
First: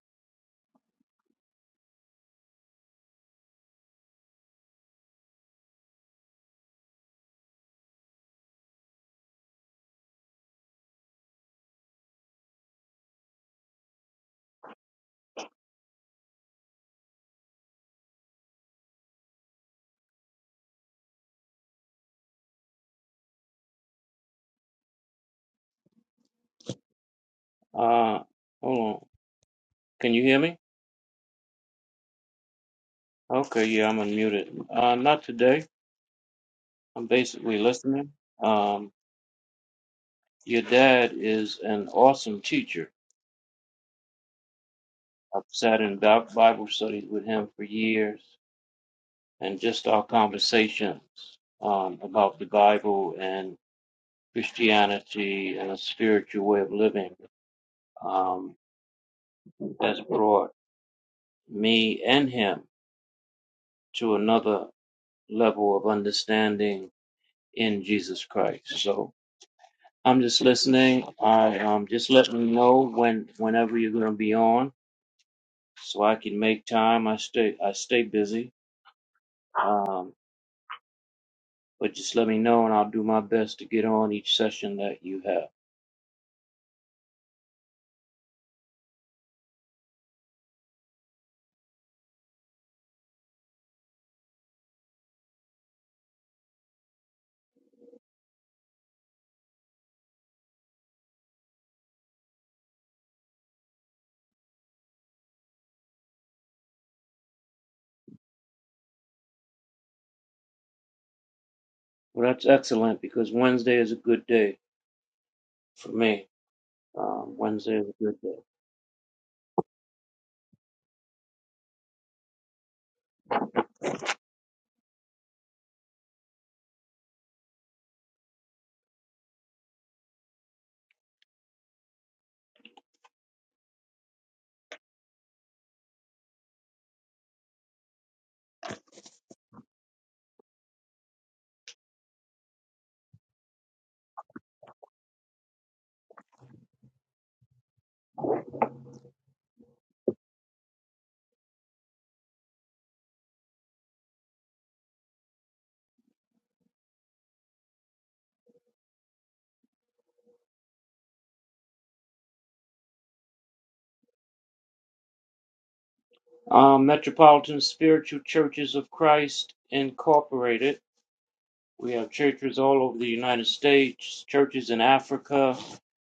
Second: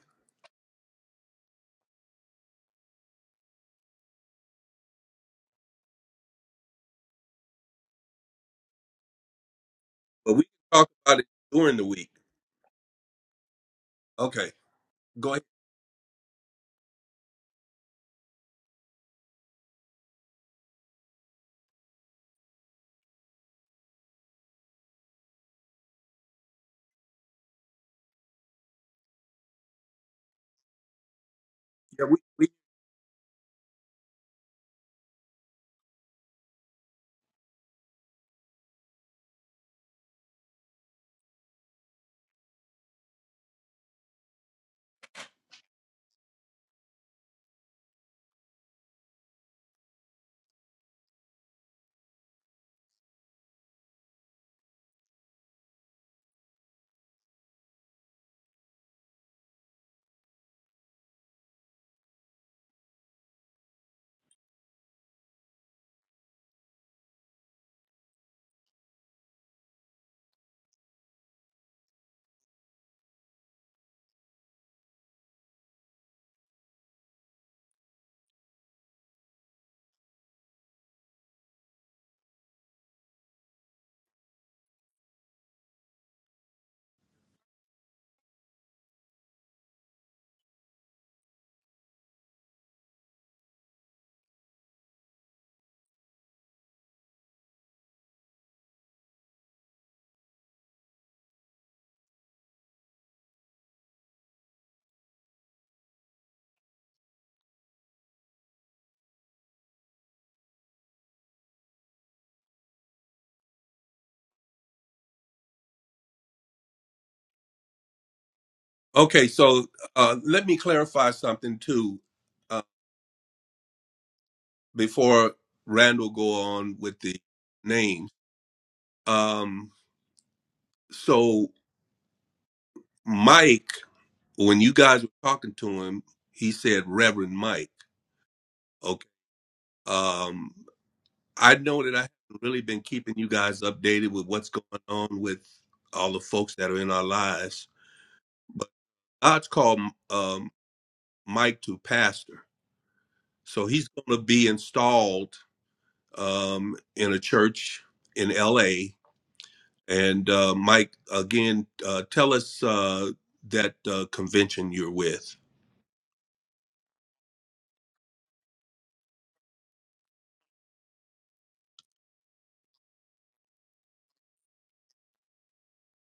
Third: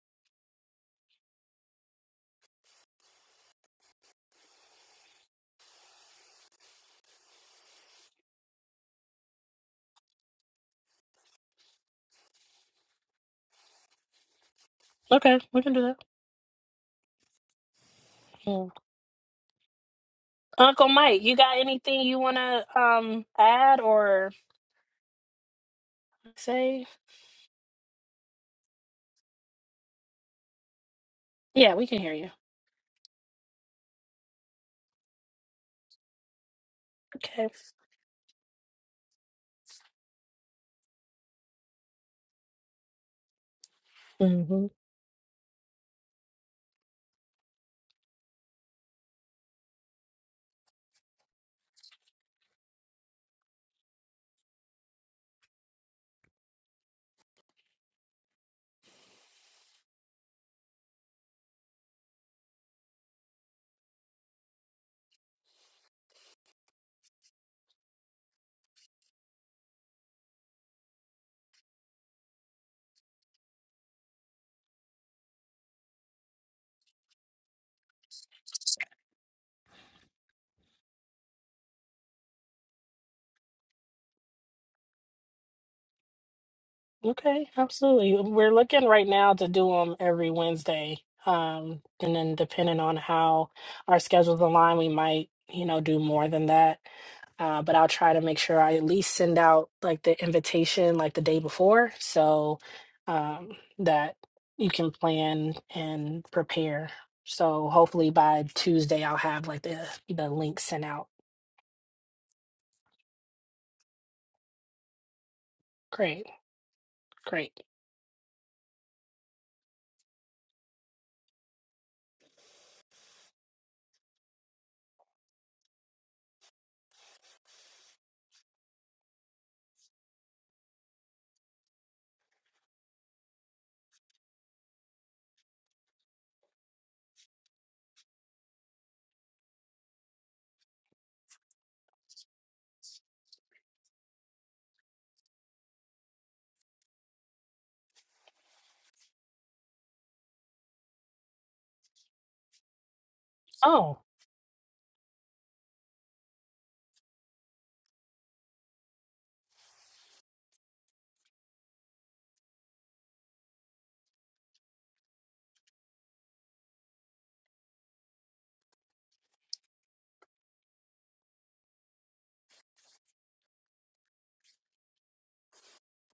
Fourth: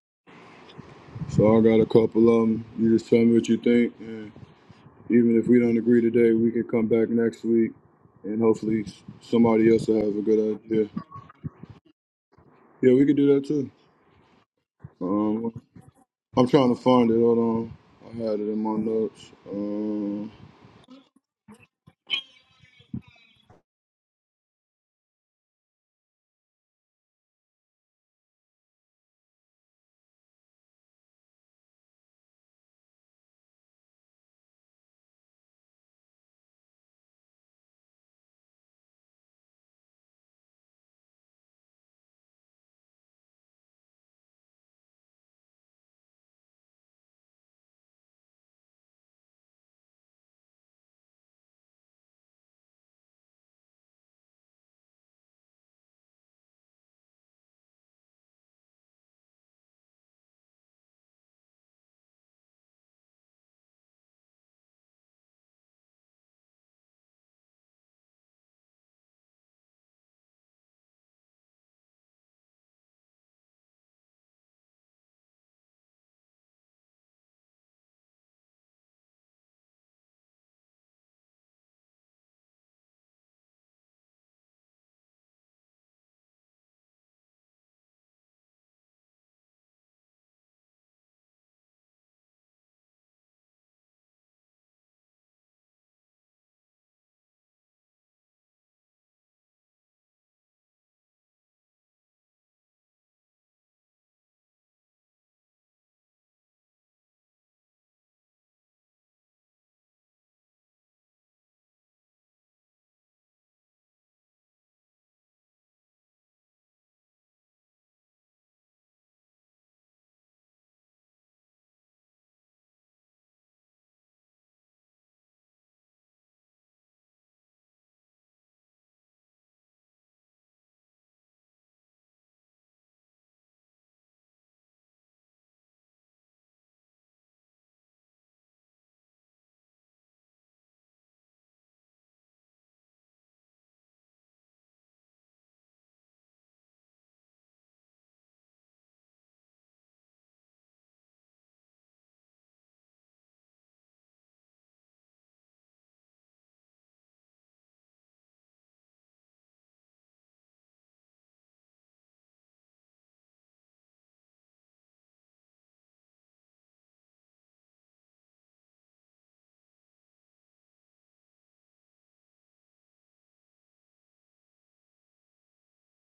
So I got a couple of them. You just tell me what you think, and even if we don't agree today, we can come back next week, and hopefully somebody else will have a but we good can idea. talk about it during the week. Yeah, we could do that too. Okay, go Okay, ahead. Um, we can do that. I'm trying to find it. Hold on, I had it in Yeah. my notes. Um, Uncle Mike, you got anything you wanna um add or say? Uh, hold on. Can you hear me? Yeah, we can Yeah, hear we, you. we, Okay, yeah, I'm unmuted. Uh, not today. I'm Okay. basically listening. Um, your dad is an awesome teacher. I've sat in Bi- Bible studies with him for years, and just our conversations um, about the Bible and Christianity and a spiritual way of living um, has brought me and him to another. level of understanding in Jesus Christ. So I'm just listening. I um just let me know when whenever you're gonna be on so I can make time. I stay I stay busy. Um but just let me know and I'll do my best to get on each session that you have. Okay, absolutely. um, We're looking right now to do them every Wednesday. Um, and then depending on how our schedules align, we might, you know, do more than that. Uh, but I'll try to make sure I at least send out like the invitation like the day before so um, that you can plan and prepare. So hopefully by Tuesday I'll have like the the link sent out. Well that's excellent because Wednesday is a good day for Great, me. Um great. Wednesday is a good day. okay, so uh, let me clarify something too uh, before Randall go on with the names. Um, so Mike, when you guys were talking to him, he said Reverend Mike. Okay, um, I know that I haven't really been keeping you guys updated with what's going on with all the folks that are in our lives, but God's called um, Mike to pastor So he's Oh, going to be installed um, in a church in LA. And uh, Mike, again, uh, tell us uh, that uh, convention you're with. Um Metropolitan Spiritual Churches of Christ Incorporated We have churches all over the United States, churches in Africa,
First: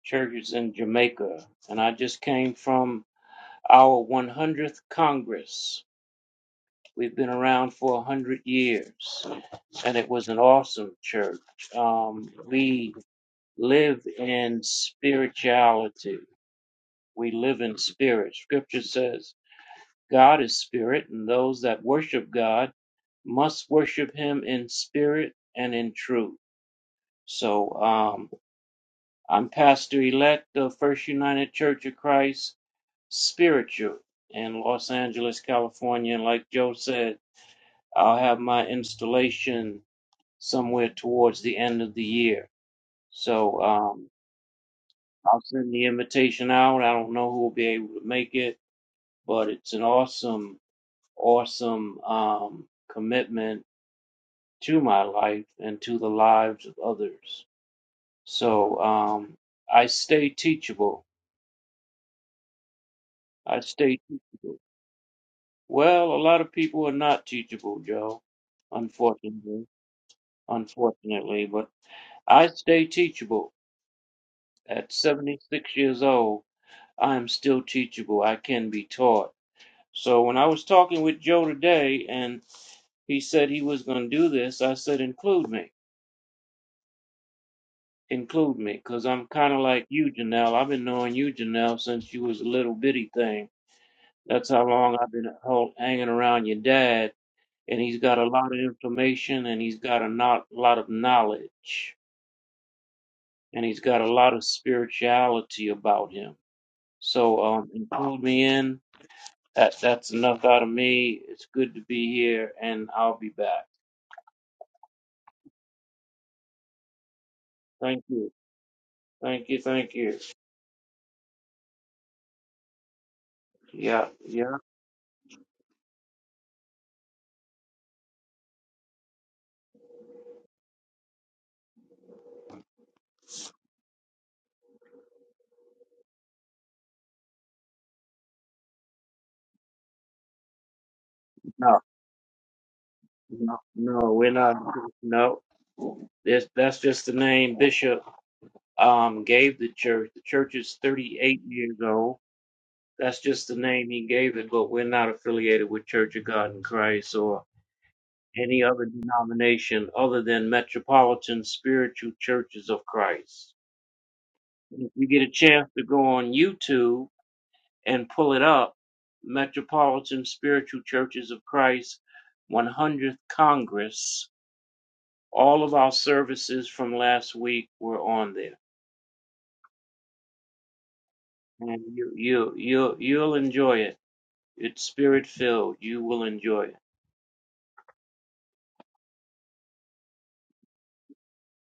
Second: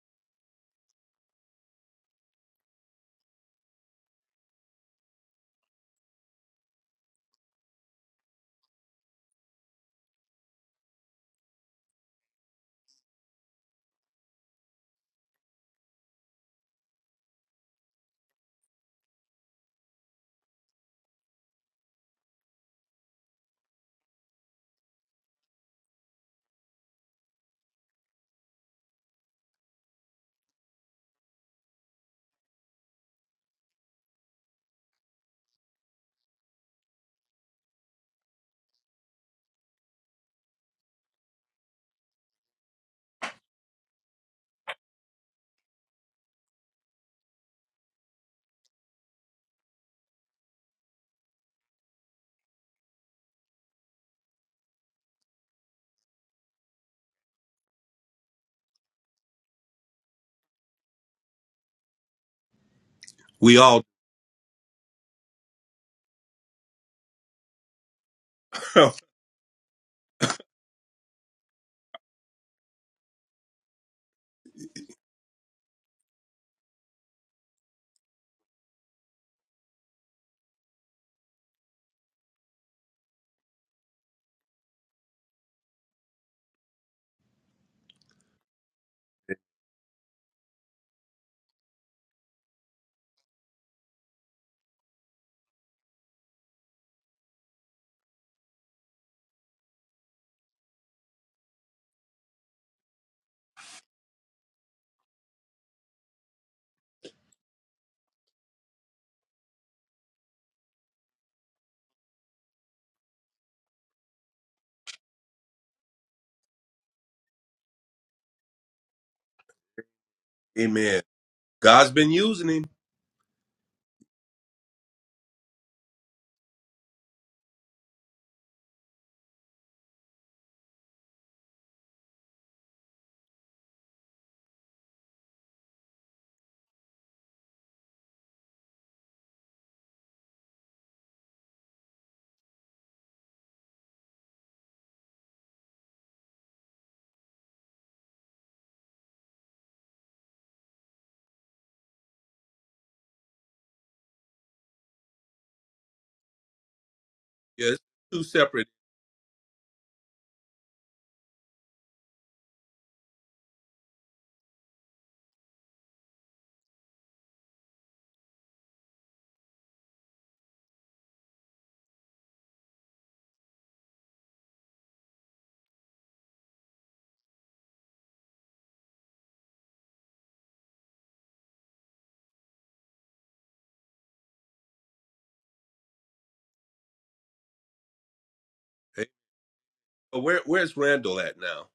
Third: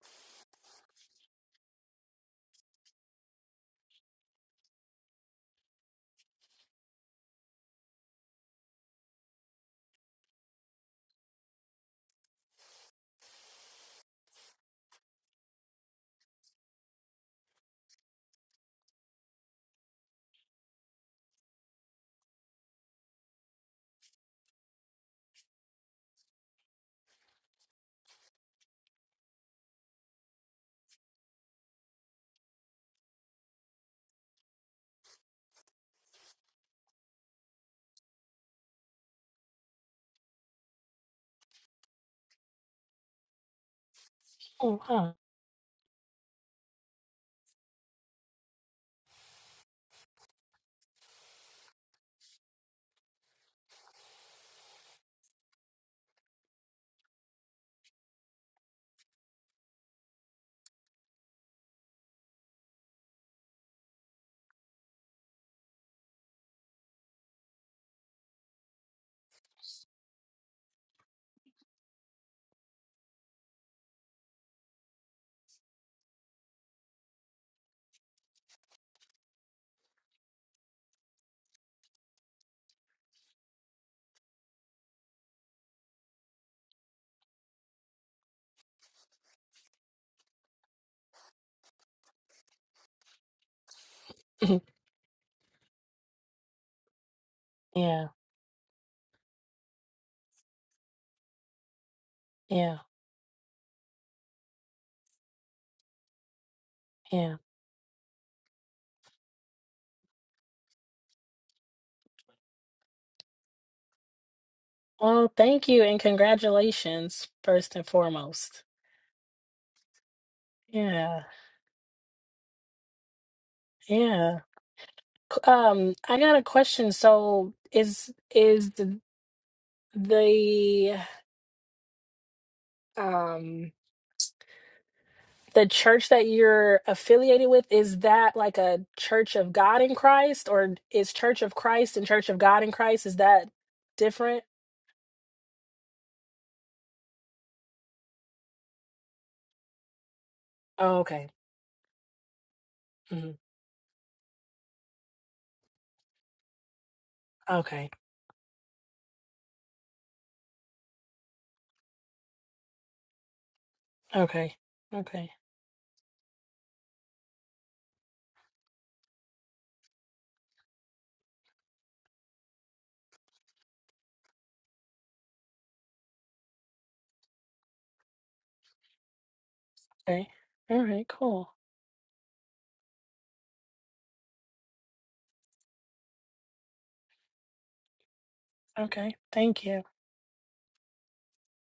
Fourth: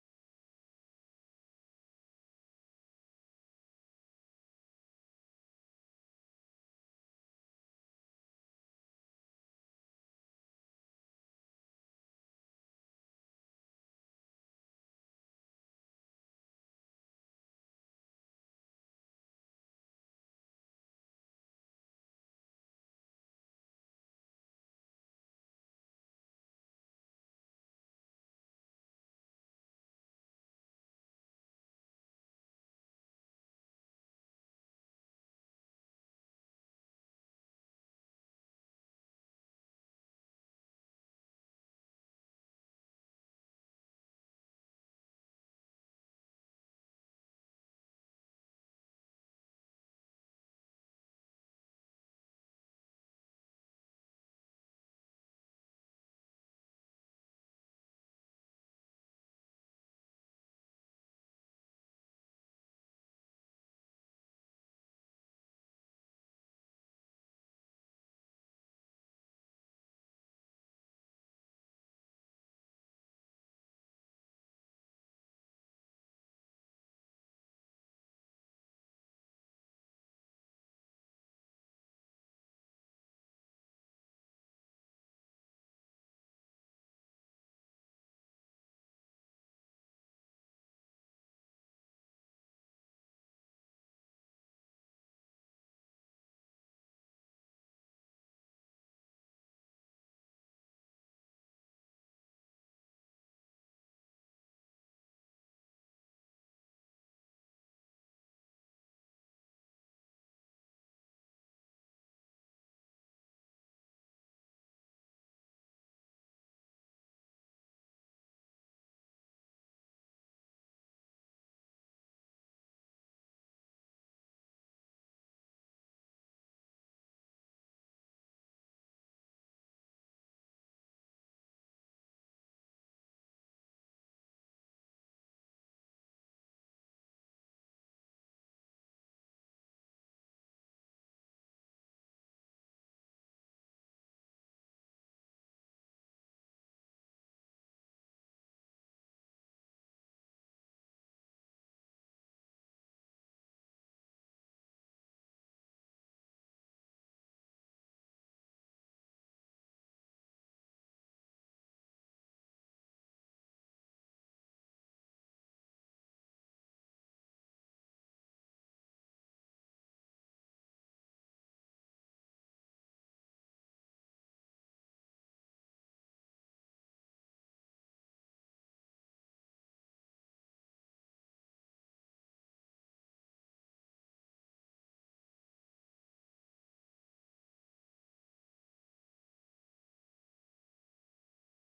churches in Jamaica. And I just came from our 100th Congress. We've been around for 100 years, and it was an awesome church. Um, we live in spirituality, we live in spirit. Scripture says, God is spirit, and those that worship God must worship him in spirit and in truth. So, um, I'm pastor elect of First United Church of Christ Spiritual in Los Angeles, California. And like Joe said, I'll have my installation somewhere towards the end of the year. So um, oh, wow. I'll send the invitation out. I don't know who will be able to make it, but it's an awesome, awesome um, commitment to my life and to the lives of others. So um, I stay teachable. We I all, stay teachable. Well, a lot of people are not teachable, Joe. Unfortunately, unfortunately, but I stay teachable. At 76 years old, I am still teachable. I can be taught. So when I was talking with Joe today and he said he was going to do this, I said, include me. Include me, because I'm kind of like you, Janelle. I've been knowing you, Janelle, since you was a little bitty thing. That's how long I've been hol- hanging around your dad and he's Yeah, got a lot of information and he's got a not, lot of knowledge yeah, and he's got a lot of spirituality about him. yeah. So um, include me in. That that's enough out of me. It's good to be here, and I'll be back. Well, thank you and congratulations, first and Thank you, foremost. thank you, thank you. amen. Yeah, God's been using him. Yeah, yeah. yeah. C- Um, I got a question. So is is the the um the church that you're affiliated with, is that like a Church of God in Christ or is Church of No, Christ and Church of God in Christ, is that no, no. We're different? not. No. That's that's just the name Bishop um gave the church. The church is Oh, okay. 38 years old That's hmm just the name he gave it, but we're not affiliated with Church of God in Christ or Yes, Okay. two any separate. other denomination other than Metropolitan Spiritual Churches of Christ. Okay. If you get a Okay. chance to go on YouTube and pull it up, Metropolitan Spiritual Churches of Christ 100th Congress, all of our services from last week were on there. Okay. All right, cool. And you, you, you, you'll enjoy it. It's spirit filled. You will enjoy it. Hey, Okay. Thank you. where, where's Randall at now?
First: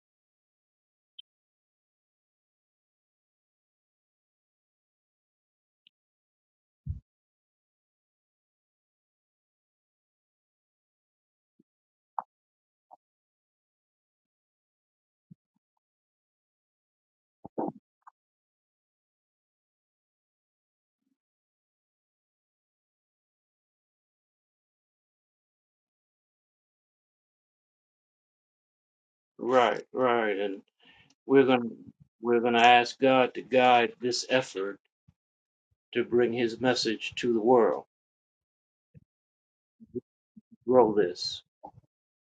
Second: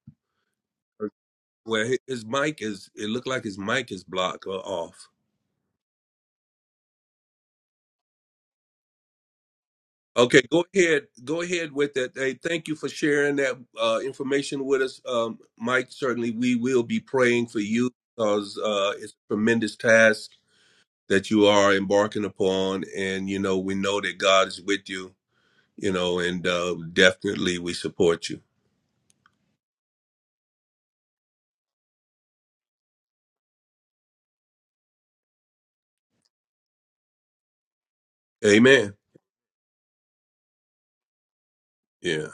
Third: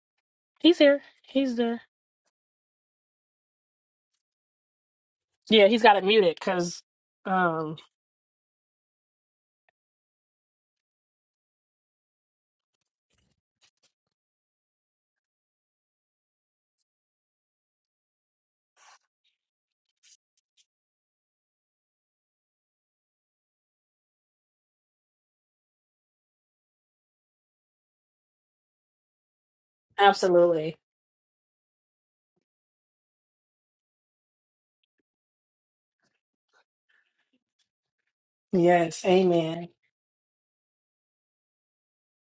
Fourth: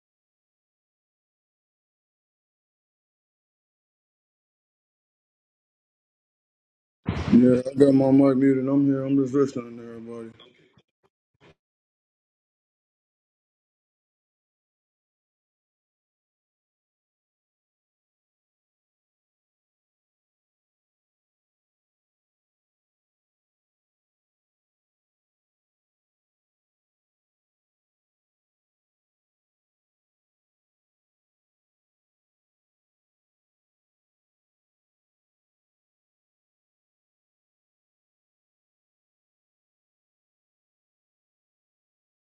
He's here. He's there. Where hi- his mic is. It looked like his mic is blocked or off. Yeah, he's got it muted because, yeah, I um, got my mic muted. I'm here. I'm just listening to everybody. Okay, go ahead. Go ahead with that. Hey, thank you for sharing that uh, information with us, um, Mike. Certainly, we will be praying for you because uh, it's a tremendous task that you are embarking upon, and you know we know that God is with you. You know, and uh, definitely we support you. Right, right. and. absolutely. We're going to we're going to ask God to guide this effort to bring his message to the world. Amen. Yes. Amen. Grow this. Yeah.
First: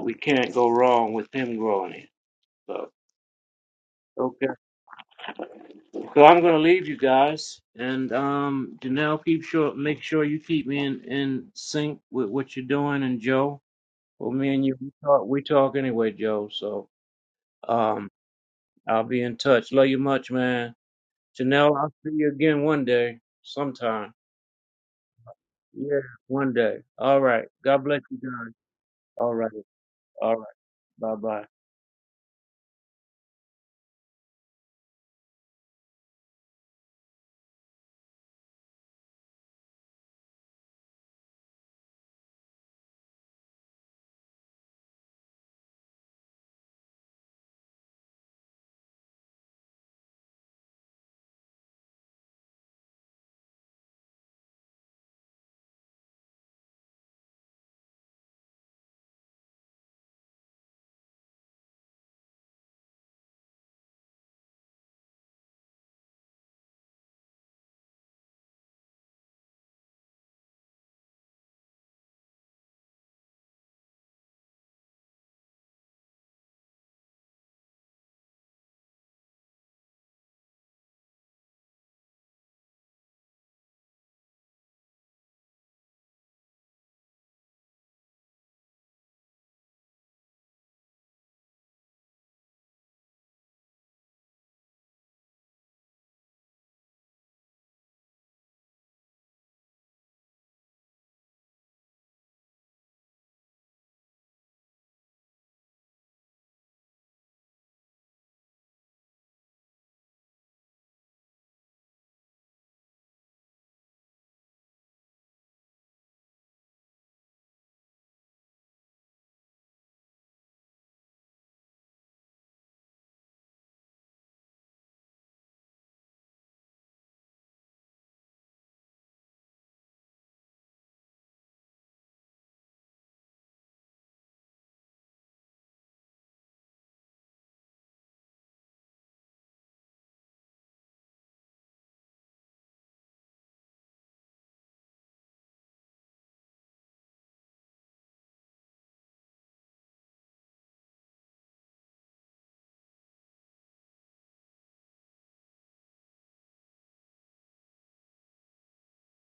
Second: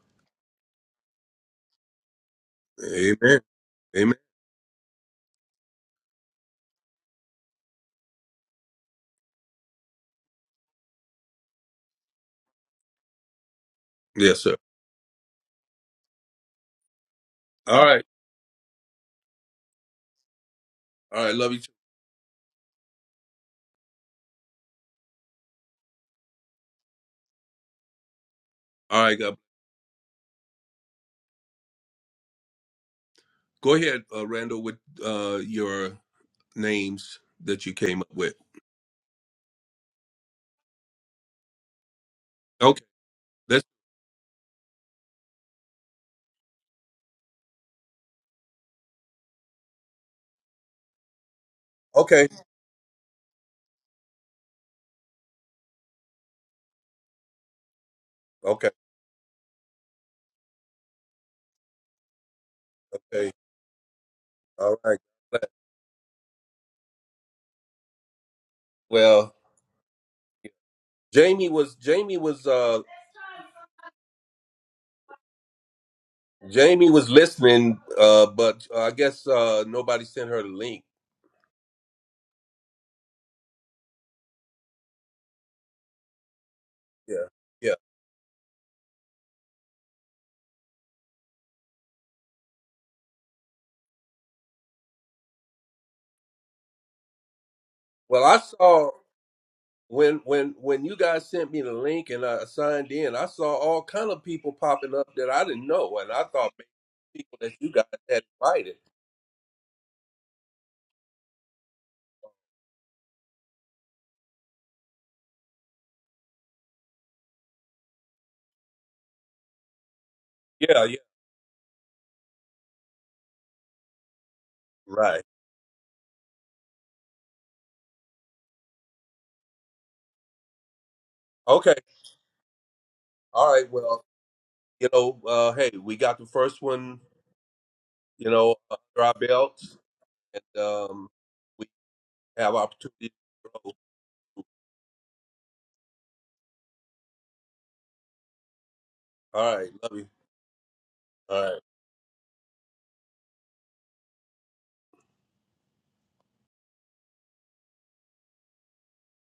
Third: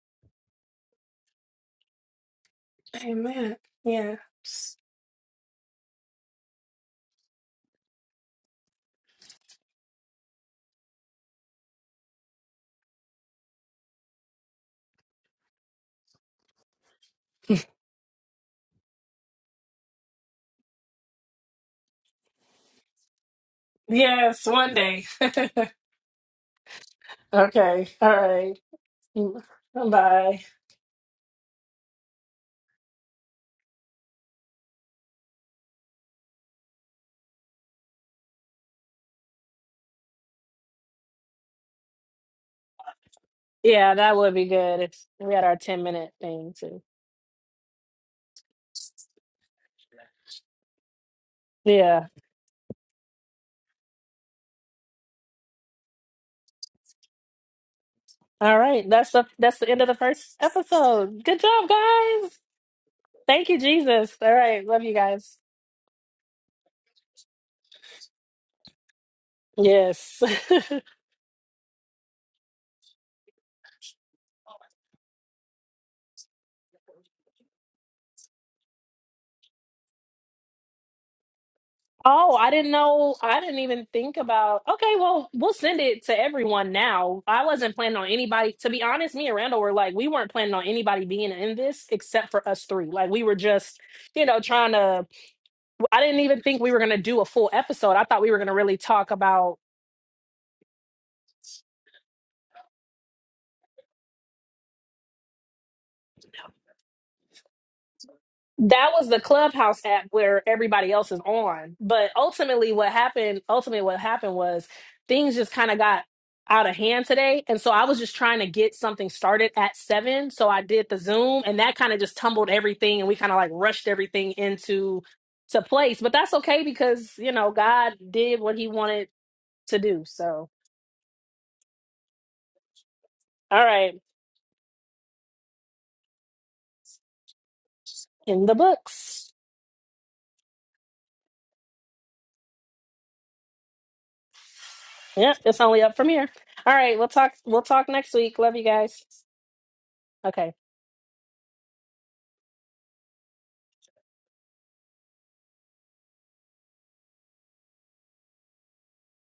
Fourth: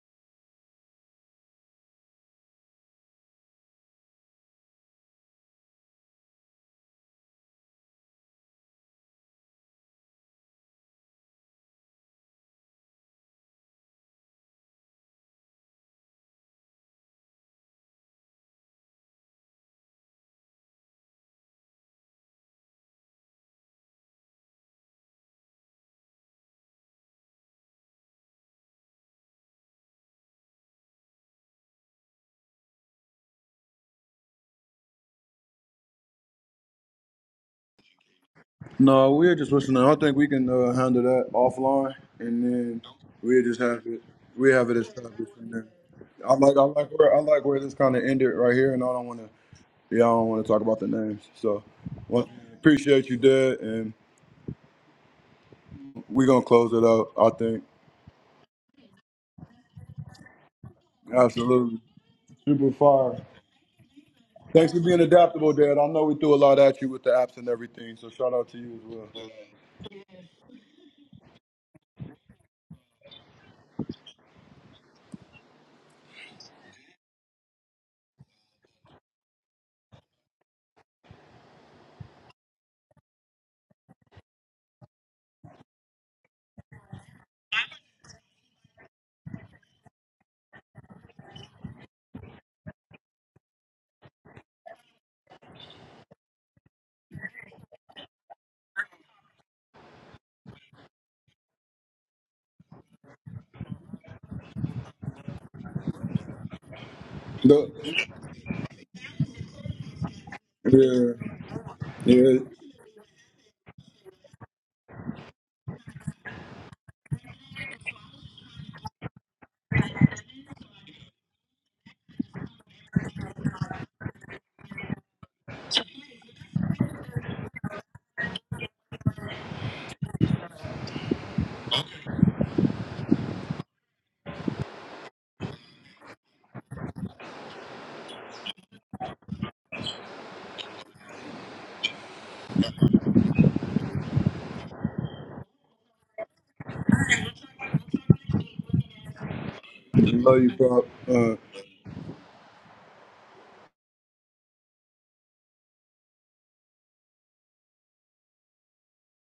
We can't go wrong with him growing it. So, Amen. Amen. Amen. Yeah. okay. So I'm going to leave you guys and um Janelle keep sure make sure you keep me in in sync with what you're doing and Joe. Well, Yes, me sir. and you we talk we talk anyway, Joe. So, All right. um I'll be in touch. Love you much, man. All right. Love you. Too. Janelle, I'll see you again one day, sometime. Yes. One day. Yeah, one day. All right. God okay. All bless you guys. right. All right. All God. Mm, right. All Bye. right. Bye bye. Go ahead, uh, Randall, with uh, your names that you came up with. No, we're just listening. I think we can uh, handle that offline, and then Okay. we just Let's. have Yeah, it. that would be We have it good if established we had from our there. 10 minute I thing like I too. like where I like where this kind of ended right here, and I don't want to. Yeah, I don't want to talk about the names. So, Yeah. well, Okay. appreciate you, Dad, and we're gonna close it up. I think All Okay. right. That's the that's the end of the first episode. Good job, absolutely guys. super fire. Okay. Thank you, Jesus. All right. Thanks All for Love you right. being guys. adaptable, Dad. I know we threw a lot at you with the apps and everything, so shout out to you as Well, Yes. Jamie was Jamie was uh Jamie was listening, uh, but uh, I guess uh nobody sent her the link. Oh, I didn't know. I didn't even think about. Okay, well, we'll send it to everyone now. Yeah. I Yeah. wasn't planning on anybody. To be honest, me and Randall were like, we weren't planning on anybody being in this except for us three. Like, we were just, you know, trying to. I didn't even think we were going to do a full episode. I thought Well, we were I going to really saw talk about. when when when you guys sent me the link and I signed in, I saw all kind of people popping up that I didn't know, and I thought maybe people that you guys had invited. that was the clubhouse app where everybody else well. is Yeah, on but yeah, ultimately what happened ultimately what happened was things just kind of got out of hand today and so i was just trying to get something started at seven so i Yeah. did Yeah. the zoom and that kind of just tumbled everything and we kind of like rushed everything into Right. to place but that's okay because you know god did what he wanted to do so Okay. All all right. right Well, you know, uh, hey, we got the first one, you in the know, under our books belts, and um, have opportunity to grow. yep it's only up from here all right we'll talk we'll talk next week love you guys All right, love you. love you, okay Pop. Uh, All right.